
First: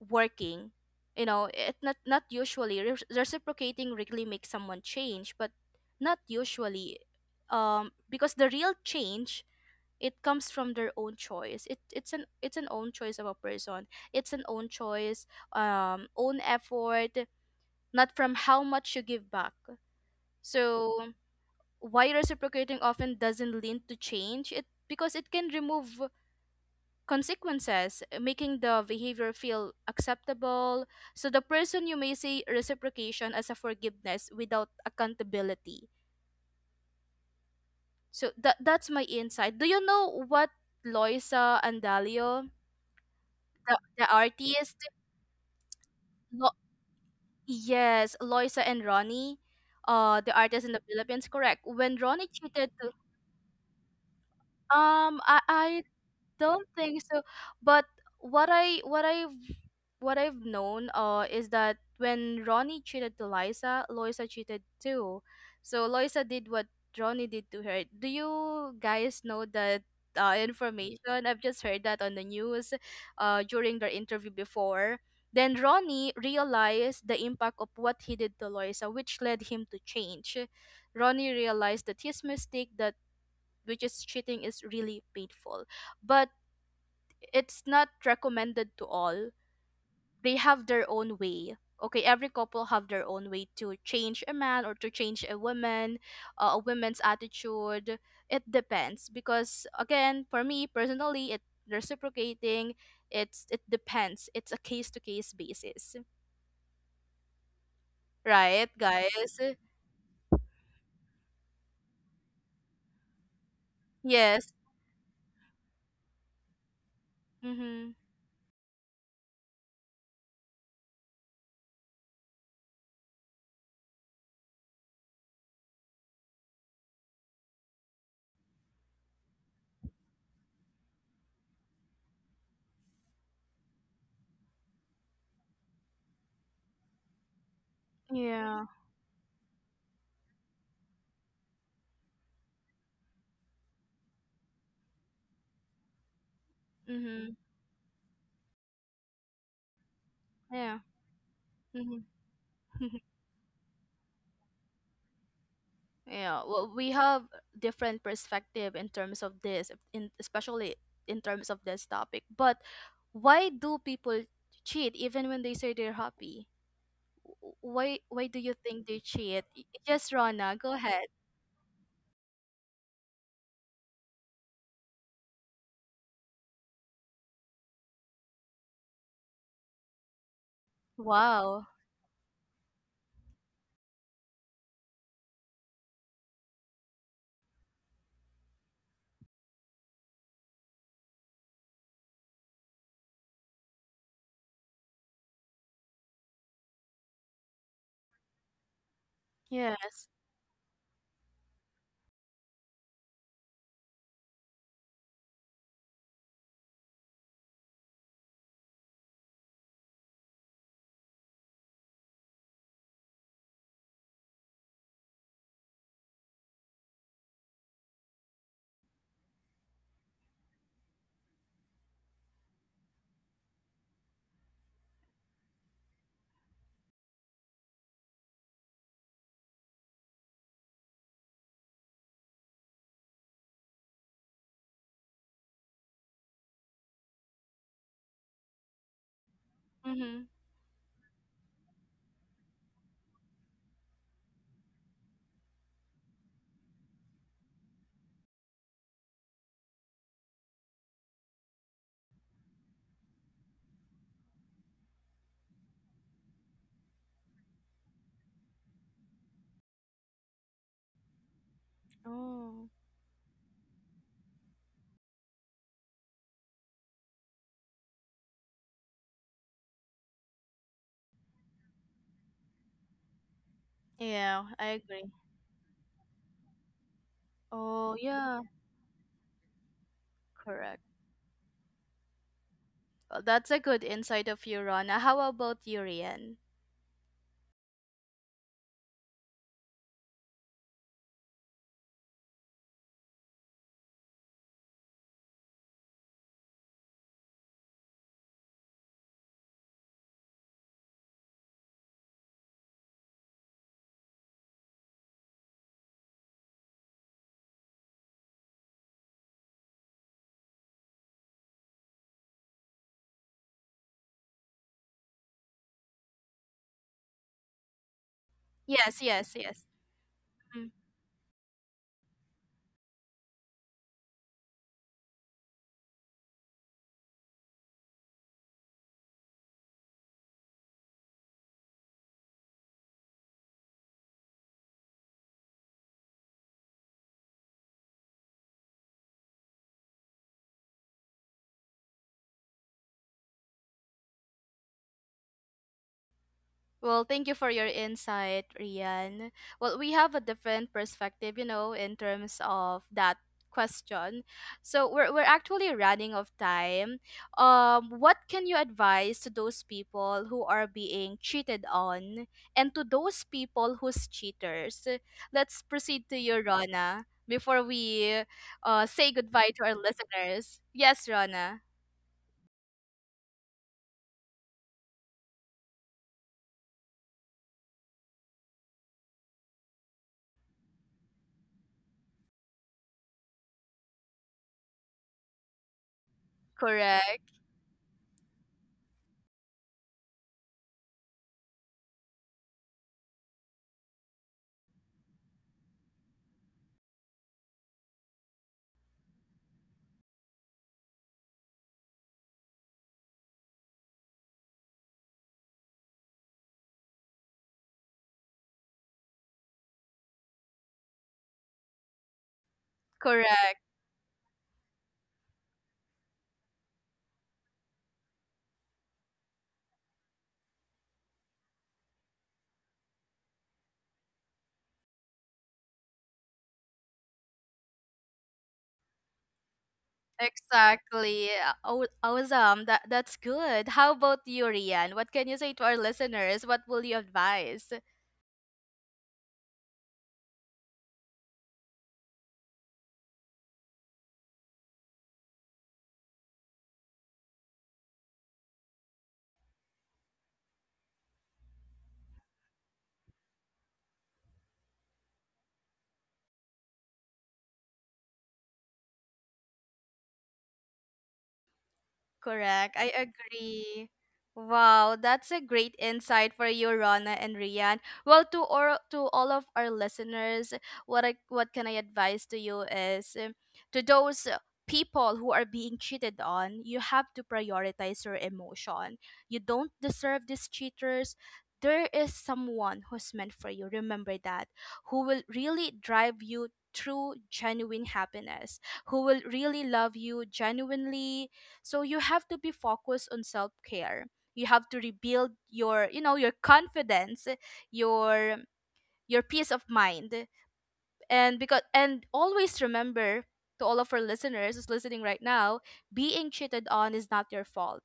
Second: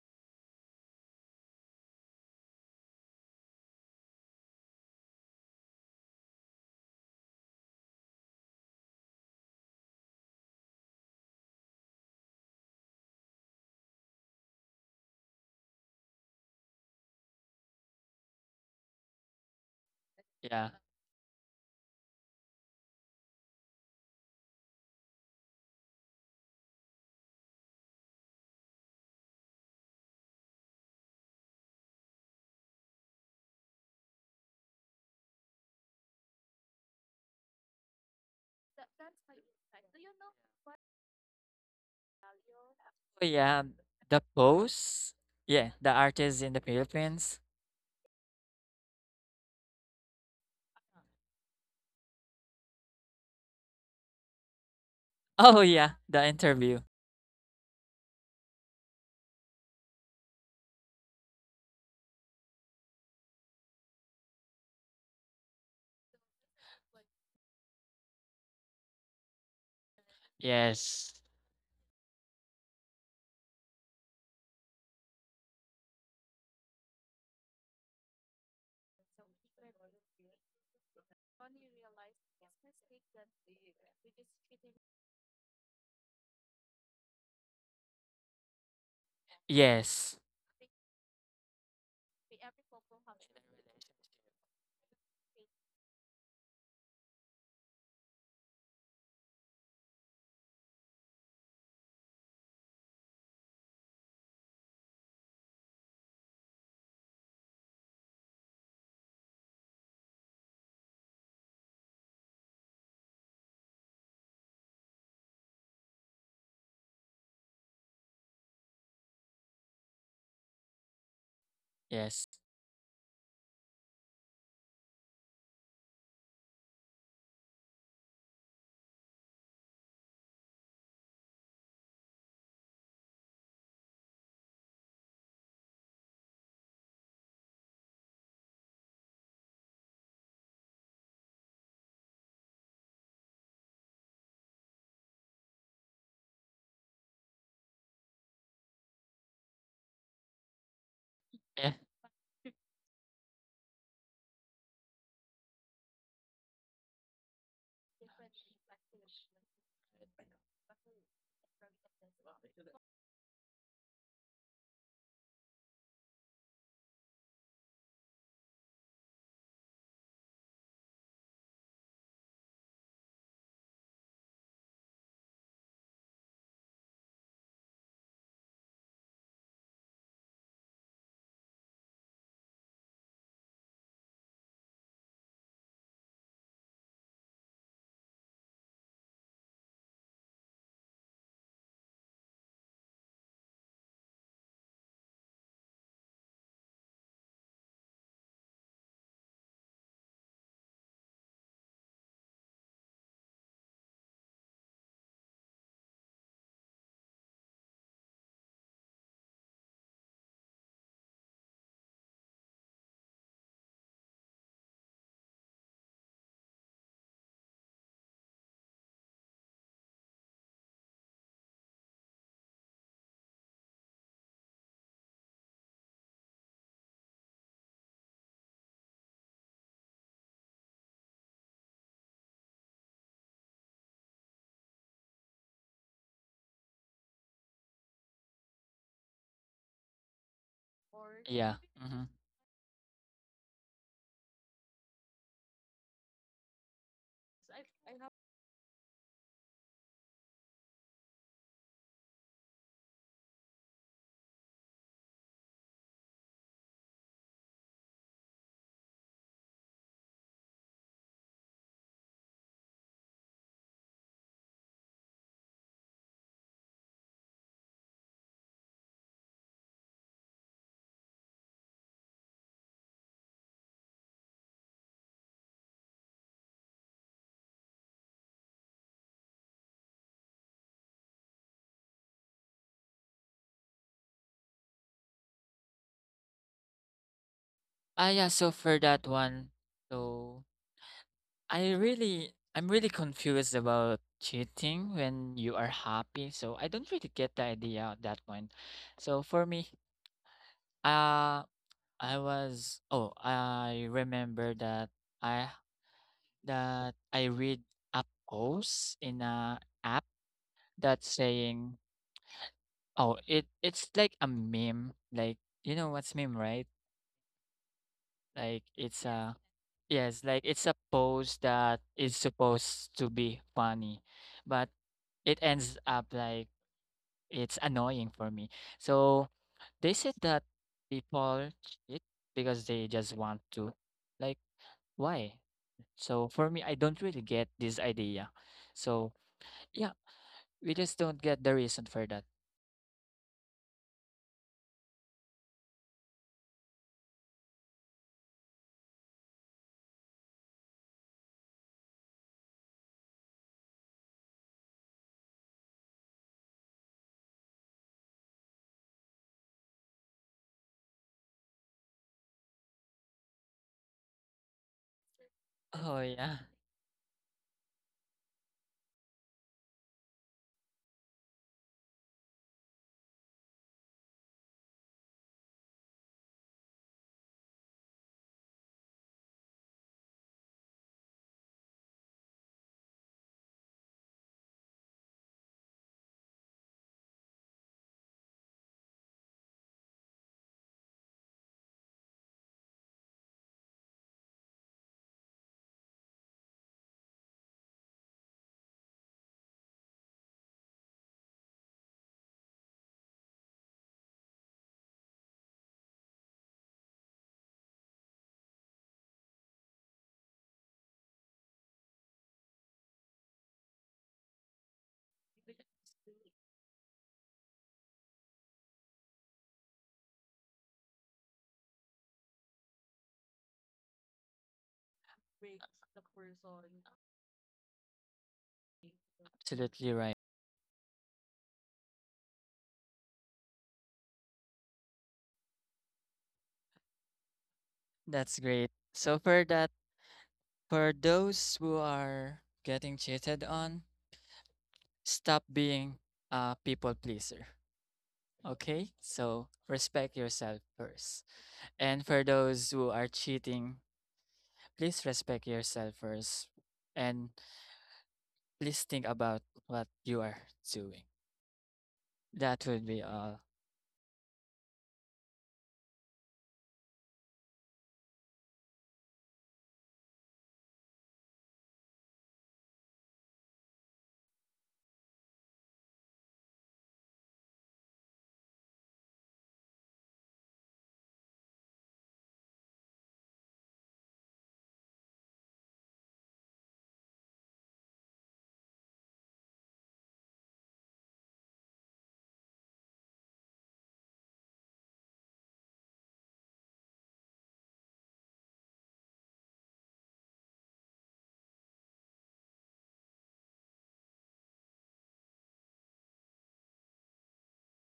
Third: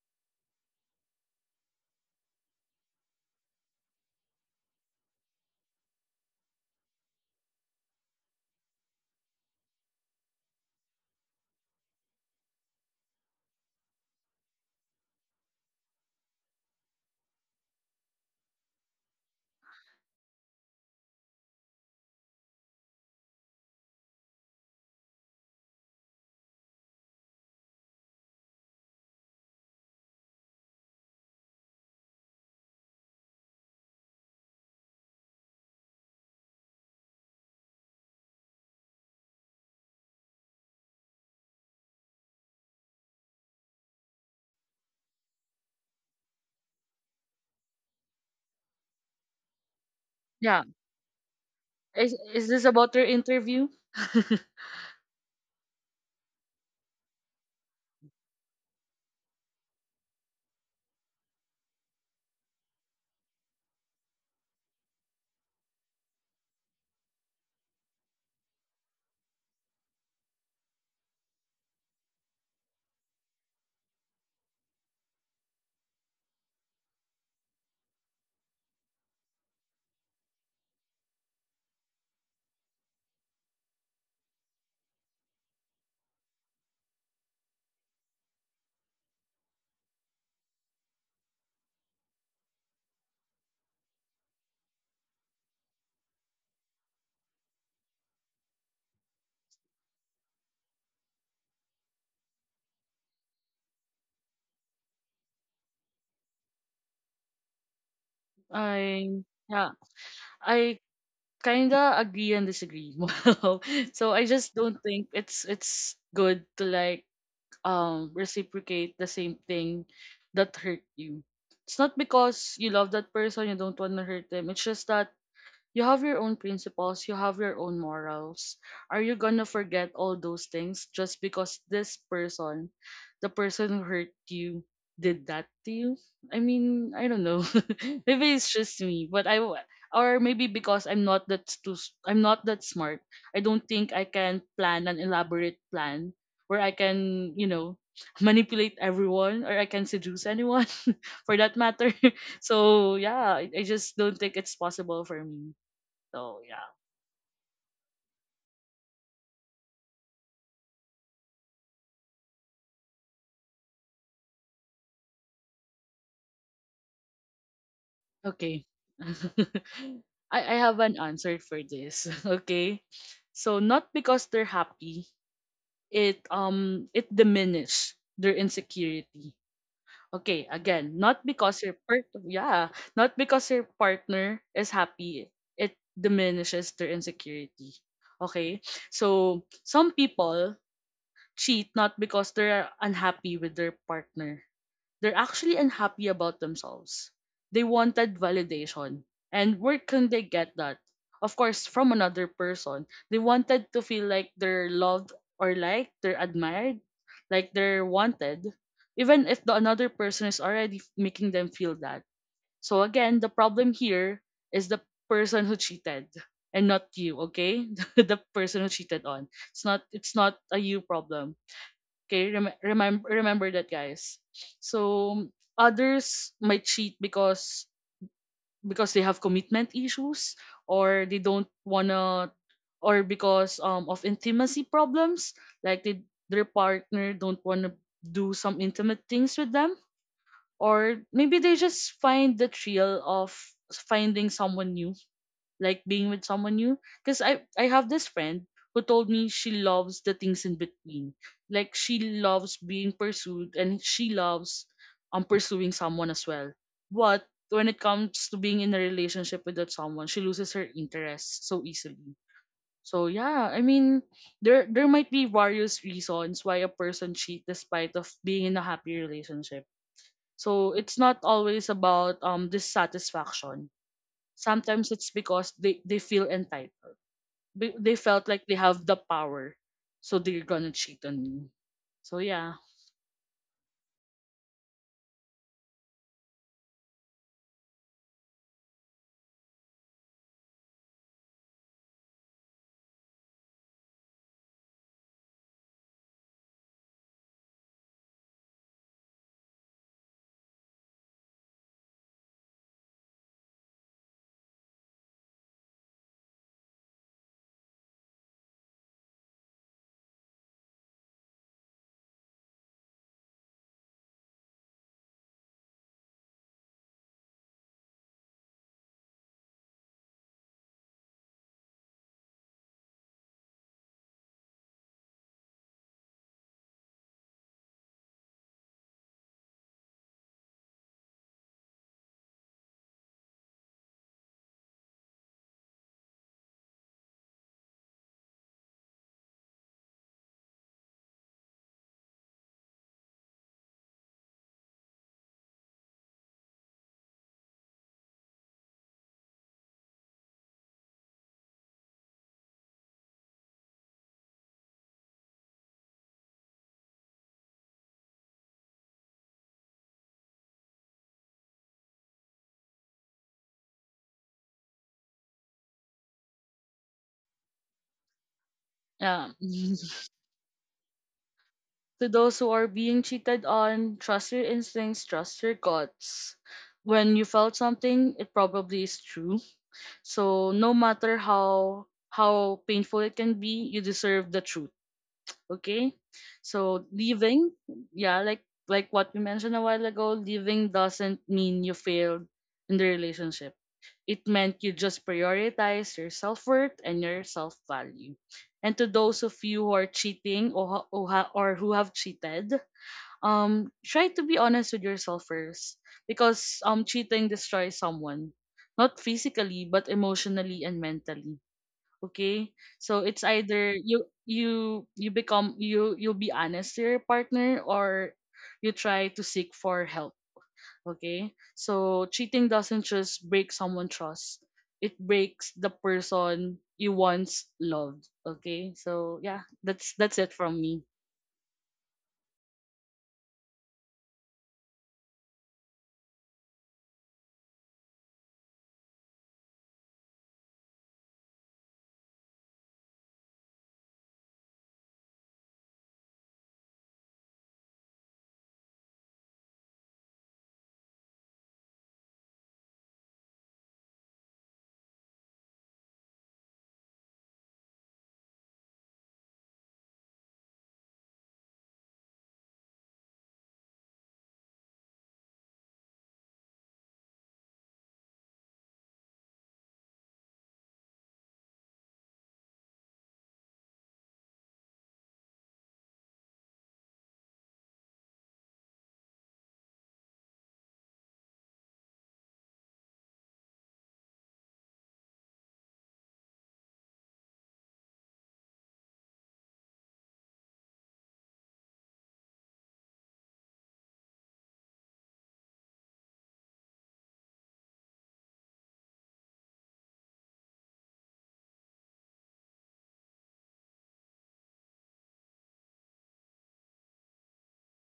S1: working, you know, it not usually reciprocating really makes someone change, but not usually. Because the real change, it comes from their own choice. It's an own choice of a person. It's an own choice, own effort, not from how much you give back.
S3: Yeah.
S1: So why reciprocating often doesn't lead to change? It because it can remove consequences, making the behavior feel acceptable. So the person you may see reciprocation as a forgiveness without accountability. So that's my insight. Do you know what Loisa and Dalio,
S3: Oh yeah,
S1: the
S3: the
S1: artist?
S3: post. Yeah, the artist
S1: Lo-
S3: in the Philippines.
S1: yes, Loisa and Ronnie, the
S2: Yeah.
S1: artist in the Philippines. Correct. When
S2: Is
S1: Ronnie
S2: this
S1: cheated, to,
S2: about your interview?
S1: um, I
S3: Oh
S1: I
S3: yeah, the
S1: don't
S3: interview.
S1: think so. But what I what I've what I've known is that when Ronnie cheated to Liza, Loisa cheated too. So Loisa did what Ronnie did to her. Do you guys know that
S3: Yes.
S1: information? I've just heard that on the news during their interview before. Then Ronnie realized the impact of what he did to Loisa, which led him to change. Ronnie realized that his mistake, that which is cheating, is really painful. But it's not recommended to all.
S3: Yes.
S1: They have their own way. Okay, every couple have their own way to change a man or to change a woman, a woman's attitude. It depends because again, for me personally, it reciprocating. It's it depends. It's a case to case basis, right,
S2: I
S1: guys?
S2: Yeah. I kinda agree and disagree. Wow. So I just
S1: Yes.
S2: don't think it's good to like,
S1: Mhm.
S2: reciprocate the same thing that hurt you. It's not
S3: Yes.
S2: because you love that person you don't want to hurt them. It's just that you have your own principles, you have your own morals. Are you gonna forget all those things just because this person, the person who hurt you, did that to you? I mean, I don't know. Maybe it's
S1: Yeah.
S2: just me, but or maybe because I'm not that smart. I don't think I can plan an elaborate plan where I can,
S1: Mhm.
S2: you know, manipulate everyone or I can seduce anyone
S1: Yeah.
S2: for that
S3: Yeah.
S2: matter.
S1: Mhm.
S2: So yeah, I just don't think it's possible for me.
S1: Yeah,
S2: So
S1: well,
S2: yeah.
S1: we have different perspective in terms of this, in especially in terms of this topic. But why do people cheat even when they say they're happy? Why do you
S2: Okay.
S1: think they cheat? Yes, Rana,
S2: I
S1: go
S2: have an
S1: ahead.
S2: answer for this. Okay. So not because they're happy, it diminish their insecurity. Okay, again, not because
S1: Wow.
S2: your partner is happy, it diminishes their insecurity. Okay? So some people cheat not because they're unhappy with their partner, they're actually unhappy about themselves. They wanted validation. And where
S1: Yes.
S2: can they get that? Of course, from another person. They wanted to feel like they're loved or liked, they're admired, like they're wanted, even if the another person is already making them feel that. So again, the problem here is the person who cheated and not you, okay? The person who cheated on. It's not a you problem. Okay, remember that, guys. So others might cheat because they have commitment issues, or they don't wanna, or because of intimacy problems, like their partner don't wanna do some intimate things with them,
S1: Mm-hmm.
S2: or maybe they
S3: Yeah.
S2: just
S3: Mm-hmm.
S2: find the thrill of finding someone new, like being with someone new. Because I have this friend who told me she loves the things in between, like she loves being pursued and she loves pursuing someone as well, but when it comes to being in a relationship with that someone, she loses her interest so easily.
S1: Oh.
S2: So yeah, I mean, there might be various reasons why a person cheat despite of being in a happy relationship. So it's not always about dissatisfaction.
S1: Yeah, I
S2: Sometimes
S1: agree.
S2: it's because they feel entitled.
S1: Oh,
S2: They felt
S1: yeah,
S2: like they have the power, so they're gonna
S1: correct.
S2: cheat on you. So yeah.
S1: Well, that's a good insight of you, Rana. How about you, Rian?
S3: Ah, yeah. So for that one, so I really, I'm really confused about cheating when you are happy. So I don't really get the idea at that point. So for me, uh, I was, oh, I remember I that I read a post in a app that's saying, oh, it it's like a meme, like you know what's meme, right? Like
S1: Yes,
S3: it's
S1: yes,
S3: a
S1: yes.
S3: yes, like it's a pose that is supposed to be funny, but it ends up like it's annoying for me. So they said that people cheat because they just want to. Like, why? So for me, I don't really get this idea. So yeah, we just don't get the reason for that.
S1: Well, thank you for your insight, Rian. Well, we have a different perspective, you know, in terms of that question. So we're actually running of time. What can you advise to those people who are being cheated on and to those people who's cheaters? Let's
S3: Oh
S1: proceed to you,
S3: yeah,
S1: Rona, before we say
S2: Yeah.
S1: goodbye to our listeners. Yes, Rona.
S2: To those who are being cheated on, trust your instincts, trust your guts. When you felt something, it probably is true. So no matter how painful it can be, you deserve the truth. Okay? So
S1: Correct.
S2: leaving, yeah, like what we mentioned a while ago, leaving doesn't mean you failed in the relationship. It meant you just prioritize your self-worth and your self-value. And to those of you who are cheating, or, ho- or ha- or who have cheated, try to be honest with yourself first, because cheating destroys someone, not physically but emotionally and mentally. Okay? So it's
S1: Correct.
S2: either you'll be honest to your partner, or you try to seek for help. Okay? So cheating doesn't just break someone's trust. It breaks the person you once loved. Okay? So yeah,
S3: absolutely right.
S2: that's it from me.
S1: Exactly. Awesome. That's good. How about you, Rian? What can you say to our listeners? What will you advise?
S3: That's great. So for that, for those who are getting cheated on, stop being a people pleaser. Okay? So respect yourself first. And for those who are cheating, please respect yourself first and please think about what you are doing. That
S1: Correct.
S3: would
S1: I
S3: be all.
S1: agree. Wow, that's a great insight for you, Rona and Rian. Well, to or to all of our listeners, what can I advise to you is, to those people who are being cheated on, you have to prioritize your emotion. You don't deserve these cheaters. There is someone who's meant for you. Remember that, who will really drive you through genuine happiness, who will really love you genuinely, so you have to be focused on self-care. You have to rebuild your, you know, your confidence, your your peace of mind, and because and always remember, to all of our listeners who's listening right now, being cheated on is not your fault.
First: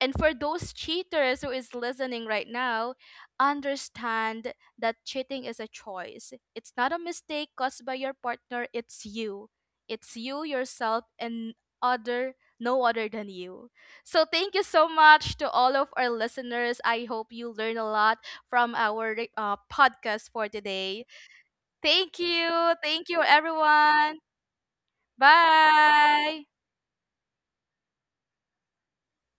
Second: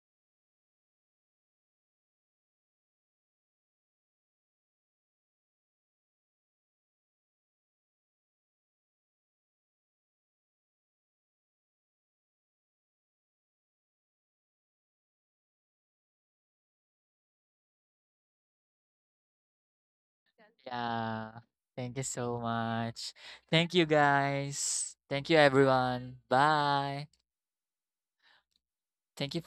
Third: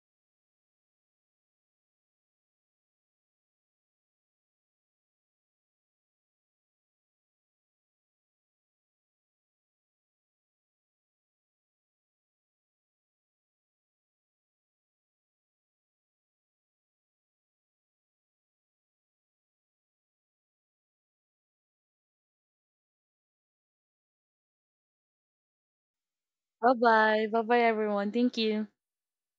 S1: And for those cheaters who is listening right now, understand that cheating is a choice. It's not a mistake caused by your partner. It's you. It's you yourself and other, no other than you. So thank you so much to all of our listeners. I hope you learn a lot from our podcast for today.
S3: Yeah. Thank you
S1: Thank
S3: so
S1: you. Thank
S3: much.
S1: you,
S3: Thank you,
S1: everyone.
S3: guys. Thank you, everyone.
S1: Bye.
S3: Bye.
S2: Bye-bye. Bye-bye everyone. Thank you.
S3: Thank you